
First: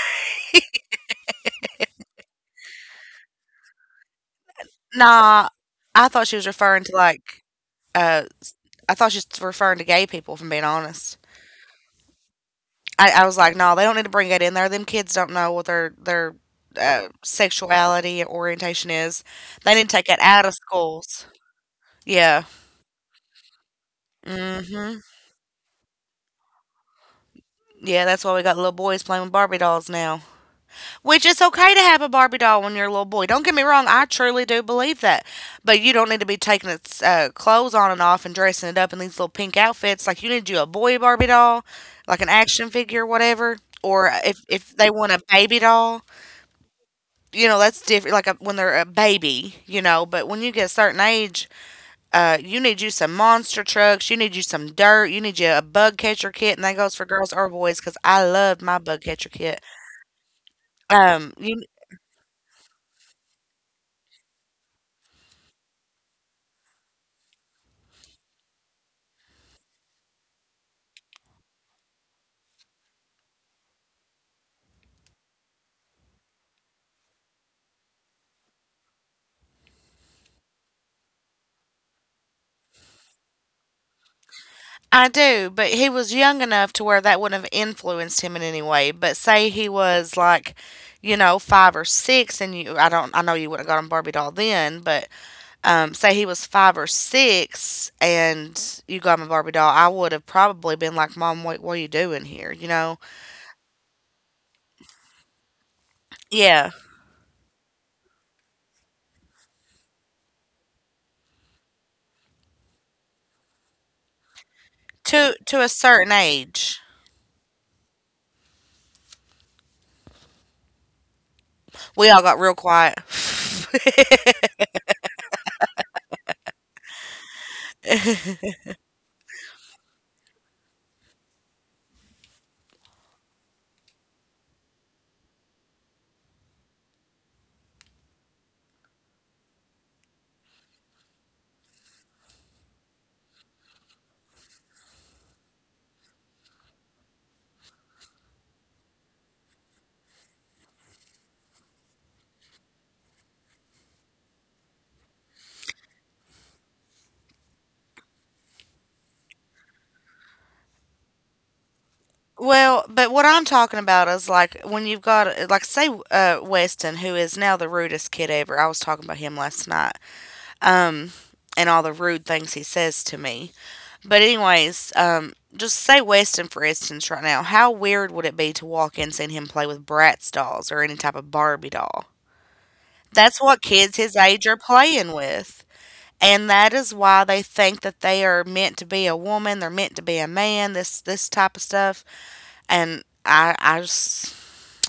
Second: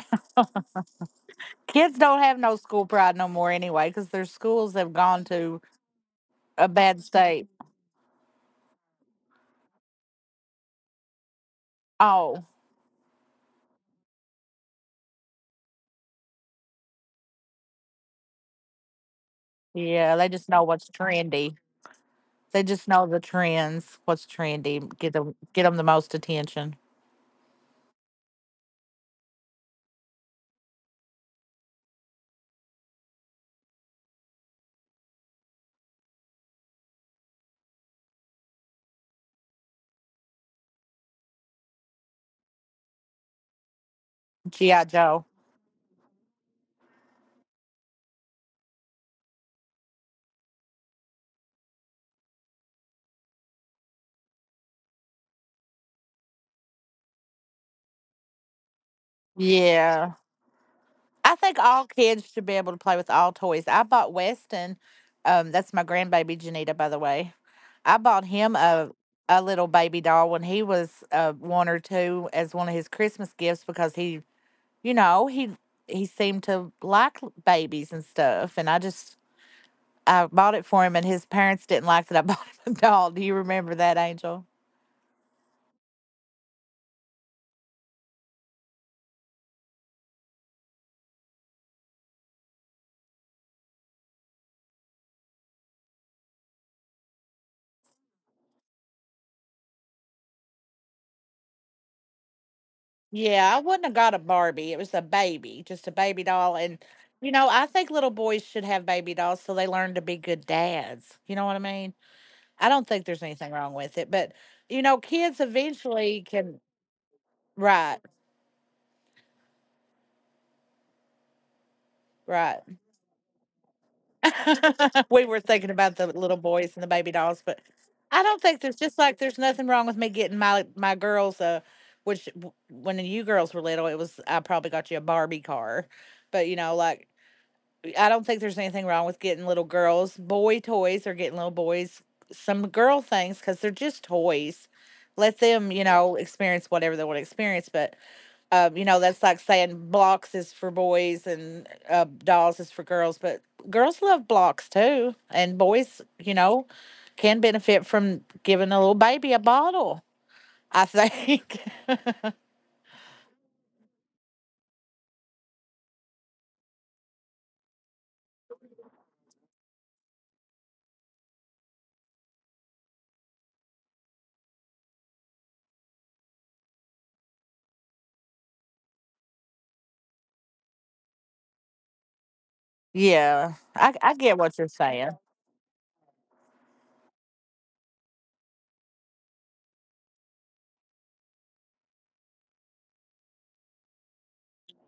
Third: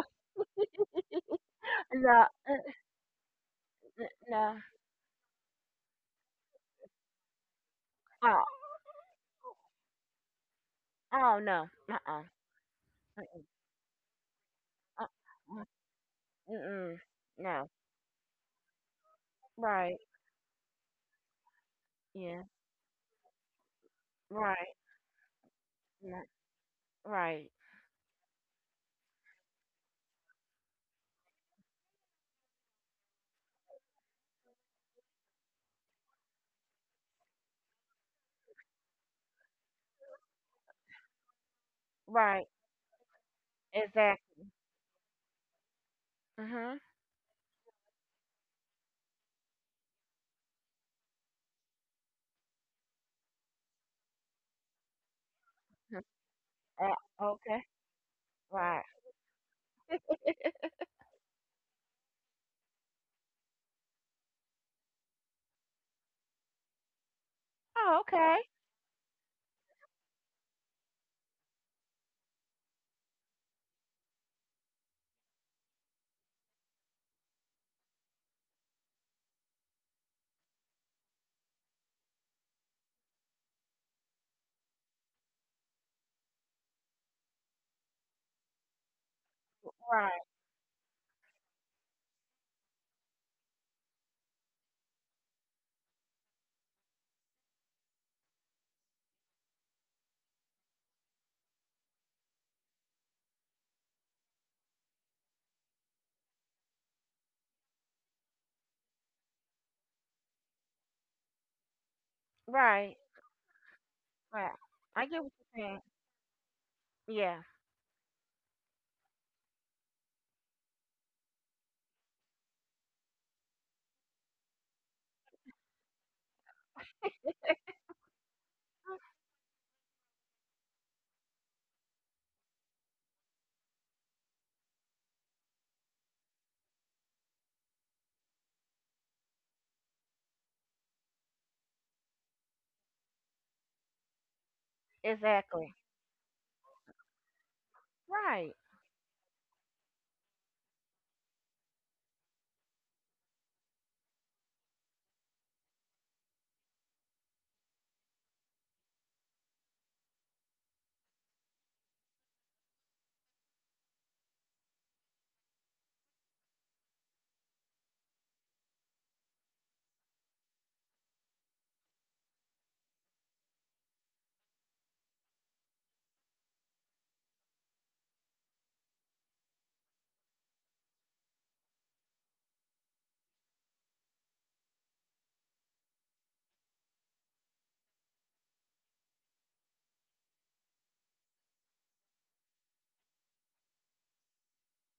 Speaker 2: Kids don't
Speaker 3: no,
Speaker 2: have no school pride no more anyway because their
Speaker 3: no.
Speaker 2: schools have gone
Speaker 1: Nah,
Speaker 2: to
Speaker 1: I thought she was
Speaker 2: a
Speaker 1: referring to
Speaker 2: bad
Speaker 1: like,
Speaker 2: state.
Speaker 1: uh,
Speaker 3: Oh,
Speaker 1: I thought she was referring to gay people. From being honest.
Speaker 3: oh no. Uh-uh.
Speaker 2: Oh,
Speaker 1: I was like, no, they don't need to bring that in there. Them
Speaker 3: uh,
Speaker 1: kids don't know
Speaker 3: uh,
Speaker 1: what their
Speaker 3: Mm-mm. No.
Speaker 1: sexuality and orientation is. They need to
Speaker 3: Right.
Speaker 1: take that
Speaker 2: yeah. They
Speaker 1: out of
Speaker 2: just know what's
Speaker 1: schools.
Speaker 2: trendy.
Speaker 3: Yeah.
Speaker 1: Yeah.
Speaker 2: They just know the trends, what's
Speaker 3: Right.
Speaker 2: trendy,
Speaker 1: Mhm.
Speaker 2: get them the most
Speaker 3: No.
Speaker 2: attention.
Speaker 3: Right.
Speaker 1: Yeah, that's why we got little boys playing with Barbie dolls now. Which it's okay to have a Barbie doll when you're a little boy. Don't get me wrong, I truly do believe that. But you don't need to be taking its clothes on and off and dressing it up in these little pink outfits. Like you need you a boy Barbie doll, like an
Speaker 3: Right.
Speaker 1: action figure, whatever. Or if
Speaker 3: Exactly.
Speaker 1: if
Speaker 2: GI.
Speaker 1: they want a
Speaker 2: Joe.
Speaker 1: baby doll,
Speaker 3: Mhm.
Speaker 1: you know that's different. Like a, when they're a baby, you know, but when you get a certain age, you need you some monster trucks, you need you some dirt, you need you a bug
Speaker 3: Mhm.
Speaker 1: catcher kit, and that goes
Speaker 3: Uh,
Speaker 1: for girls or
Speaker 3: okay.
Speaker 1: boys because I loved my
Speaker 3: Right.
Speaker 1: bug catcher kit.
Speaker 2: Yeah. I
Speaker 1: You
Speaker 2: think all kids should be able to play with all toys. I bought Weston, that's my grandbaby Janita, by the way.
Speaker 3: Oh,
Speaker 2: I bought
Speaker 3: okay.
Speaker 2: him a little baby doll when he was one or two as one of his Christmas gifts because he, you know, he seemed to like babies and stuff. And I just I bought it for him, and his parents didn't like that I bought him a doll. Do you remember that, Angel?
Speaker 1: I do, but he was young enough to where that wouldn't have influenced him in any way. But say he
Speaker 3: Right.
Speaker 1: was like, you know, five or six, and you, I don't, I know you wouldn't have got him Barbie doll then, but say he was five or six and you got him a Barbie doll, I would have probably been like, Mom, what are you doing here? You know?
Speaker 2: Yeah, I wouldn't have got a Barbie. It was a baby, just a baby doll.
Speaker 1: Yeah.
Speaker 2: And, I think little boys should have baby dolls so they learn to be good dads. You know what I mean? I don't
Speaker 3: Right.
Speaker 2: think there's anything wrong with it, but,
Speaker 3: Right. I get what
Speaker 1: To
Speaker 2: kids
Speaker 1: to
Speaker 3: you're
Speaker 1: a
Speaker 3: saying.
Speaker 1: certain
Speaker 2: eventually can.
Speaker 1: age.
Speaker 3: Yeah.
Speaker 2: Right,
Speaker 1: We all got real
Speaker 2: right.
Speaker 1: quiet.
Speaker 2: We were thinking about the little boys and the baby dolls, but I don't think there's just like there's nothing wrong with me getting my girls a, which when you girls were little, it was I probably got you a Barbie car, but I don't think there's anything wrong with getting little girls boy toys or getting little boys some girl things because they're just toys. Let
Speaker 3: Exactly.
Speaker 2: them, experience whatever they want to experience. But,
Speaker 3: Right.
Speaker 2: that's like saying blocks is for boys and dolls is for girls. But girls love blocks too. And boys, can benefit from giving a little baby a bottle, I think.
Speaker 1: Well, but what I'm talking about is like when you've got, like, say, uh, Weston, who is now the rudest kid ever. I was talking about him last night. Um and all the rude things he says to me. But anyways, just say Weston for instance right now. How weird would it be to walk in seeing him play with Bratz dolls or any type of Barbie doll? That's
Speaker 2: Yeah,
Speaker 1: what kids his
Speaker 2: I get
Speaker 1: age are
Speaker 2: what you're
Speaker 1: playing
Speaker 2: saying.
Speaker 1: with. And that is why they think that they are meant to be a woman, they're meant to be a man, this type of stuff. And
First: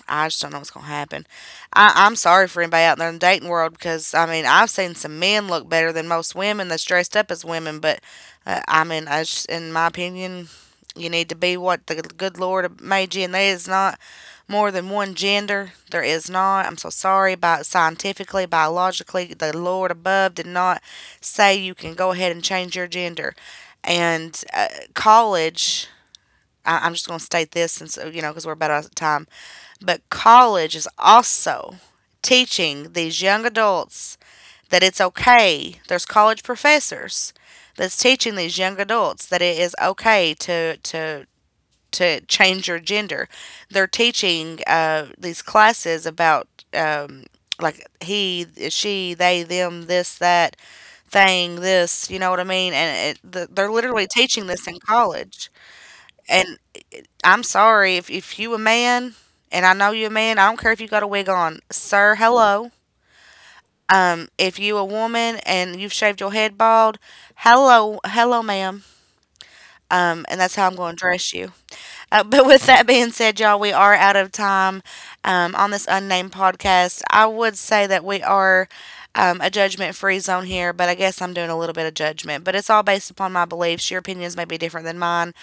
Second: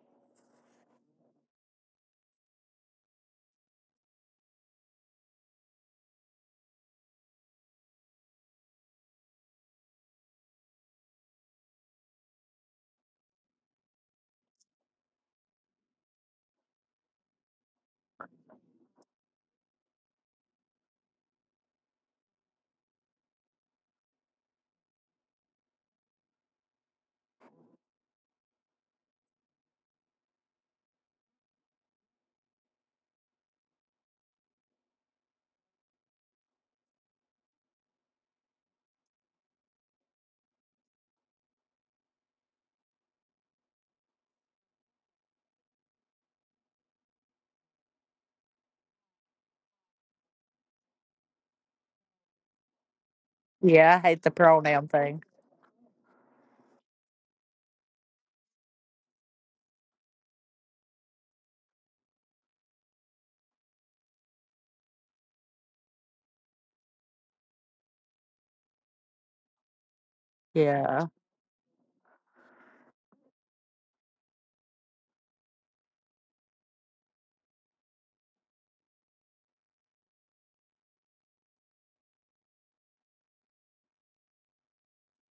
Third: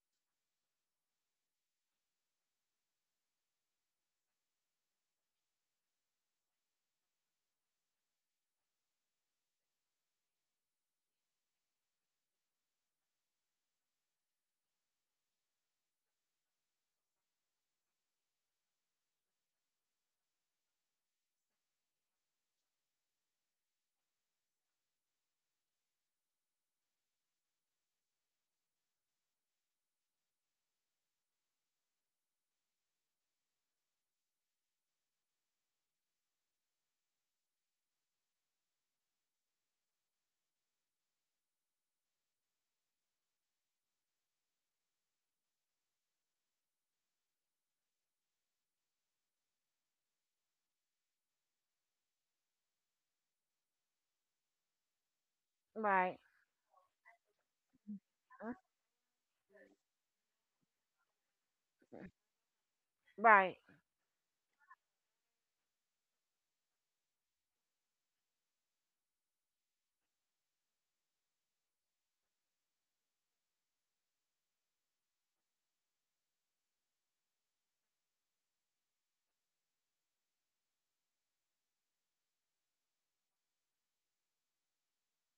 Speaker 1: I just don't know what's gonna happen. I'm sorry for anybody out there in the dating world, because I mean I've seen some men look better than most women that's dressed up as women. But I mean, I just, in my opinion, you need to be what the good Lord made you, and there is not more than one gender. There is not. I'm so sorry. About scientifically, biologically, the Lord above did not say you can go ahead and change your gender, and college. I'm just gonna state this, since you know, because we're about out of time, but college is also teaching these young adults that it's okay. There's college professors that's teaching these young adults that it is okay to to change your gender. They're teaching these classes about um, like he, she, they, them, this, that thing, this. You know what I mean? And they're
Speaker 2: Yeah,
Speaker 1: literally
Speaker 2: I hate the
Speaker 1: teaching this in
Speaker 2: pronoun thing.
Speaker 1: college.
Speaker 3: Right.
Speaker 1: And. I'm sorry. If you
Speaker 3: Uh,
Speaker 1: a man, and I know you a man, I don't care if you got a wig on, sir. Hello.
Speaker 3: Right.
Speaker 1: If you a woman and you've shaved your head bald, hello, hello, ma'am. And that's how I'm going to
Speaker 2: Yeah.
Speaker 1: dress you. But with that being said, y'all, we are out of time on this unnamed podcast. I would say that we are a judgment free zone here, but I guess I'm doing a little bit of judgment. But it's all based upon my beliefs. Your opinions may be different than mine.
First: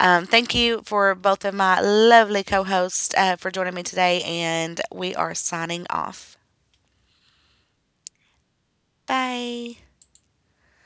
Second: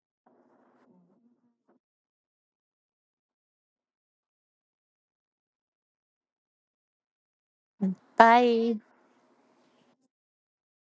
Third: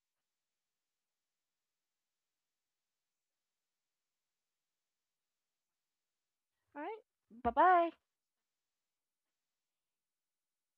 Speaker 1: Thank you for both of my lovely co hosts, for joining me today, and we are signing off.
Speaker 3: All right. Bye bye.
Speaker 2: Bye.
Speaker 1: Bye.